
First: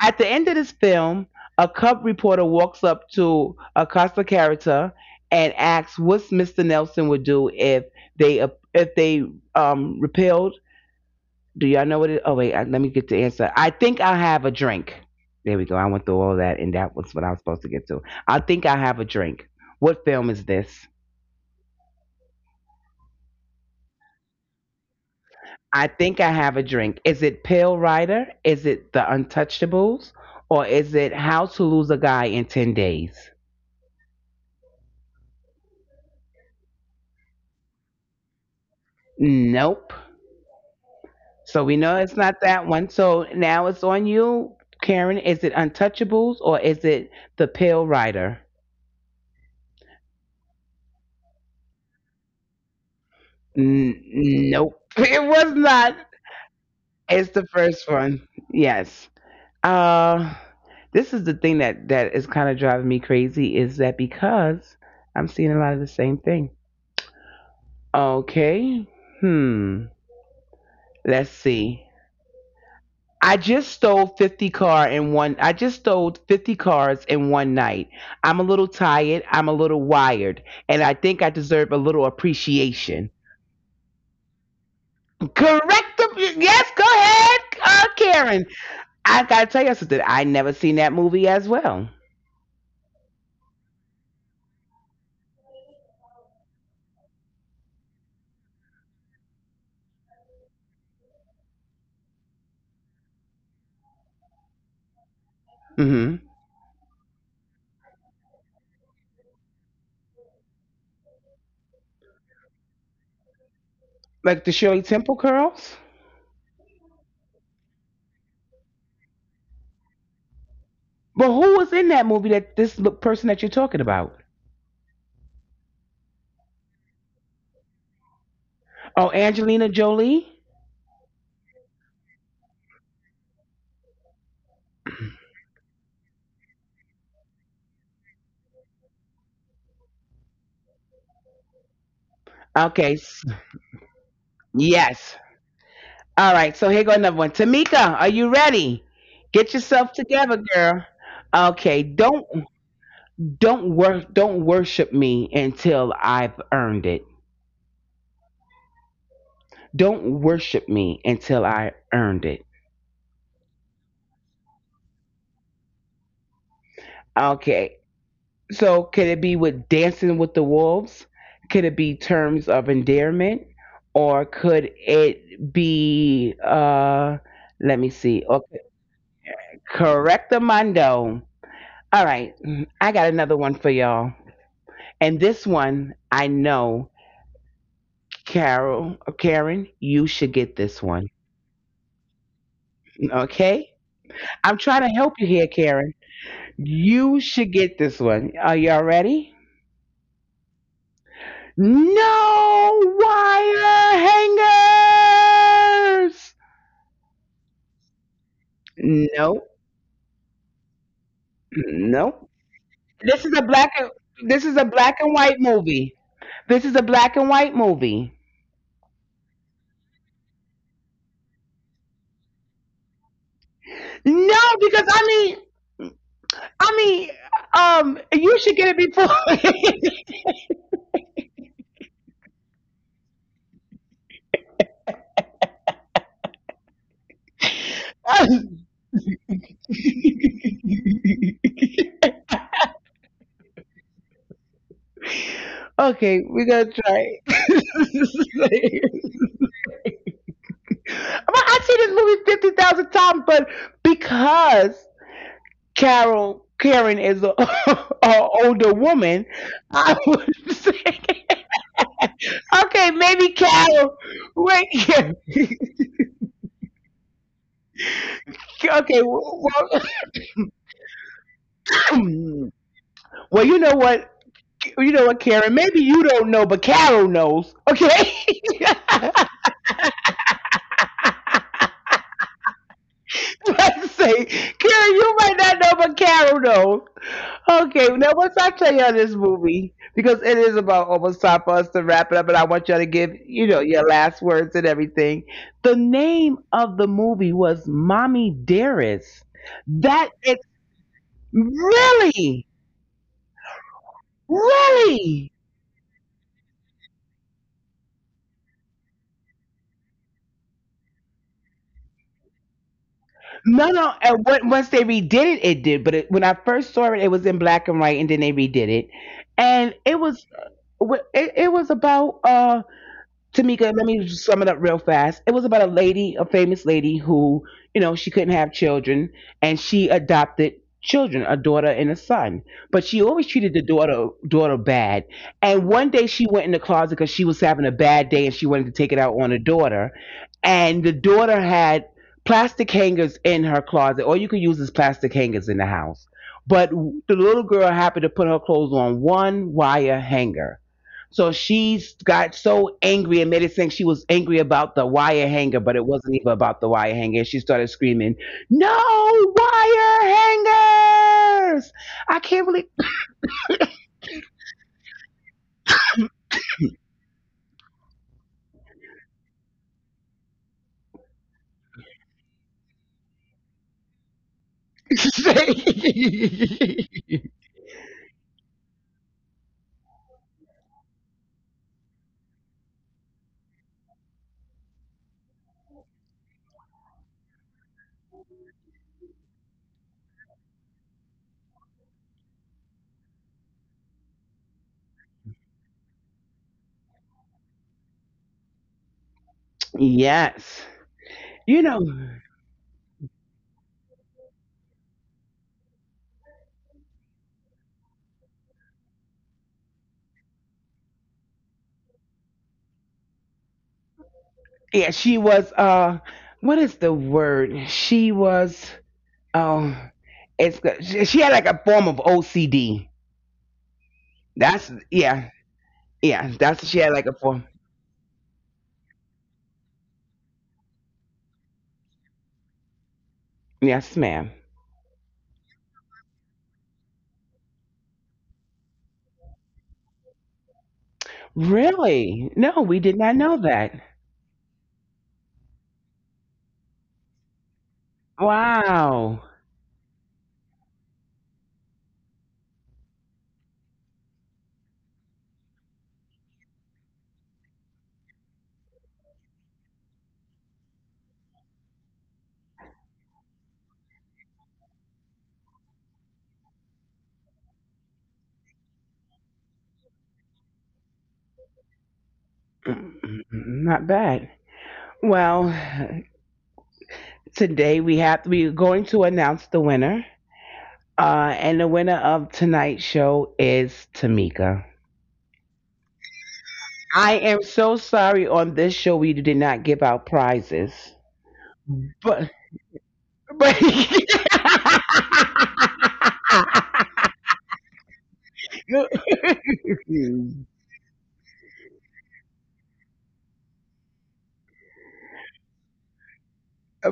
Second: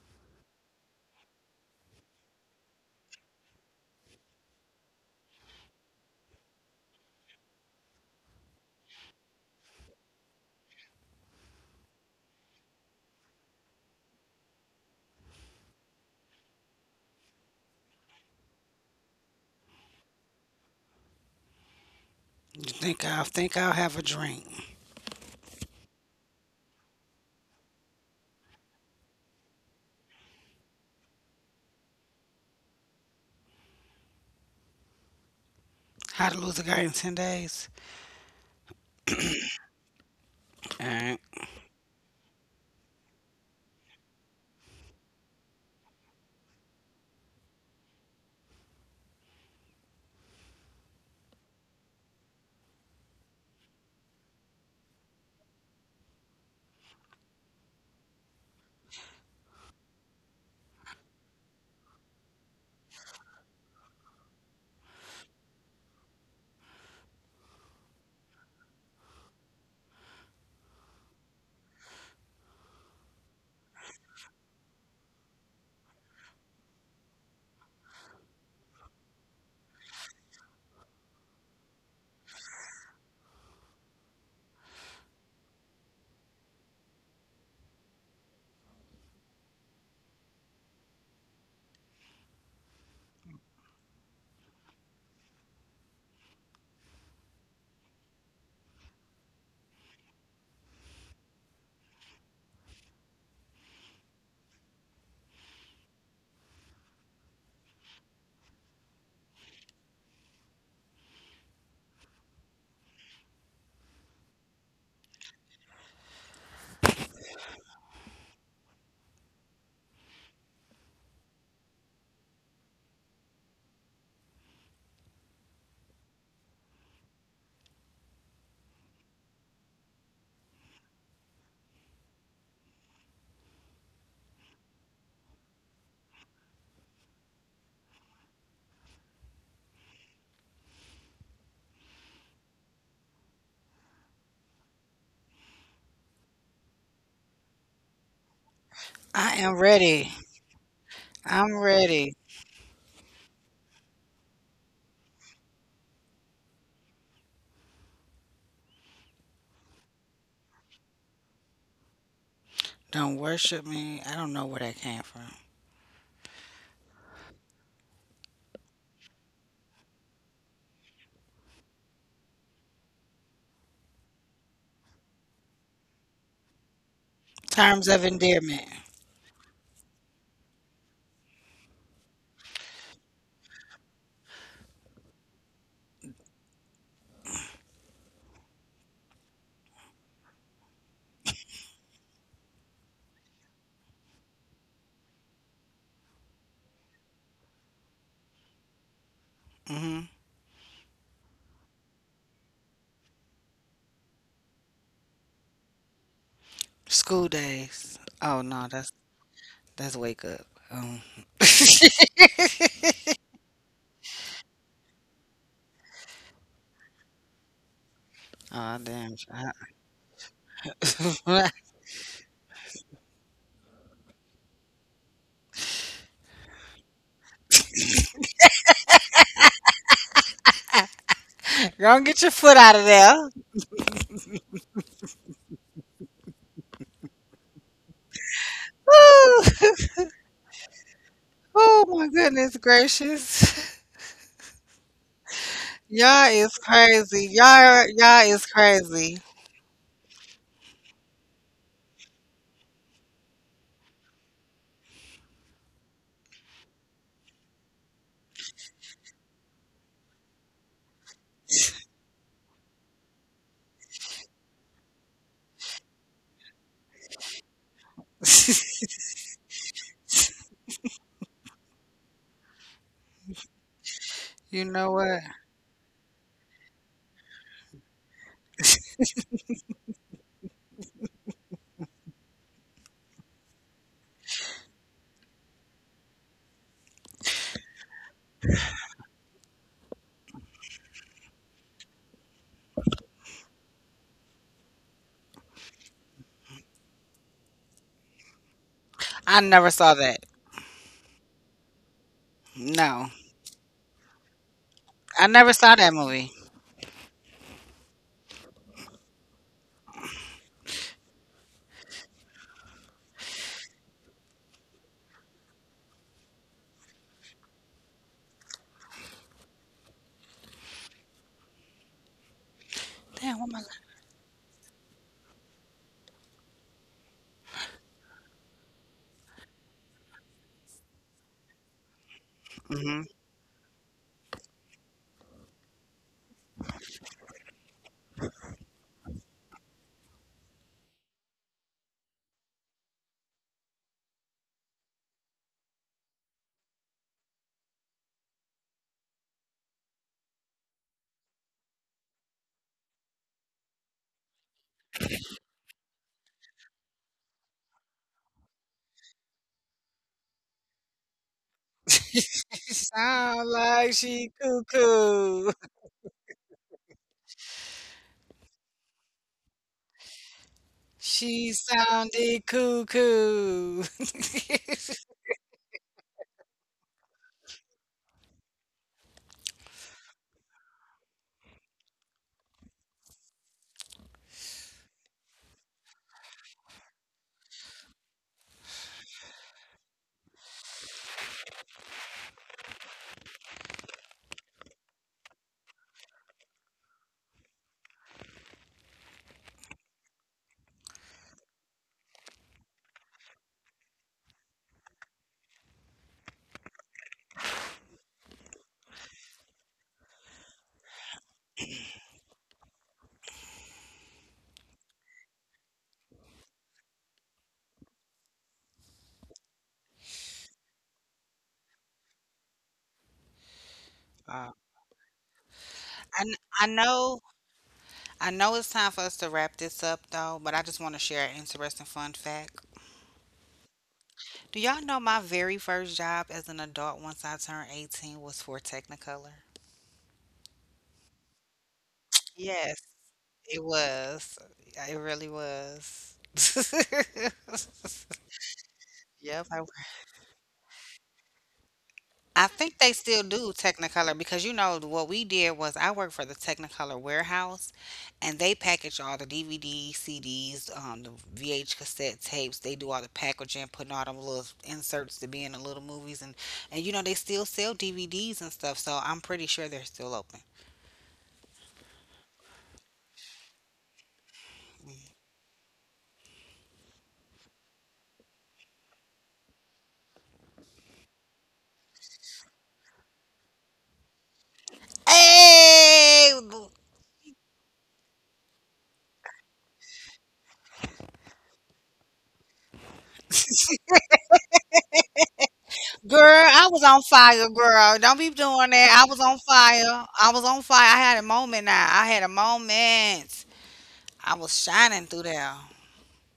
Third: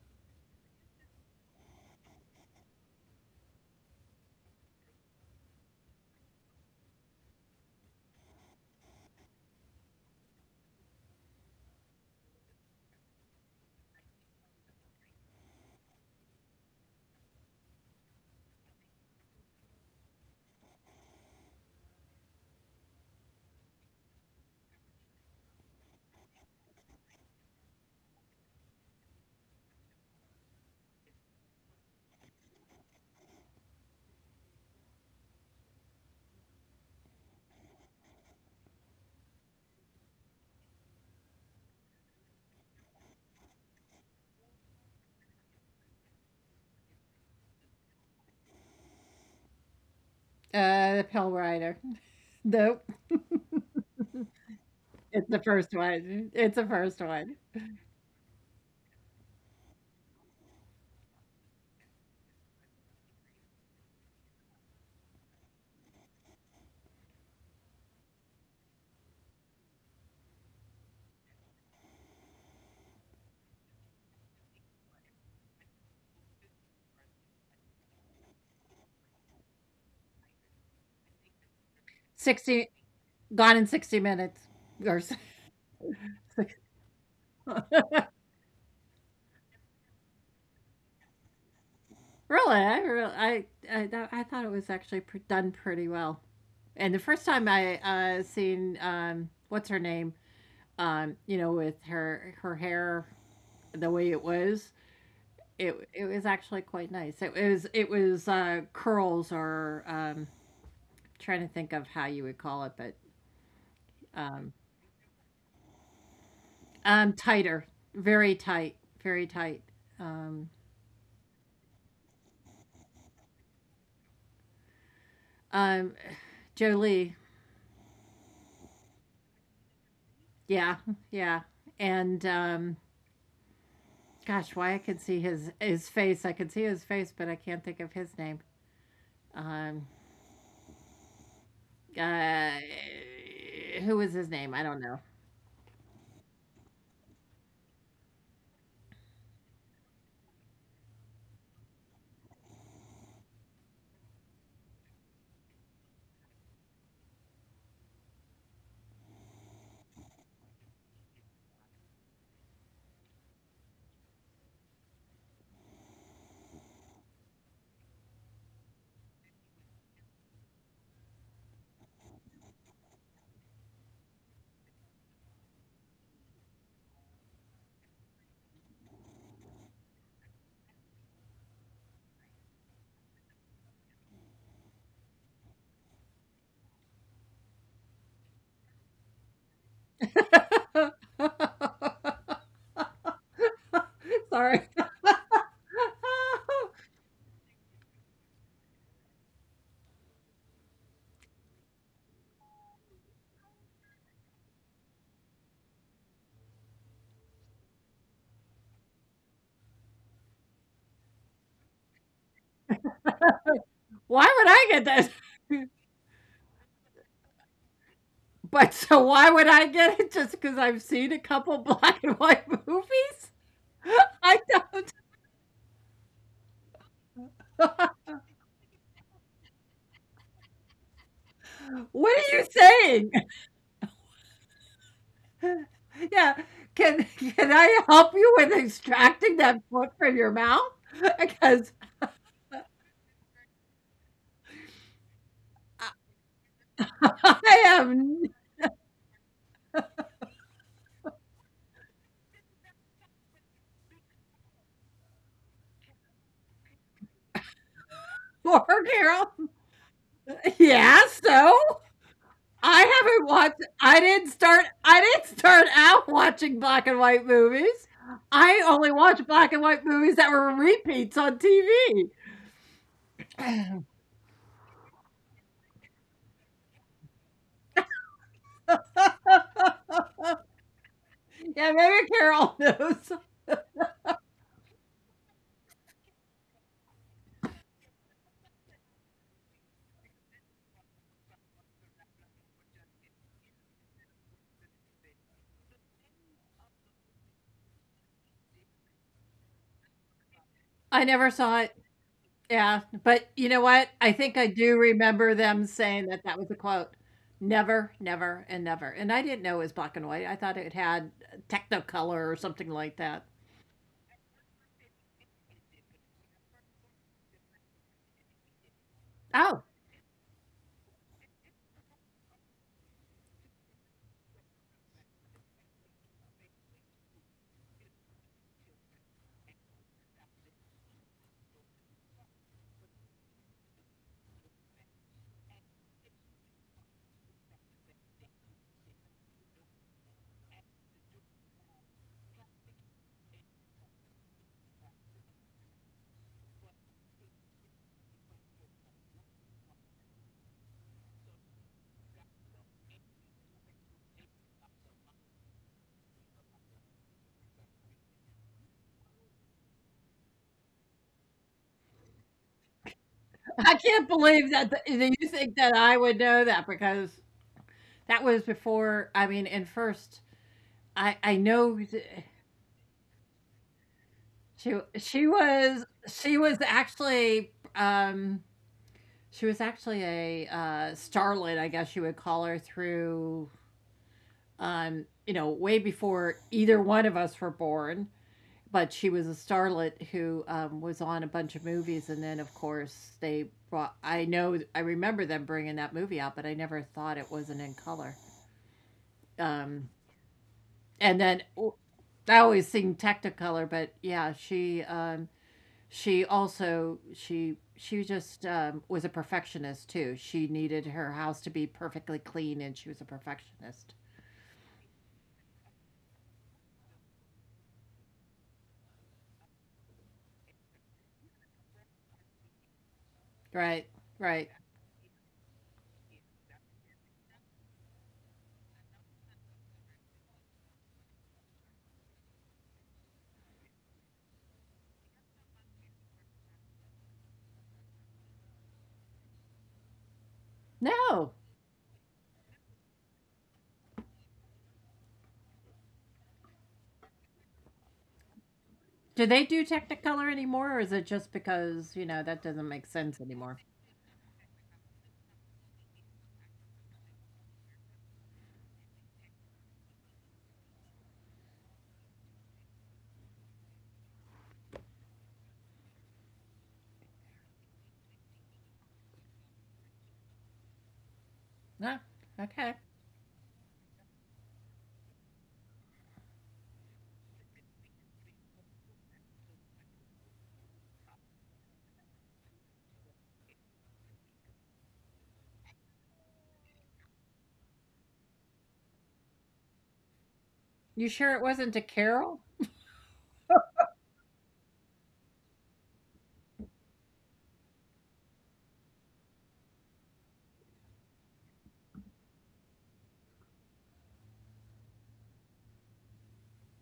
A: At the end of this film, a cub reporter walks up to Acosta character and asks what's Mr. Nelson would do if they repelled. Do y'all know what it? Oh wait, let me get the answer. I think I'll have a drink. There we go. I went through all that, and that was what I was supposed to get to. I think I'll have a drink. What film is this?
B: You think I'll have a drink?
A: I think I have a drink. Is it Pale Rider? Is it The Untouchables? Or is it How to Lose a Guy in 10 Days?
B: How to Lose a Guy in 10 Days?
A: Nope.
B: All right.
A: So we know it's not that one. So now it's on you, Karen. Is it Untouchables or is it The Pale Rider?
C: The Pill Rider. Nope.
A: Nope. It was
C: It's the
A: not.
C: first one. It's the
A: It's
C: first
A: the
C: one.
A: first one. Yes. Uh, this is the thing that is kind of driving me crazy is that because I'm seeing a lot of the same thing? Okay. Hmm. Let's see. I just stole 50 cars in one night. I'm a little tired, I'm a little wired, and I think I deserve a little
C: 16,
A: appreciation.
C: Gone in 60 minutes or s-
A: Correct the Yes, go
C: Really,
A: ahead, Karen. I got to tell you something. I never seen that movie as well.
C: I really, I, I thought it was actually pr done pretty well. And the first time I seen what's her name, with her hair the way it was,
A: Mhm.
C: it was actually quite nice. It was curls or trying to think of how you would call it, but
A: Like the Shirley
C: um,
A: Temple girls?
C: tighter, very tight, very tight. Um,
A: But who was in that movie that person that you're talking about?
C: um, Jolie.
A: Oh, Angelina Jolie?
C: Yeah, yeah. And gosh, why I can see his face. I can see his face, but I can't think of his name. Um uh
A: Okay. s-
C: who is his name? I don't
A: Yes.
C: know.
A: All right, so here go another one. Tamika, are you ready? Get
B: I
A: yourself
B: am
A: together,
B: ready.
A: girl. Okay,
B: I'm ready.
A: don't worship me until I've earned it. Don't worship me until I earned it.
B: Don't worship me. I don't know where that came from.
A: Okay. So could it be with dancing with the wolves? Could it be terms of endearment? Or could it be let me see.
B: Terms of
A: Okay.
B: endearment.
A: Correctamundo. All right. I got another one for y'all. And this one, I know, Carol, or Karen, you should get this one. Okay? I'm trying to
C: Sorry.
A: help you here, Karen. You should get this one. Are y'all ready?
B: Hmm.
A: No wire hangers.
B: School days. Oh no,
A: No,
B: that's wake up.
A: no. This is a black. And, this is
C: Why
A: a
C: would
A: black
C: I
A: and
C: get
A: white
C: that?
A: movie. This is a black and white movie.
C: But
B: Oh
C: so
B: damn!
C: why would I get it just because I've seen a couple black and white movies?
A: No,
C: I
A: because
C: don't.
A: I mean, you should get it before.
B: Don't
C: What
B: get your
C: are you
B: foot out of
C: saying?
B: there.
C: Yeah. Can I help you with extracting
B: Woo!
C: that foot from your mouth? Because
B: Oh my goodness gracious.
A: Okay, we're gonna
B: Y'all is
A: try.
B: crazy.
C: I
B: Y'all
C: am
B: y'all is crazy.
A: I've seen this movie 50,000 times, but because Carol Karen is a, a older
C: poor
A: woman,
C: girl.
A: I would say
C: Yeah, so
A: okay,
C: I
A: maybe
C: haven't watched
A: Carol.
C: I didn't
A: Wait,
C: start
A: yeah,
C: I didn't start out watching black and white movies. I
A: okay,
C: only watched black
A: well,
C: and white movies that were repeats on TV.
A: well, you know
B: you
A: what,
B: know
A: Karen.
B: what?
A: Maybe you don't know, but Carol knows. Okay, I
C: Yeah, maybe Carol knows.
A: was about to say, Karen, you might not know, but Carol knows. Okay, now what's I tell y'all this movie? Because it is about almost time for us to wrap it up, and I want y'all to give, you know, your last words and everything. The name of the movie was Mommy Dearest.
B: I
A: That
B: never
A: is
B: saw that.
C: I never saw it.
A: really,
C: Yeah, but
B: No.
C: you know what? I think I do
A: really.
C: remember
B: I
C: them
B: never saw
C: saying
B: that
C: that that was a
B: movie.
C: quote. Never, never, and never. And I didn't know it was black and white. I thought it had Technicolor or something like that.
A: No, no. And when, once they redid it, it did. But it, when I first saw it, it was in black and white, and then they redid it, and
C: Oh,
A: it, it was about Tamika, let
B: Damn, what
A: me
B: my.
A: just sum it up real fast. It was about a lady, a famous lady who, you know, she couldn't have children and she adopted children, a daughter and a son. But she always
B: Mm-hmm.
A: treated the daughter bad. And one day she went in the closet because she was having a bad day and she wanted to take it out on the daughter. And the daughter had plastic hangers in her closet. All you could use is plastic hangers in the house. But the little girl happened to put her clothes on one wire hanger so she's got so angry and made it think she was angry about the wire hanger, but it wasn't even about the wire hanger. She started screaming, no wire hangers! I can't believe.
C: I
B: Sound
C: can't
B: like
C: believe
B: she
C: that that you think that
B: cuckoo.
C: I would know that because that was before. I mean, and first, I know
B: She sounded cuckoo.
C: she she was she was actually um she was actually a starlet, I guess you would call her through way before either one of us were born. But she was a starlet who was on a bunch of movies, and then of course they brought. I know I remember them bringing that movie out, but I never thought it wasn't in color. Um,
A: Yes.
C: and then
A: You know,
C: oh, I always seen Technicolor, but yeah, she also she just was a perfectionist too. She needed her house to be perfectly clean, and she was a perfectionist.
A: yeah, she was, what is the word? She was, oh, it's, she had like a form of OCD.
C: Right, right.
A: That's,
B: Wow.
A: yeah, yeah, that's, she had like a
B: I
A: form.
B: know. I know it's time for us to wrap this up, though, but I just want to share an interesting fun fact.
A: Yes, ma'am.
B: Do y'all know my very first job as an adult once I turned 18 was for Technicolor?
C: No,
A: Really? No, we did not
B: Yes,
A: know that.
B: it was. It really was.
A: Wow.
C: do they do
B: Yep. I
C: Technicolor anymore, or is it just because you know that doesn't
B: I
C: make
B: think
C: sense
B: they still
C: anymore?
B: do Technicolor, because you know what we did was I worked for the Technicolor warehouse, and they package all the DVD, CDs, the VH cassette tapes. They do all the packaging, putting all them little inserts to be in the little movies. And you know they still sell DVDs and stuff. So I'm pretty sure they're still open.
C: No. Okay.
A: Not bad. Well, today we have we're going to announce the winner. And the winner of tonight's show is Tamika.
B: Hey,
A: I am so sorry on this show we did not give out prizes.
C: You sure it wasn't a
A: But
C: Carol?
A: but
B: girl, I was on fire, girl. Don't be doing that. I was on fire. I was on fire. I had a moment now. I had a moment. I was shining through there.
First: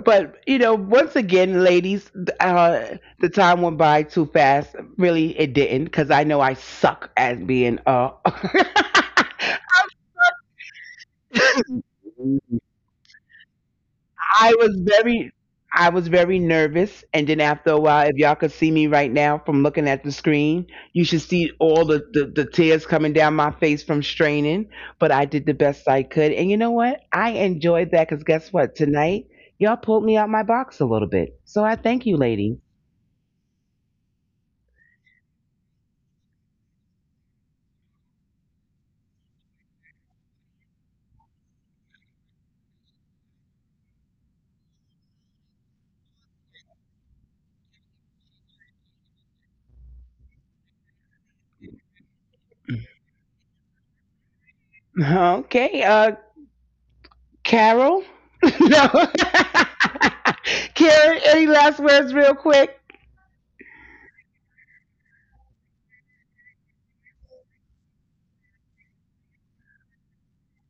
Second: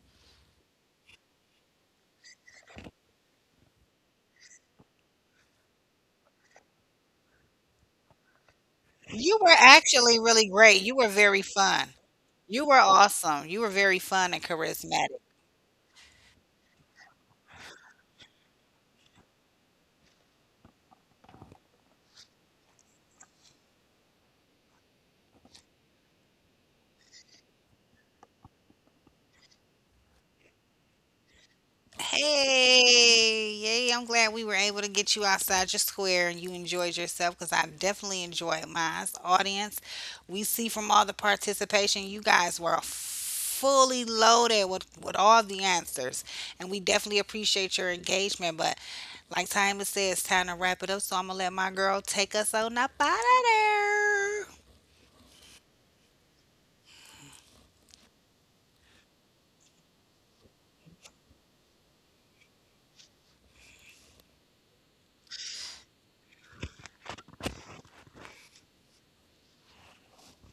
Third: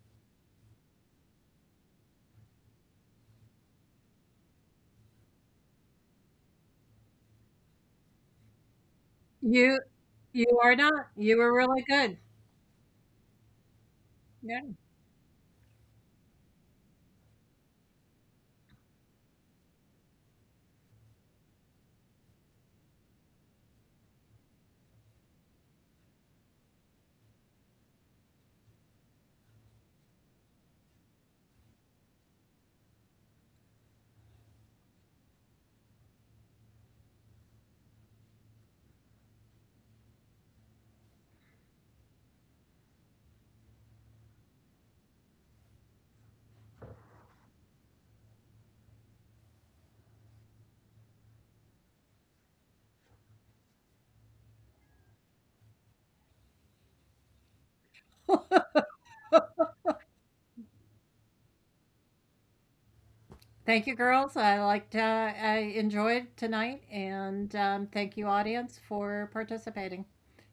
A: but you know, once again, ladies, uh, the time went by too fast. Really, it didn't, because I know I suck at being.
B: You were
C: You
B: actually really
C: you are
B: great. You were
C: not. You
B: very
C: were really
B: fun.
C: good.
B: You were awesome. You were very fun and
A: I
C: Yeah.
A: was
B: charismatic.
A: very, I was very nervous, and then after a while, if y'all could see me right now from looking at the screen, you should see all the the tears coming down my face from straining. But I did the best I could, and you know what? I enjoyed that because guess what? Tonight, y'all pulled me out my box a little bit, so I thank you, ladies.
B: Hey, yay. I'm glad we were able to get you outside your square and you enjoyed yourself, because I definitely enjoyed mine. Audience, we see from all the participation, you guys were fully loaded with all the answers. And we definitely appreciate your engagement. But like Timer said, it's time to wrap it up. So I'm going to let my girl take us on up out of there.
A: Okay, Carol? No. Carrie, any last words real quick?
C: Thank you, girls. I liked. I enjoyed tonight, and thank you, audience, for participating.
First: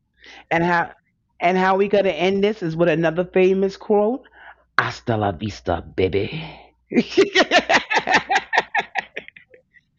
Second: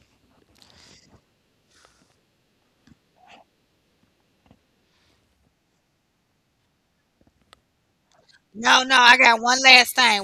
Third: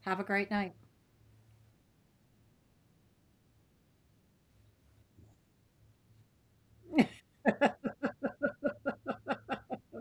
C: Have a great
A: And
C: night.
A: how and how we gonna end this is with another famous quote. Hasta la vista, baby.
B: No, no, I got one last thing.